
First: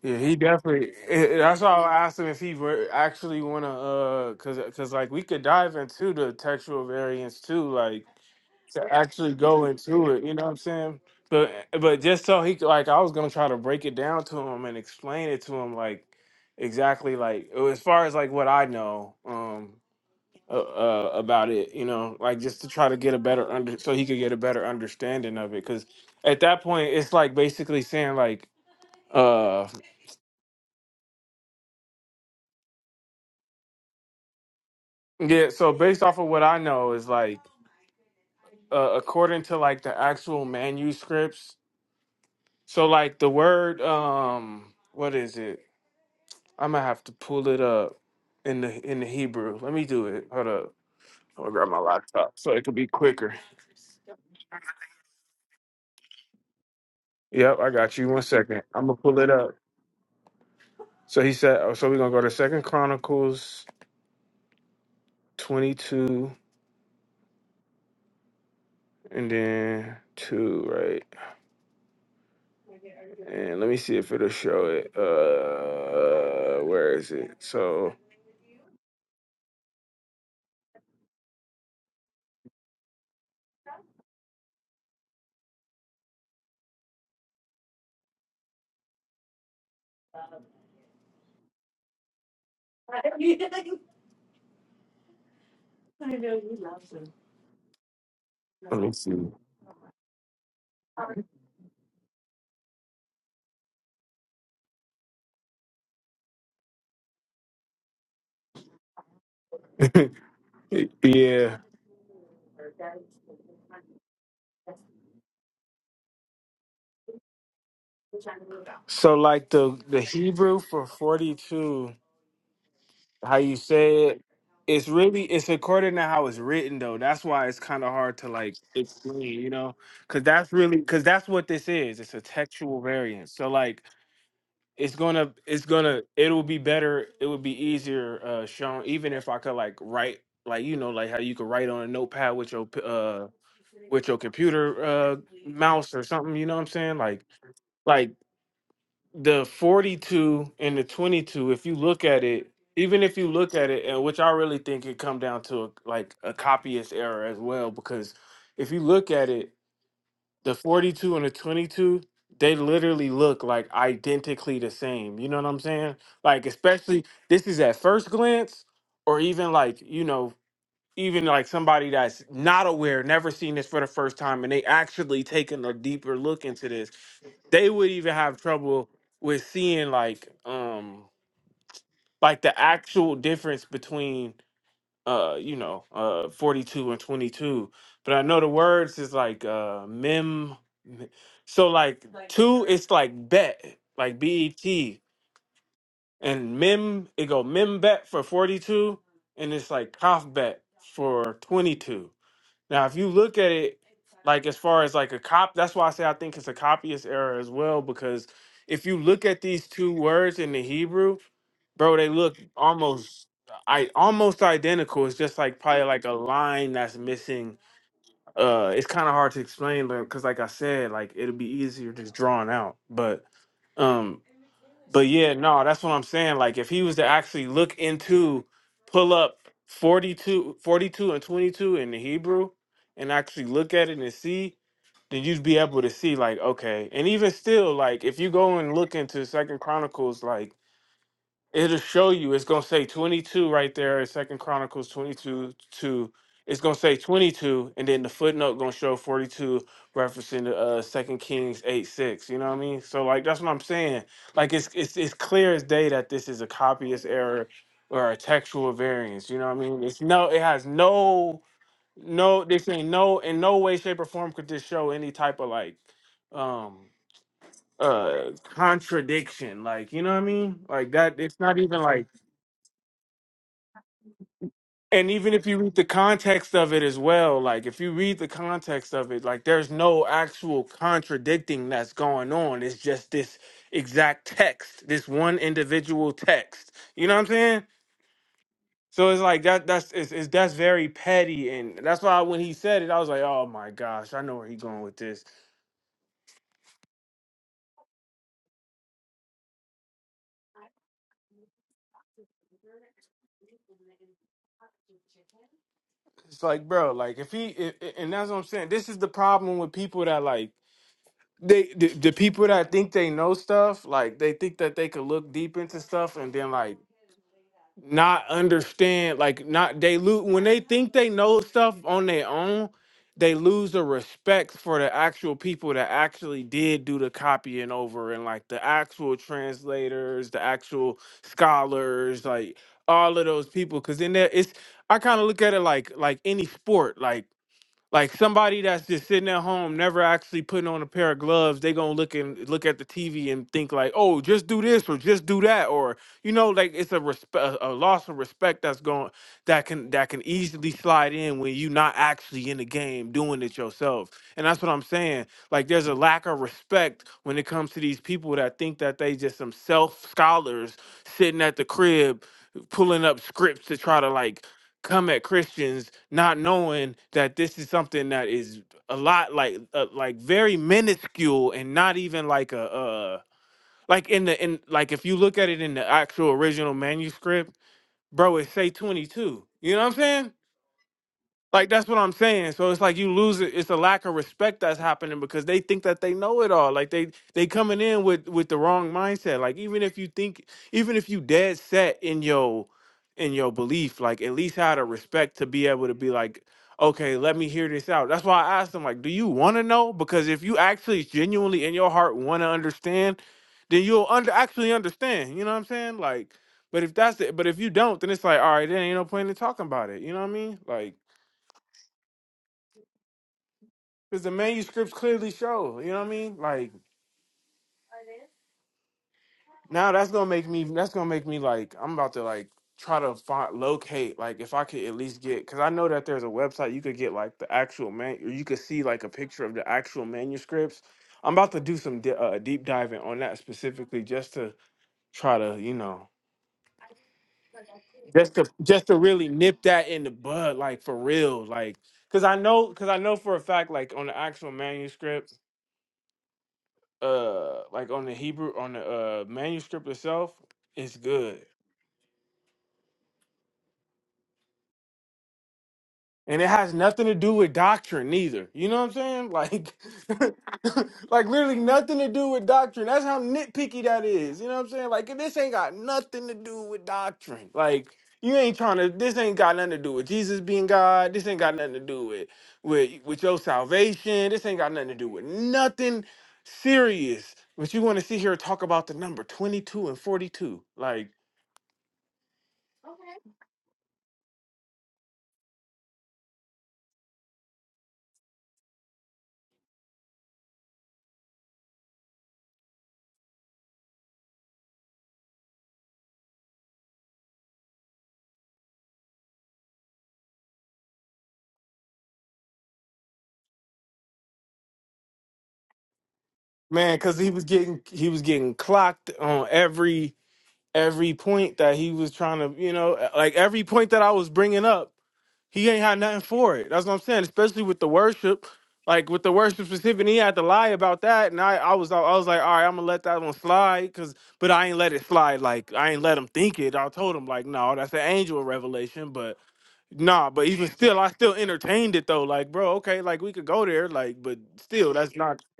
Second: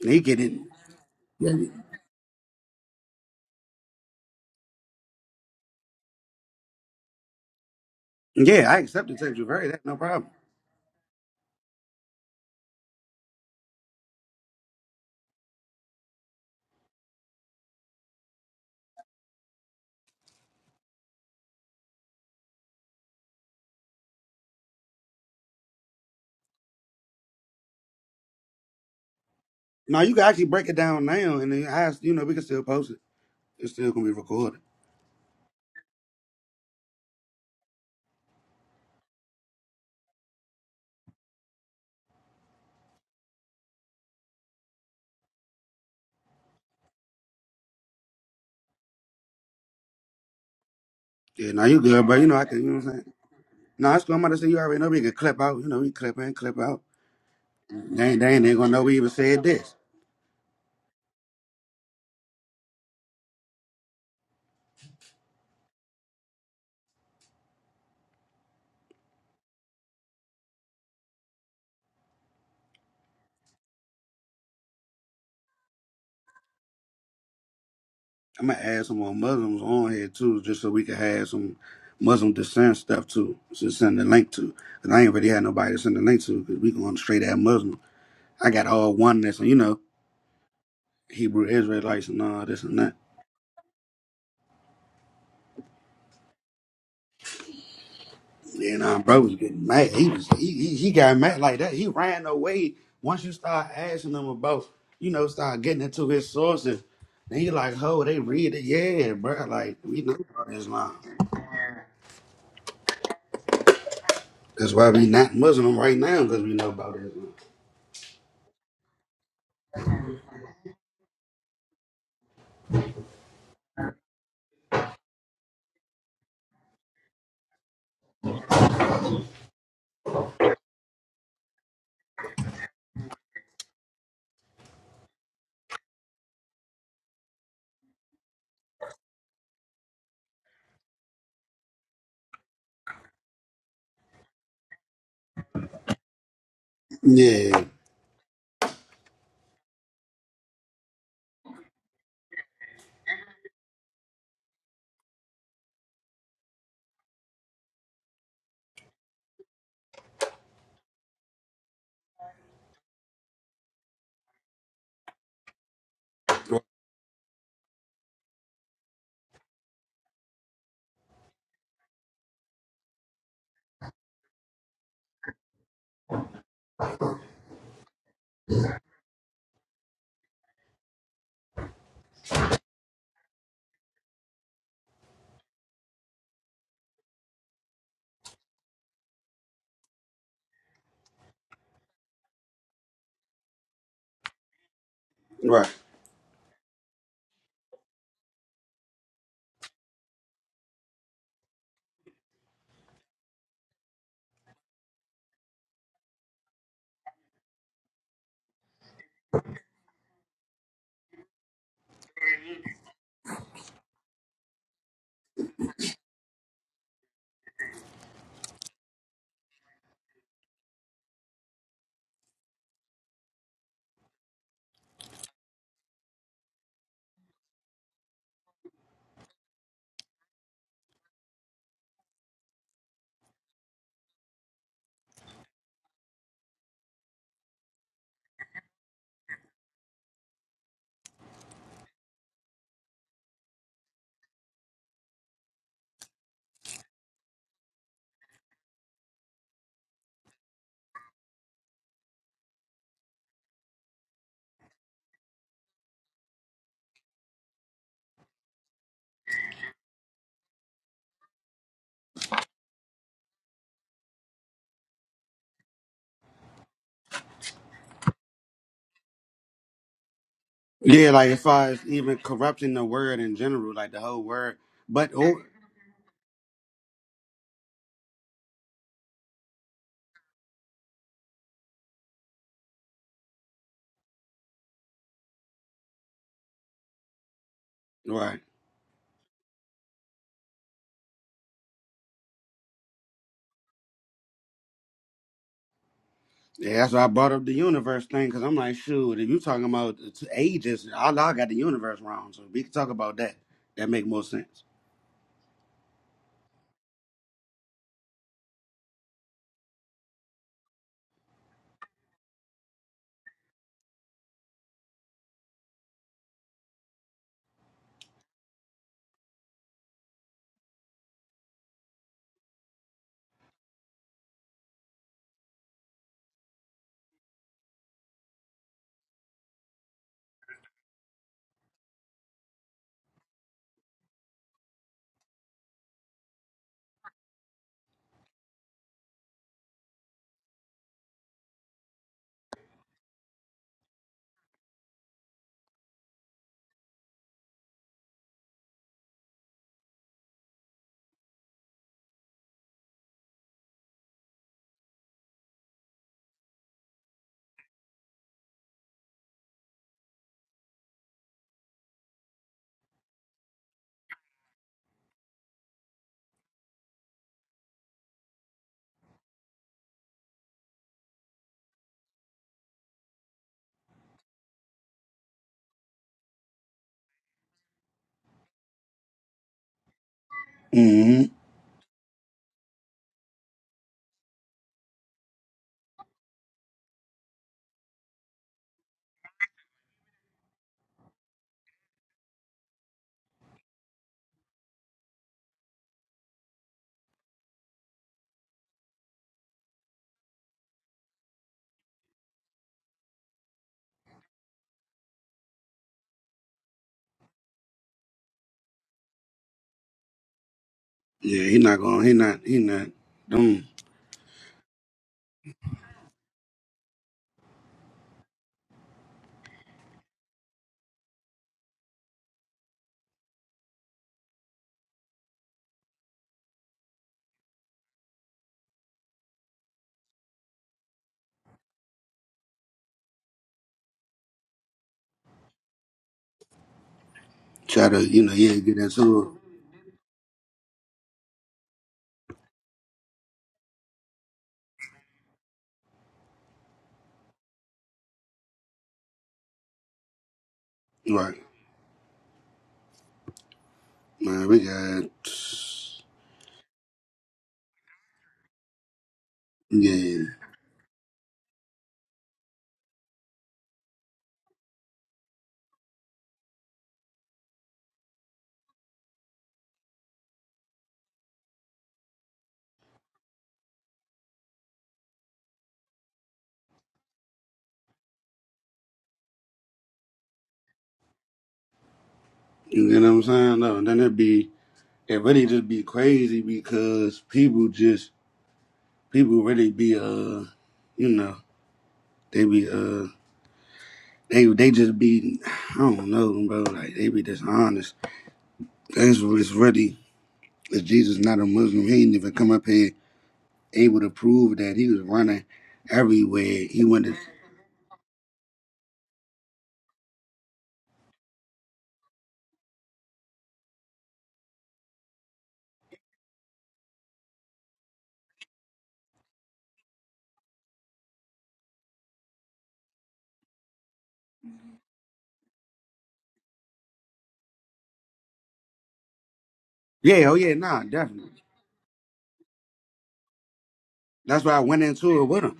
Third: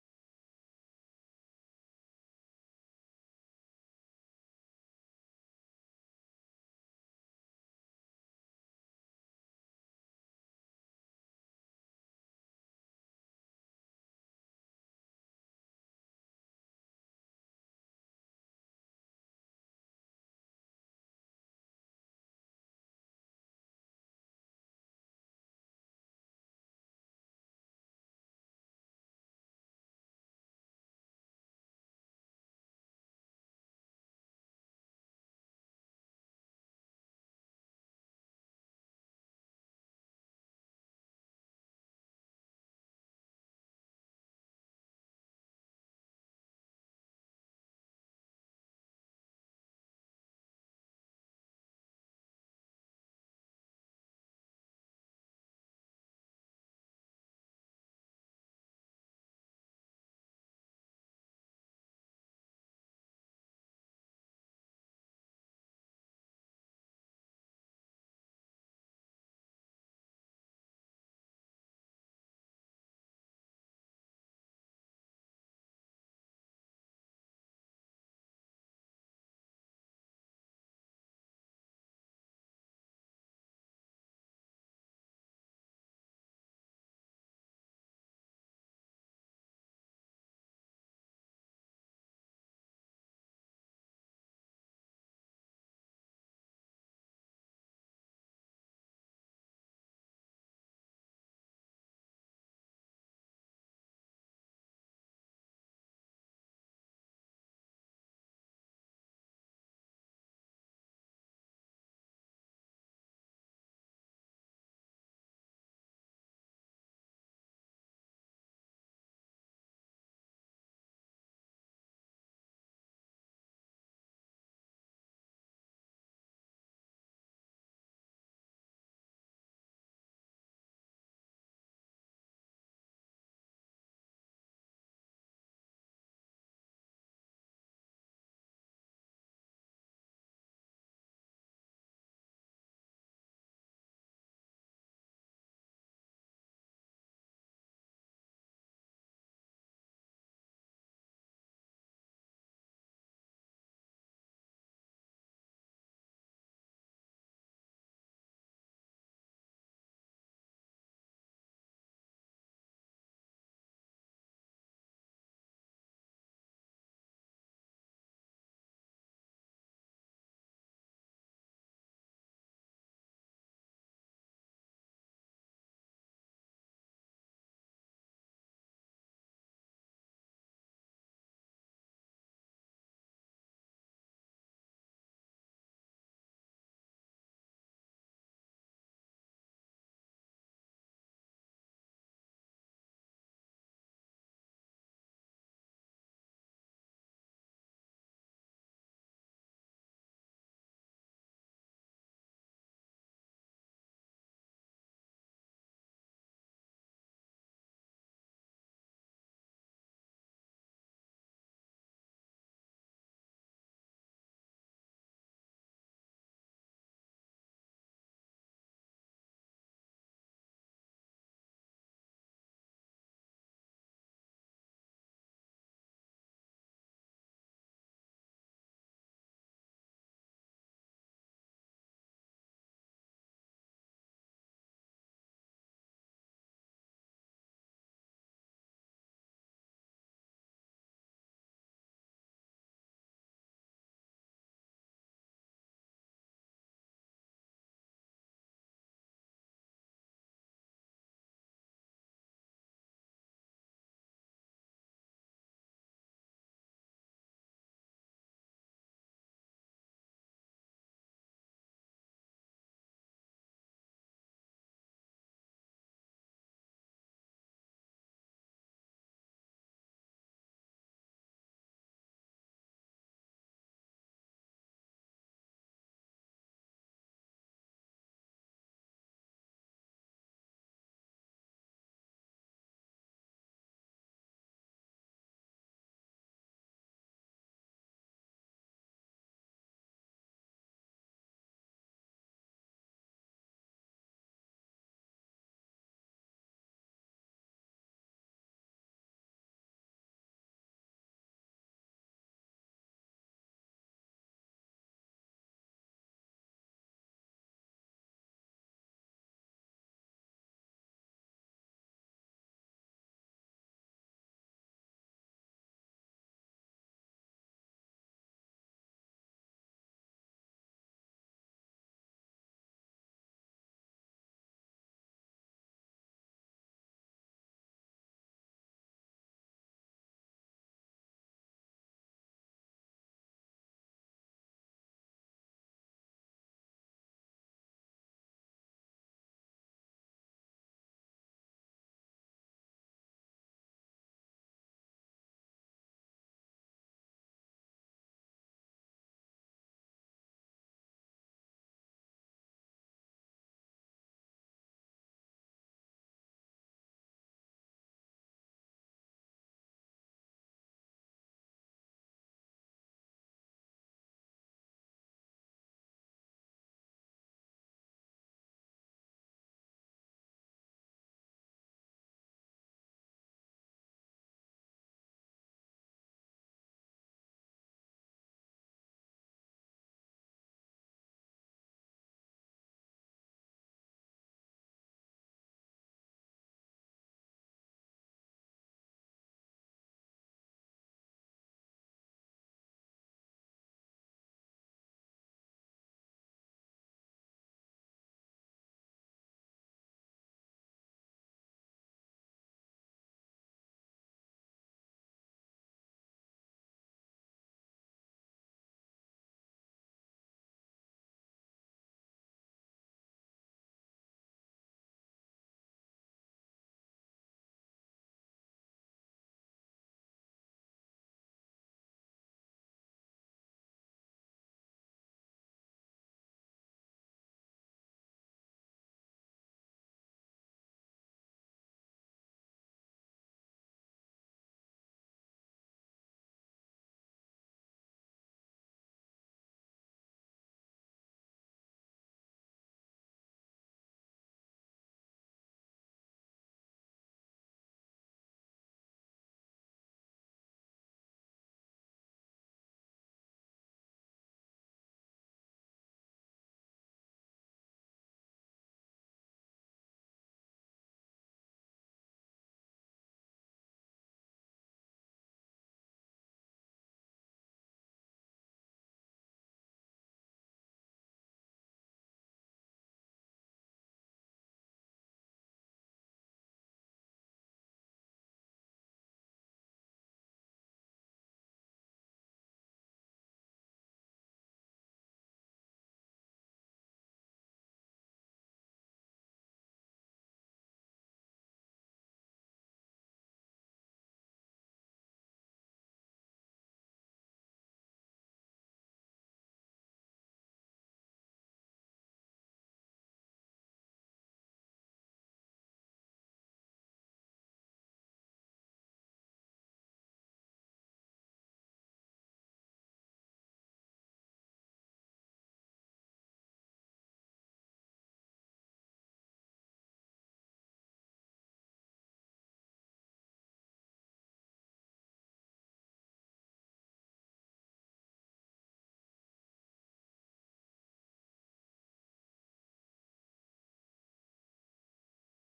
And
Yeah,
he
he
get in.
definitely. eh, eh,
Yeah,
That's why I asked him if he were actually want to, uh, cause, cause like we could dive into the textual variants too, like
yeah I
to
accept the
actually
text.
go
very that no
into it.
problem.
You know what I'm saying? But but just so he could, like, I was gonna try to break it down to him and explain it to him, like exactly like oh, as far as like what I know, um, uh, uh, about it. You know, like just to try to get a better under, so he could get a better understanding of it. Cause at that point, it's like basically saying like. uh.
Now you can actually break it down now and then ask. You know we can still post it. It's still gonna be recorded.
Yeah, so based off of what I know is like uh, according to like the actual manuscripts. So like the word um what is it? I'm gonna have to pull it up in the in the Hebrew. Let me do it. Hold up. I'm gonna
Yeah, now
grab my
you good, but you
laptop
know I
so
can.
it
You
could
know what
be
I'm saying?
quicker.
No, that's what I'm about to say. You already know we can clip out. You know we clip in, clip out.
Yep, I got you.
They ain't,
One
they ain't even
second.
gonna know
I'm gonna
we even
pull it
said
up.
this.
So he said oh, so we're gonna go to Second Chronicles twenty two and then two, right? And let me see if it'll show it. Uh, where is it? So
I'm gonna add some more Muslims on here too, just so we can have some Muslim dissent stuff too. So send the link to. Cause I ain't really had nobody to send the link to. Cause we going straight at Muslim. I got all oneness and you know Hebrew Israelites and all this and that.
let
And
me
um,
see.
bro was getting mad. He was he, he he got mad like that. He ran away. Once you start asking him about, you know, start getting into his sources, and he like, oh, they read it, yeah, bro. Like we know about Islam.
<laughs> yeah.
That's why we not Muslim right now because we know about Islam.
So like the the Hebrew for forty two, how you say it, it's really it's according to how it's written though. That's why it's kind of hard to like explain, you know, because that's really because that's what this is. It's a textual variant. So like it's gonna it's gonna it will be better it would be easier uh sean even if i could like write like you know like how you could write on a notepad with your p- uh with your computer uh mouse or something you know what i'm saying like
Yeah,
like the 42 and the 22 if you look at it even if you look at it and which i really think it come down to a, like a copyist error as well because if you look at it the 42 and the 22 they literally look like identically the same you know what i'm saying like especially this is at first glance or even like you know even like somebody that's not aware never seen this for the first time and they actually taking a deeper look into this they would even have trouble with seeing like um like the actual difference between uh you know uh 42 and 22 but i know the words is like uh mem m- so like Like- two it's like bet like bet
right.
and mem it go mem bet for 42 and it's like cough bet for 22 now, if you look at it, like as far as like a cop, that's why I say I think it's a copyist error as well. Because if you look at these two words in the Hebrew, bro, they look almost, I almost identical. It's just like probably like a line that's missing. Uh, it's kind of hard to explain, but because like I said, like it'll be easier just drawn out. But, um, but yeah, no, that's what I'm saying. Like if he was to actually look into pull up 42, 42 and 22 in the Hebrew and actually look at it and see, then you'd be able to see like okay. And even still like if you go and look into Second Chronicles like it'll show you it's gonna say 22 right there second chronicles 22 2 it's gonna say 22 and then the footnote gonna show 42 referencing the uh second kings 8 6 you know what i mean so like that's what i'm saying like it's it's, it's clear as day that this is a copyist error or a textual variance you know what i mean it's no it has no no this ain't no in no way shape or form could this show any type of like um uh contradiction like you know what i mean like
Yeah,
that
like
it's
as
not
far
even
as
like
even corrupting the word in general, like the whole word,
And
but
even
or
if you read the context of it as well, like if you read the context of it, like there's no actual contradicting that's going on. It's just this exact text, this one individual text. You know what I'm saying?
right.
So it's like that. That's it's, it's that's very petty, and that's why when he said it, I was like, oh my gosh, I know where he's going with this.
Yeah, that's why I brought up the universe thing because I'm like, shoot, if you talking about the t- ages, Allah got the universe wrong, so we can talk about that. That make more sense.
It's like, bro, like if he, i i- and that's what I'm saying. This is the problem with people that like they the, the people that think they know stuff, like they think that they could look deep into stuff and then like not understand, like not they lose when they think they know stuff on their own, they lose the respect for the actual people that actually did do the copying over and like the actual translators, the actual scholars, like all of those people. Cause in there it's I kind of look at it like like any sport. Like like somebody that's just sitting at home, never actually putting on a pair of gloves, they gonna look and look at the TV and think like, "Oh, just do this or just do that," or you know, like it's a respect, a a loss of respect that's going that can that can easily slide in when you're not actually in the game doing it yourself. And that's what I'm saying. Like there's a lack of respect when it comes to these people that think that they just some self scholars sitting at the crib pulling up scripts to try to like come at Christians not knowing that this is something that is a lot like uh, like very minuscule and not even like a uh like in the in like if you look at it in the actual original manuscript, bro, it say 22. You know what I'm saying?
hmm
Like that's what I'm saying. So it's like you lose it. It's a lack of respect that's happening because they think that they know it all. Like they they coming in with with the wrong mindset. Like even if you think, even if you dead set in your in your belief, like at least have the respect to be able to be like, okay, let me hear this out. That's why I asked them like, do you want to know? Because if you actually genuinely in your heart want to understand, then you'll under actually understand. You know what I'm saying? Like, but if that's it, but if you don't, then it's like, all right, then ain't no point in talking about it. You know what I mean? Like.
Yeah, he not going. He not. He not. Don't
Because the manuscripts clearly show, you know what I mean? Like now that's gonna make me that's gonna make me like I'm about to like try to find locate like if I could at least get because I know that there's a website you could get like the actual man or you could see like a picture of the actual manuscripts. I'm about to do some di- uh, deep diving on that specifically just to try to you know
try to. You know,
just to
yeah, get
just to really
into
nip that in the bud like for real like because I know because I know for a fact like on the actual manuscripts uh like on the Hebrew on the uh manuscript itself, it's
it. Right,
good.
man. We got.
And it has nothing to do with doctrine either. You know what I'm saying? Like
Yeah,
<laughs> like literally nothing to do with doctrine. That's how nitpicky that is. You know what I'm saying? Like this ain't got nothing to do with doctrine. Like you ain't trying to this ain't got nothing to do with Jesus being God. This ain't got nothing to do with with with your salvation. This ain't got nothing to do with nothing serious. But you want to sit here and talk about the number 22 and 42. Like
you get what I'm saying. No, then it be. It really just be crazy because people just people really be uh, you know, they be uh they they just be I don't know, bro. Like they be dishonest. That's what it's really if Jesus not a Muslim, he ain't even come up here able to prove that he was running everywhere. He
Man,
went to
because he was getting he was getting clocked on every every point that he was trying to, you know, like every point that I was bringing up, he ain't had nothing for it. That's what I'm saying. Especially with the worship, like with the worship specific, he had to lie about that, and I I was I was like, all right, I'm gonna let that one slide, cause but I ain't let it slide. Like I ain't let him think it. I told him like, no, that's an angel revelation, but Nah,
yeah, oh
but
yeah,
even
nah,
still, I
definitely.
still entertained it though. Like, bro, okay, like we could go there, like, but
That's why I went
still, that's
into it
not.
with him.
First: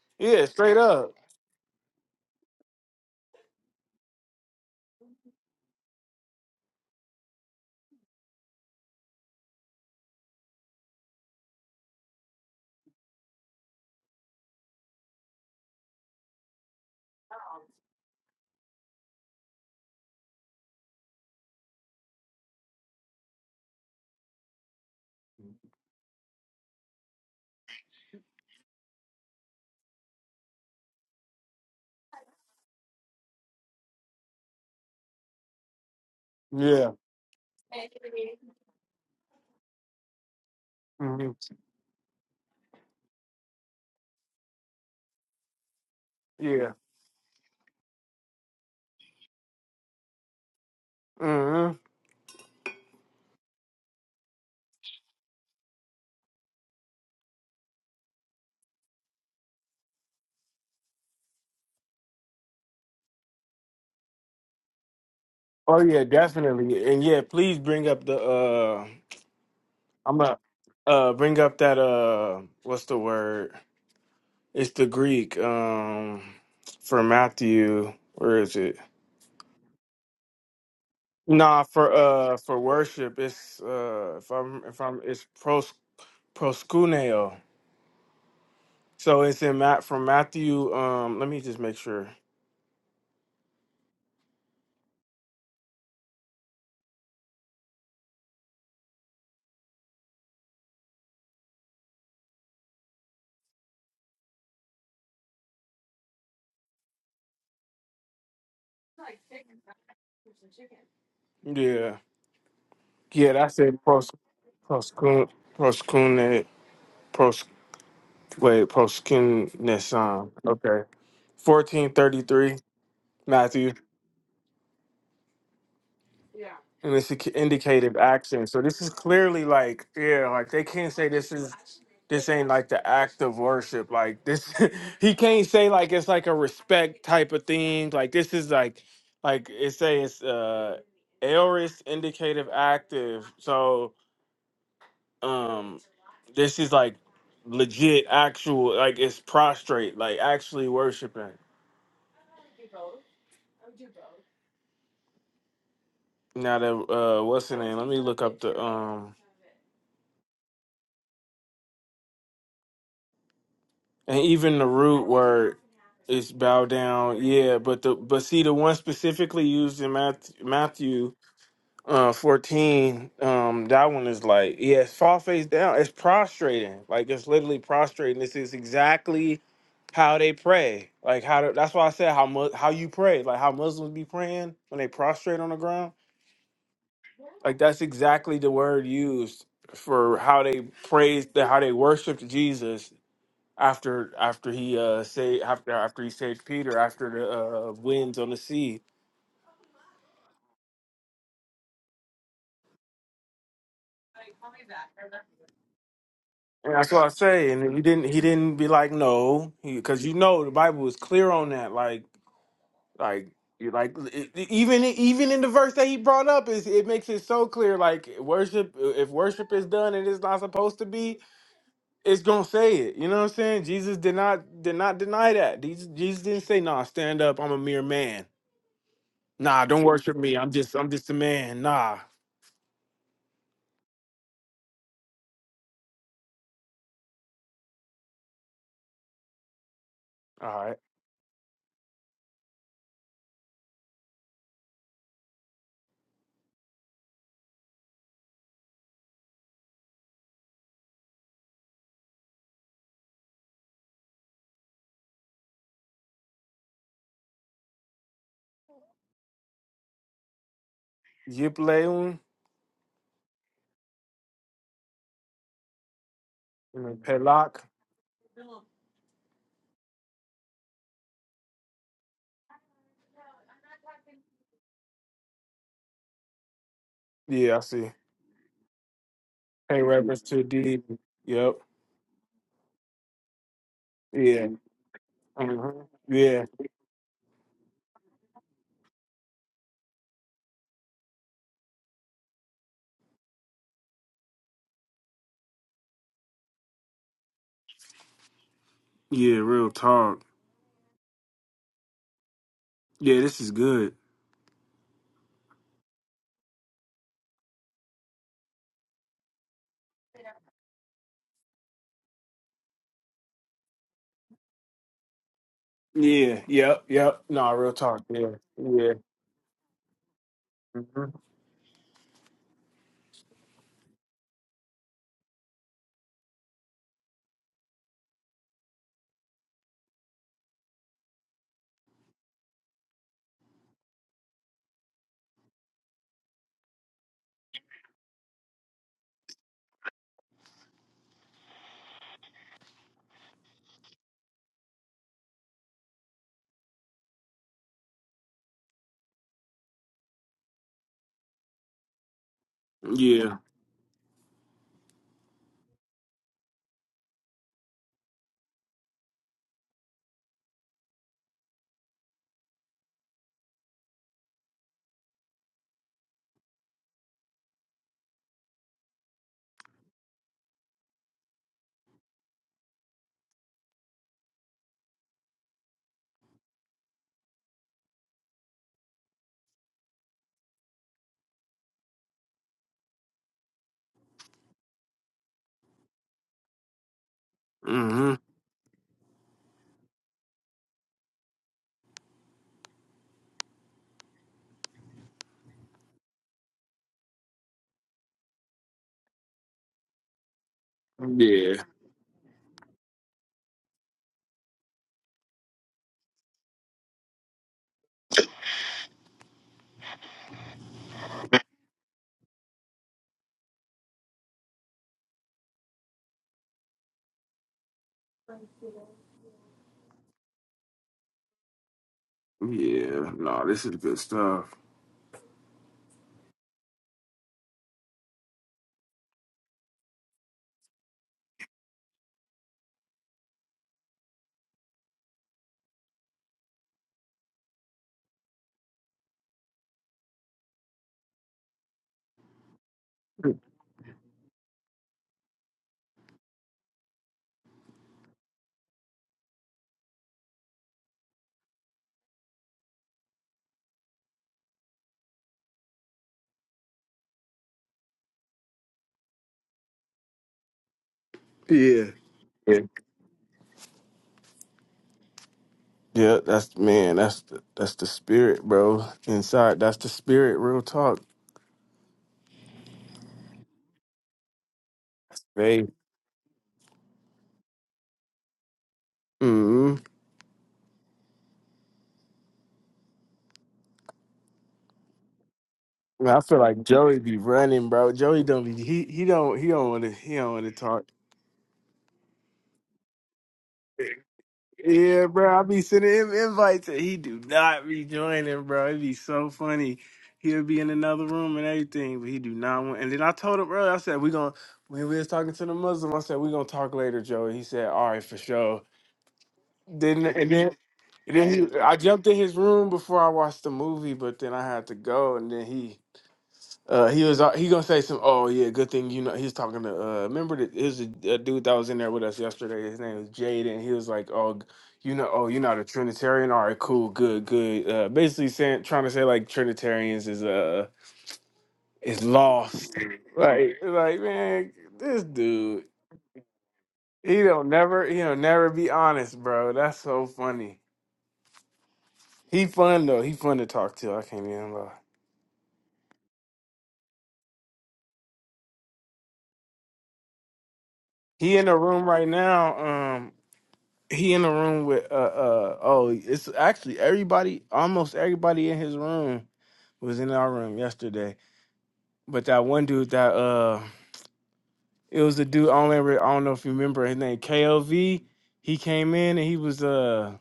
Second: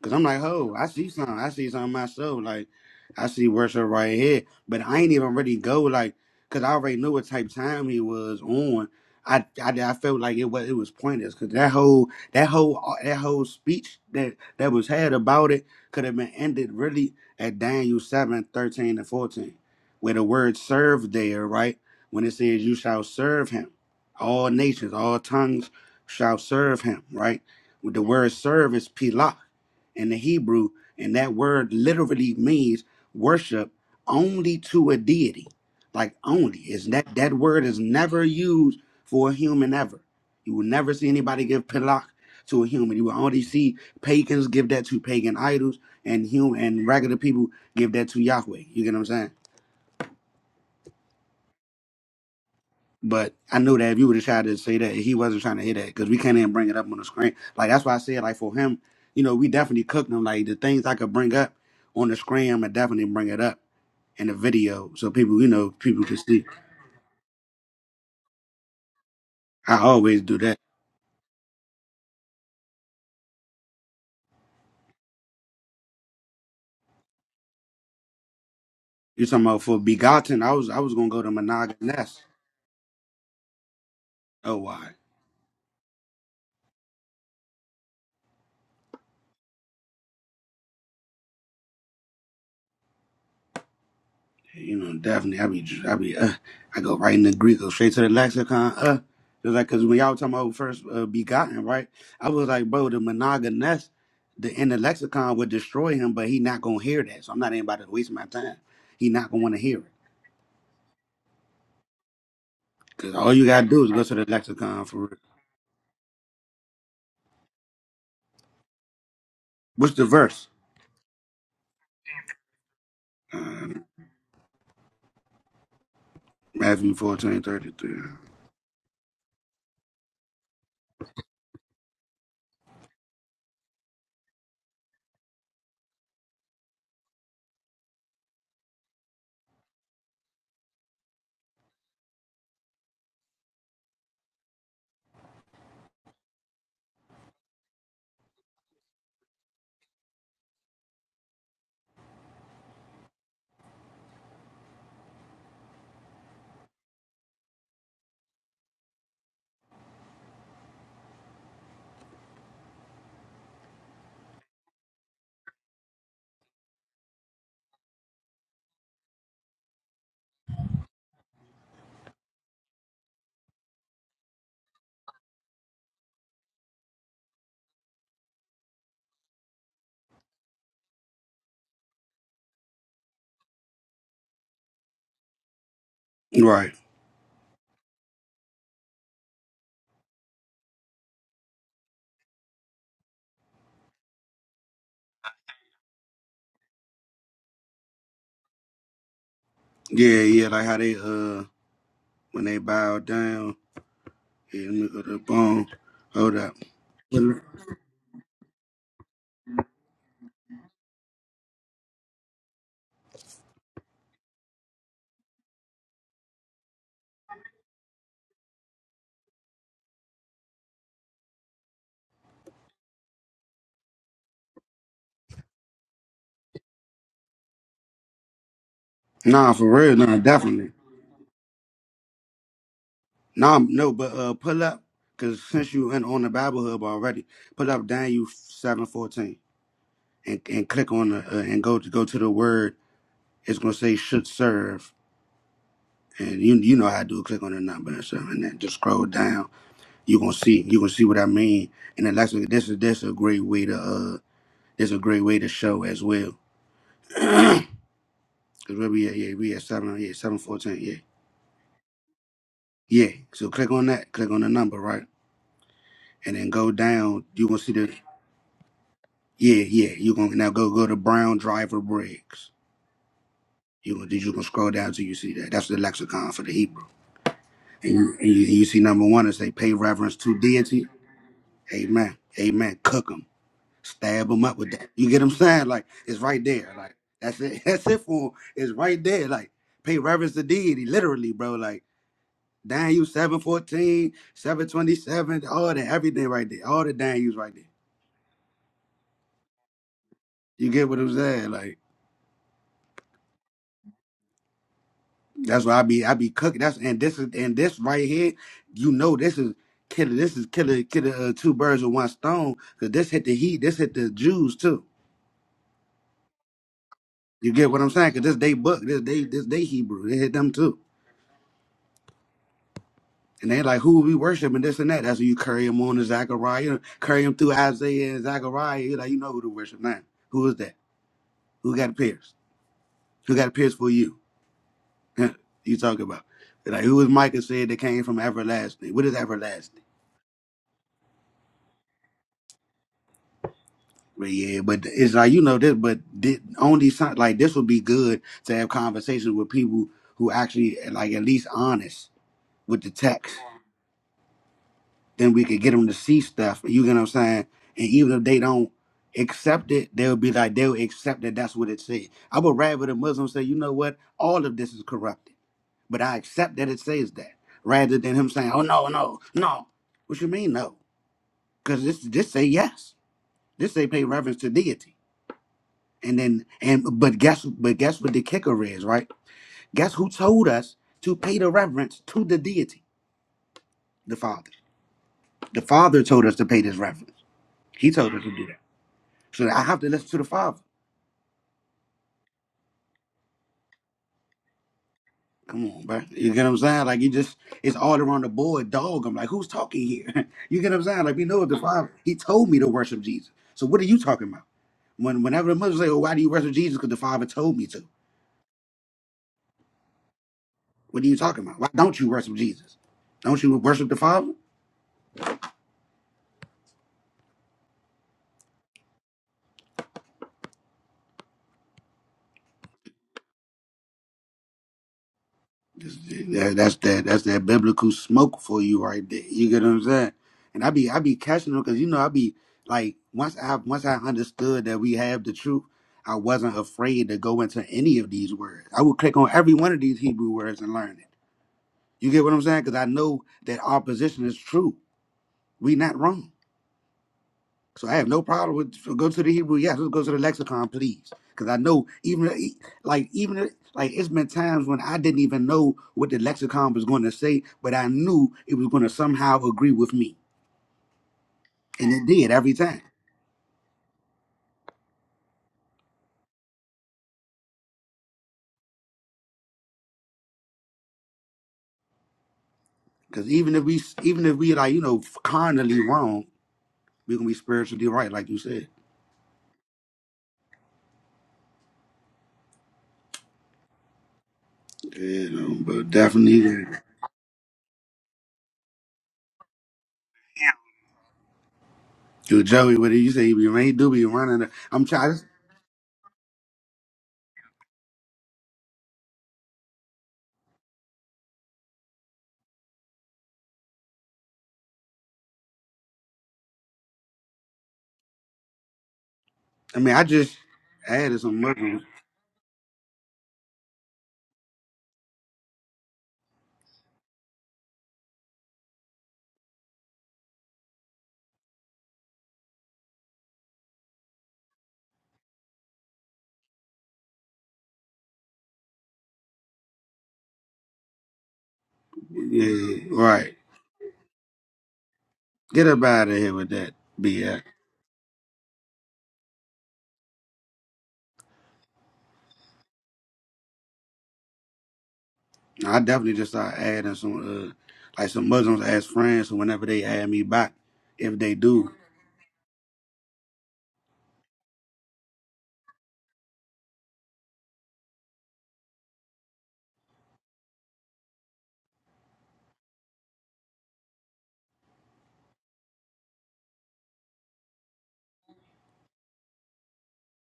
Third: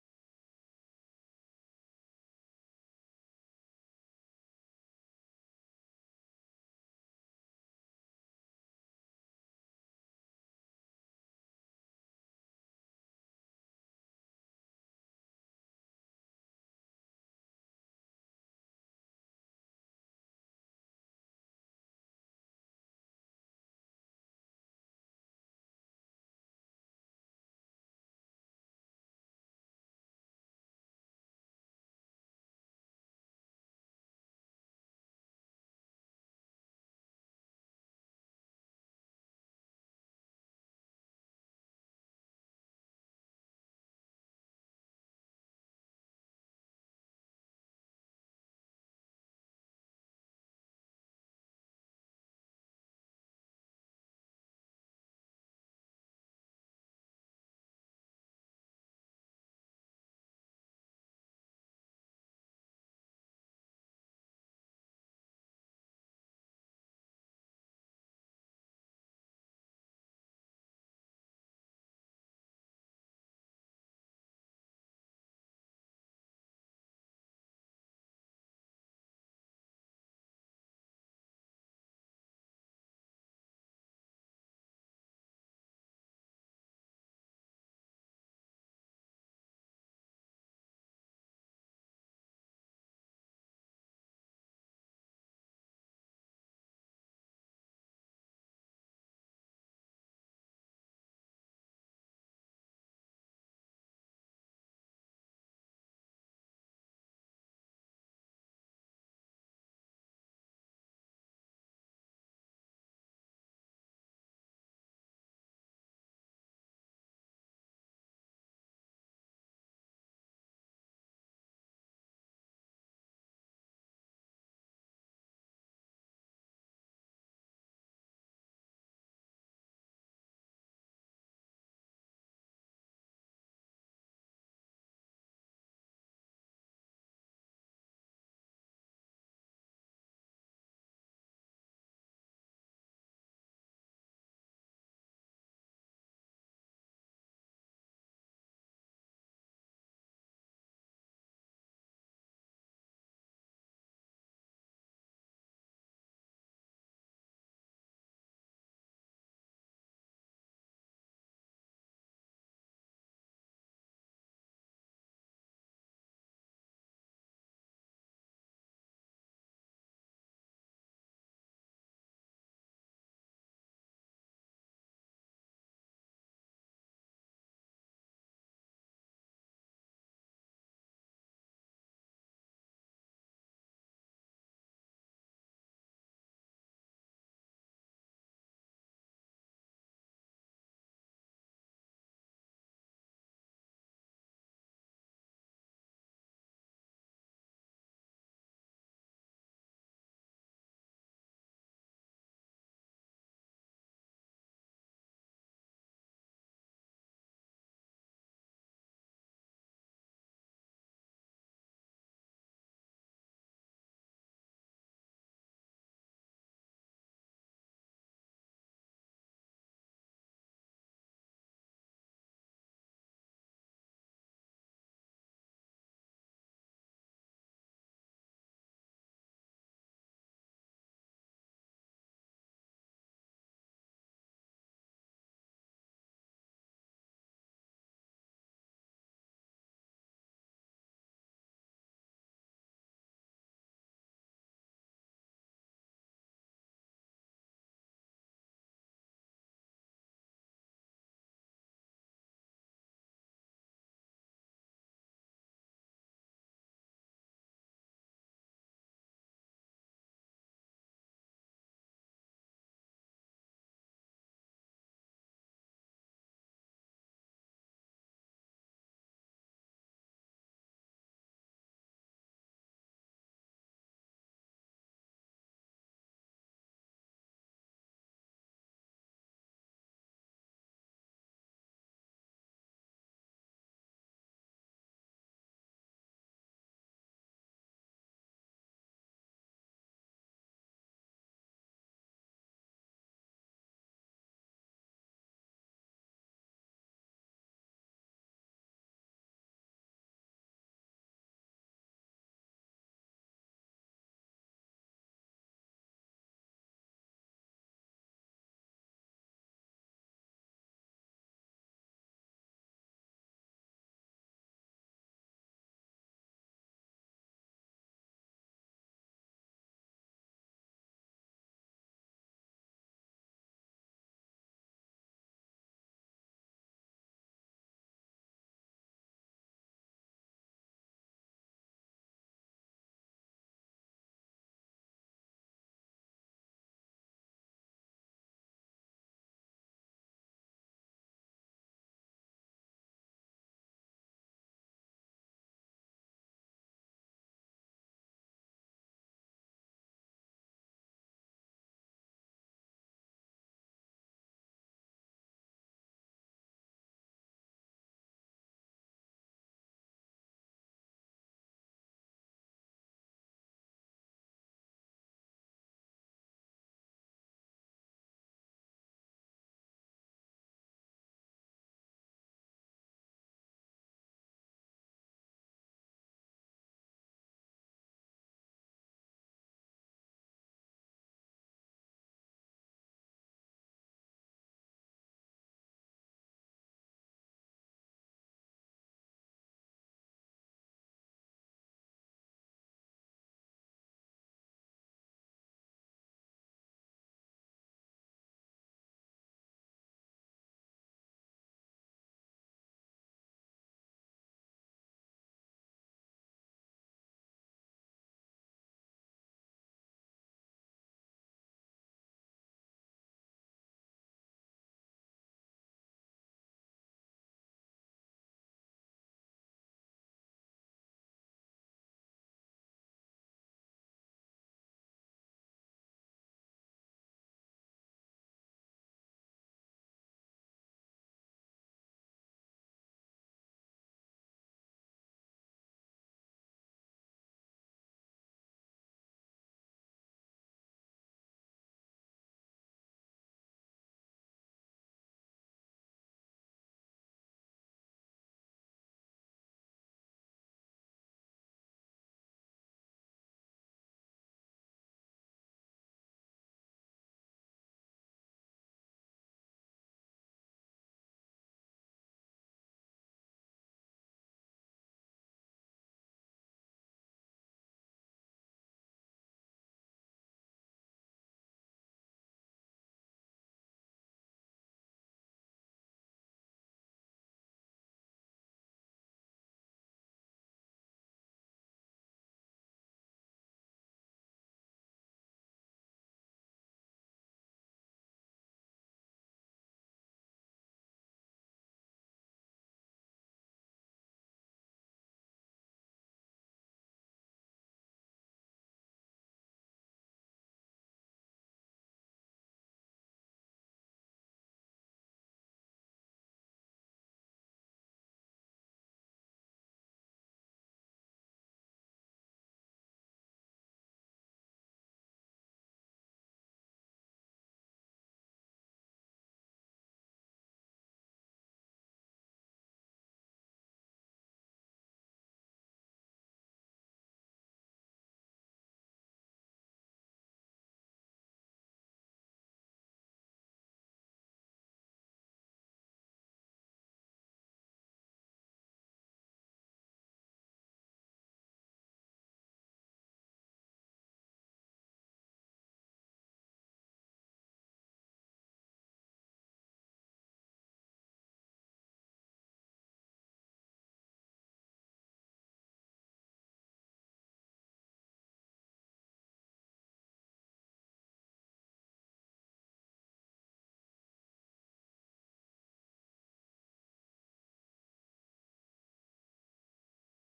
Cause I'm like,
Yeah,
ho,
straight
I see
up.
something. I see something myself. Like, I see worship right here. But I ain't even really go like, cause I already knew what type of time he was on. I, I, I felt like it was it was pointless. Cause that whole that whole uh, that whole speech that that was had about it could have been ended really at Daniel 7 13 and fourteen, where the word "serve" there, right? When it says, "You shall serve him," all nations, all tongues shall serve him, right? The word "serve" is pilah in the Hebrew, and that word literally means worship only to a deity. Like only is
Yeah.
that that word is never used for a human ever. You will never see
hmm
anybody give pilak to a human. You will only see pagans give that to pagan idols, and human
Yeah.
and regular people give that to Yahweh. You get what I'm saying?
hmm
But I knew that if you would have tried to say that, he wasn't trying to hear that because we can't even bring it up on the screen. Like that's why I said, like for him, you know, we definitely cooked him. Like the things I could bring up on the screen, I'm gonna definitely bring it up in the video so people, you know,
Oh yeah,
people can see.
definitely. And yeah, please bring up the uh
I
I'm
always
a
do that.
uh bring up that uh what's the word? It's the Greek um for Matthew. Where is it?
You talking about for begotten? I was I was gonna go to
Nah, for
monogamous.
uh for worship it's uh if
Oh
I'm if
why?
I'm it's pros proskuneo. So it's in Matt from Matthew um let me just make sure.
You know, definitely. I be, I be, uh, I go right in the Greek, go straight to the lexicon. Uh, just like, cause when y'all talking about first uh, begotten, right? I was like, bro, the monogamous, the in the lexicon would destroy him, but he not gonna hear that. So I'm not anybody to waste my time. He not gonna want to hear it,
Yeah.
cause
Yeah,
all you
that's
gotta
it.
do is go
Pros
to the lexicon for real.
proskun proskune Wait,
What's the
Proskineson.
verse?
Okay. 1433,
Uh,
Matthew. And
Matthew
it's a
14:33.
indicative action. So this is clearly like, yeah, like they can't say this is this ain't like the act of worship. Like this <laughs> he can't say like it's like a respect type of thing. Like this is like like it say it's uh aorist indicative active. So um this is like legit actual like it's prostrate, like actually worshiping. Now that uh, what's the name? Let me look up the um, and even the root word is bow down. Yeah, but the but see the one specifically used in Matthew, Matthew uh fourteen. Um, that one is like yeah, it's fall face down. It's prostrating, like it's literally prostrating. This is exactly how they pray. Like how to, that's why I said how mu- how you pray, like how Muslims be praying when they prostrate on the ground
Right.
Like that's exactly the word used for how they praised how they worshiped Jesus after after he uh say after after he saved Peter after the uh, winds on the sea.
Yeah, yeah. Like how they uh when they bow down, yeah, let me go to the bone. Hold
And that's what I
up.
say. And he didn't he didn't be like no because you know the Bible is clear on that. Like like you- like it- it- even even in the verse that he brought up is it makes it so clear like worship if worship is done and it's not supposed to be it's gonna say it. You know what I'm saying? Jesus did not did not deny that. Jesus, Jesus didn't say, "Nah, stand up. I'm a mere man.
Nah,
Nah,
for
don't
real,
worship
nah,
me. I'm
definitely.
just I'm just a man. Nah."
Nah, no, but uh, pull up, cause since you in on the Bible Hub already, pull up Daniel seven fourteen and
All
and
right.
click on the uh, and go to go to the word. It's gonna say should serve, and you you know how to do it. Click on the number and stuff, and then just scroll down. You gonna see you gonna see what I mean. And then lastly, this is this is a great way to uh, this is a great way to show as well. <clears throat> Cause where we at? Yeah, we at seven. Yeah, seven fourteen. Yeah,
Yipleun
yeah. So click on that. Click on the number, right? and then go
and then
down. You gonna
Pelak.
see the yeah, yeah. You gonna now go go to Brown Driver Briggs. You gonna you gonna scroll down till you see that. That's the lexicon for the Hebrew.
Yeah, I see.
And you and you, you see number one is they pay
Pay
reverence
reference
to
to D.
deity.
Yep.
Amen. Amen. Cook them. Stab them
Yeah.
up with that. You get what I'm saying?
uh
Like it's right
Yeah.
there. Like that's it. <laughs> That's it for 'em. It's right there. Like pay reverence to deity. Literally, bro. Like Daniel seven fourteen seven twenty seven. all that, everything right there. All the Daniels right there.
Yeah. Real talk.
You get what I'm saying? Like
Yeah, this is good.
That's why I be I be cooking. That's and this is and this right here, you know this is killer. This is killer killer uh, two birds with one stone. Cause this hit the heat. This hit the Jews too.
Yeah. Yep. Yep. Nah,
You get
real
what I'm
talk.
saying? Cause
Yeah.
this they book.
Yeah.
This they this they Hebrew. They hit them too.
hmm
And they like who we worship and this and that. That's when you carry them on to Zechariah. You know, carry them through Isaiah and Zechariah. You like you know who to worship now. Who is that? Who got a pierce? Who got a pierce for you? <laughs> you talking about? Like who is Micah said that came from everlasting? What is everlasting? But yeah, but it's like you know this, but thi- on these si- like this would be good to have conversations with people who actually like at least honest with the
Yeah.
text. Then we could get them to see stuff. You get what I'm saying? And even if they don't accept it, they'll be like they'll accept that that's what it said. I would rather the Muslim say, you know what, all of this is corrupted, but I accept that it says that, rather than him saying, oh no, no, no. What you mean no? Because this this say yes. This say pay reverence to deity. And then and but guess but guess what the kicker is, right? Guess who told us to pay the reverence to the deity, the Father. The Father told us to pay this reverence. He
hmm
told us to do that. So I have to listen to the Father. Come on, bro. You get what I'm saying? Like you just it's all around the board, dog. I'm like, who's talking here? <laughs> you get what I'm saying? Like we know the
Yeah.
Father. He told me to worship Jesus. So what are you talking about? When whenever the Muslims say, Oh, why do you worship Jesus? Because the Father told me to. What are you talking about? Why don't you worship Jesus? Don't you worship the Father?
Yeah. Nah, this is good stuff.
That, that's that that's that biblical smoke for you right there. You get what I'm saying? And I be I be catching them because you know I be like once I once I understood that we have the truth, I wasn't afraid to go into any of these words. I would click on every one of these Hebrew words and learn it. You get what I'm saying? Because I know
<laughs>
that our position is true. We not wrong. So I have no problem with so go to the Hebrew. Yes, let's go to the lexicon, please, because I know even e- like even if- like it's been times when I didn't even know what the lexicon was going to say, but I knew it was going to somehow agree with me,
Yeah.
and it did every
Yeah,
time.
yeah, that's man, that's the, that's the spirit, bro. Inside, that's the spirit. Real talk,
Because even if we even if we like you know
babe.
carnally wrong, we're gonna be spiritually right, like you said.
mm
You know, but
I feel like
definitely,
Joey be running, bro. Joey don't be he he don't he don't want to he don't want to talk.
dude Joey, what did you say? You ain't do be running. the- I'm
Yeah,
trying.
bro. I be sending him invites and he do not be joining, bro. It'd be so funny. He'll be in another room and everything, but he do not want. And then I told him, bro. I said we gonna when we was talking to the Muslim. I said we gonna talk later, Joey. He said, all right, for sure.
I mean, I
Then and
just
then and
added some
then he, I
mushrooms.
jumped in his room before I watched the movie, but then I had to go, and then he. Uh, he was uh, he gonna say some. Oh yeah, good thing you know. He was talking to. Uh, remember that it was a, a dude that was in there with us yesterday. His name was Jade, and he was like, "Oh, g- you know, oh, you're not a Trinitarian. All right, cool, good, good." Uh, basically saying, trying to say like Trinitarians is uh is lost.
Yeah,
<laughs>
right.
Like, like man, this dude,
Get up out of here with that
he
BS.
don't never, he don't never be honest, bro. That's so funny. He fun though. He fun to talk to. I can't even lie.
I definitely just start adding some, uh, like some Muslims as friends. So whenever they add me back, if they
He in the
do,
room right now. Um, he in the room with uh uh. Oh, it's actually everybody. Almost everybody in his room was in our room yesterday. But that one dude that uh, it was a dude. I don't remember. I don't know if you remember his name. KLV. He came in and he was uh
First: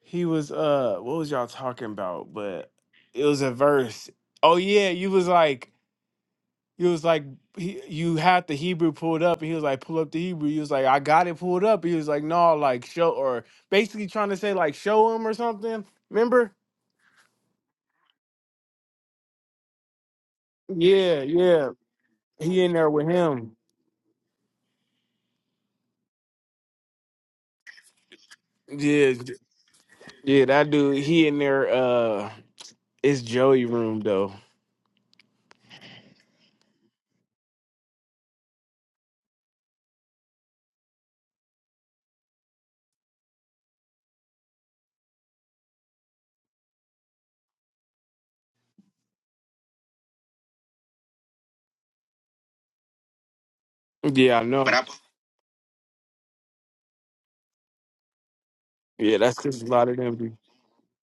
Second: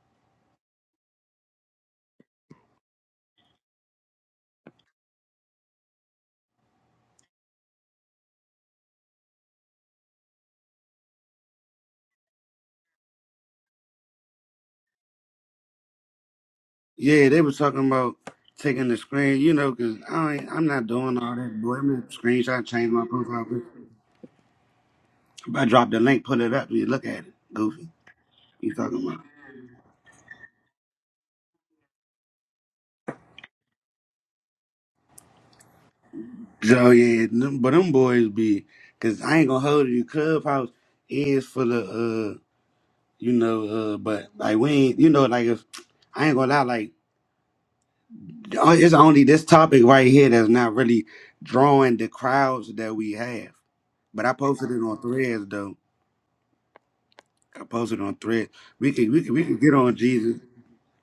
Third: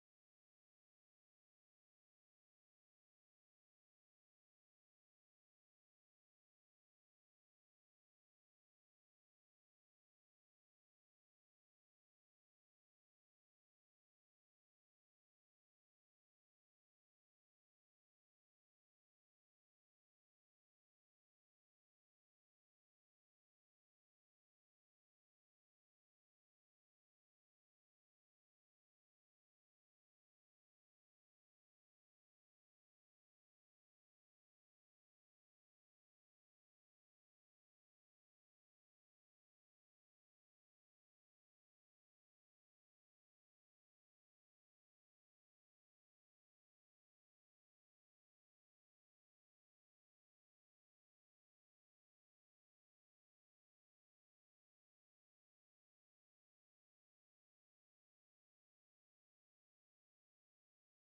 he was uh what was y'all talking about? But it was a verse. Oh yeah, you was like He was like, he, you had the Hebrew pulled up, and he was like, pull up the Hebrew. He was like, I got it pulled up. He was like, no, like show, or basically trying to say like show him or something. Remember?
yeah, they was talking about taking the screen, you know, because I ain't, I'm not doing
Yeah,
all that.
yeah.
Boy, I'm
He
screenshot,
in there
change my
with
profile
him.
picture. If I drop the link, pull it up, you look at it. Goofy, you talking
Yeah,
about?
j- yeah. That dude, he in there. Uh, it's Joey room though.
So yeah, them, but them boys be, cause I ain't gonna hold you. Clubhouse is for the, uh, you know, uh, but like we ain't, you know, like if I ain't gonna lie, like. Uh, It's only this topic right here that's not really drawing the crowds that we have. But I
Yeah, I know.
posted
But
it
I-
on Threads though. I posted it on Threads. We could
Yeah,
we could
that's
we could
just a
get
lot
on
of them. be-
Jesus.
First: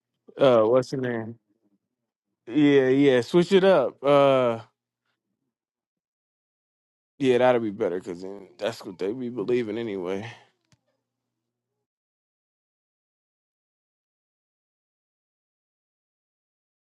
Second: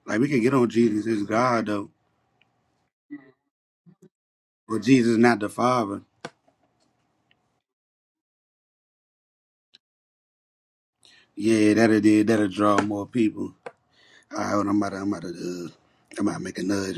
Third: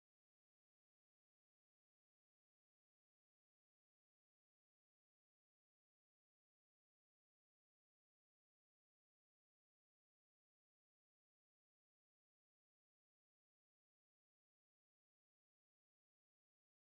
Like we could get
Uh,
on
what's the
Jesus is
name?
God though,
Yeah, yeah. Switch it up. Uh,
but Jesus not the Father.
yeah, that'll be better because then that's what they be believing anyway.
Yeah, that'll did that'll draw more people. All right, hold on, I'm about to I'm about to uh, I'm about to make another.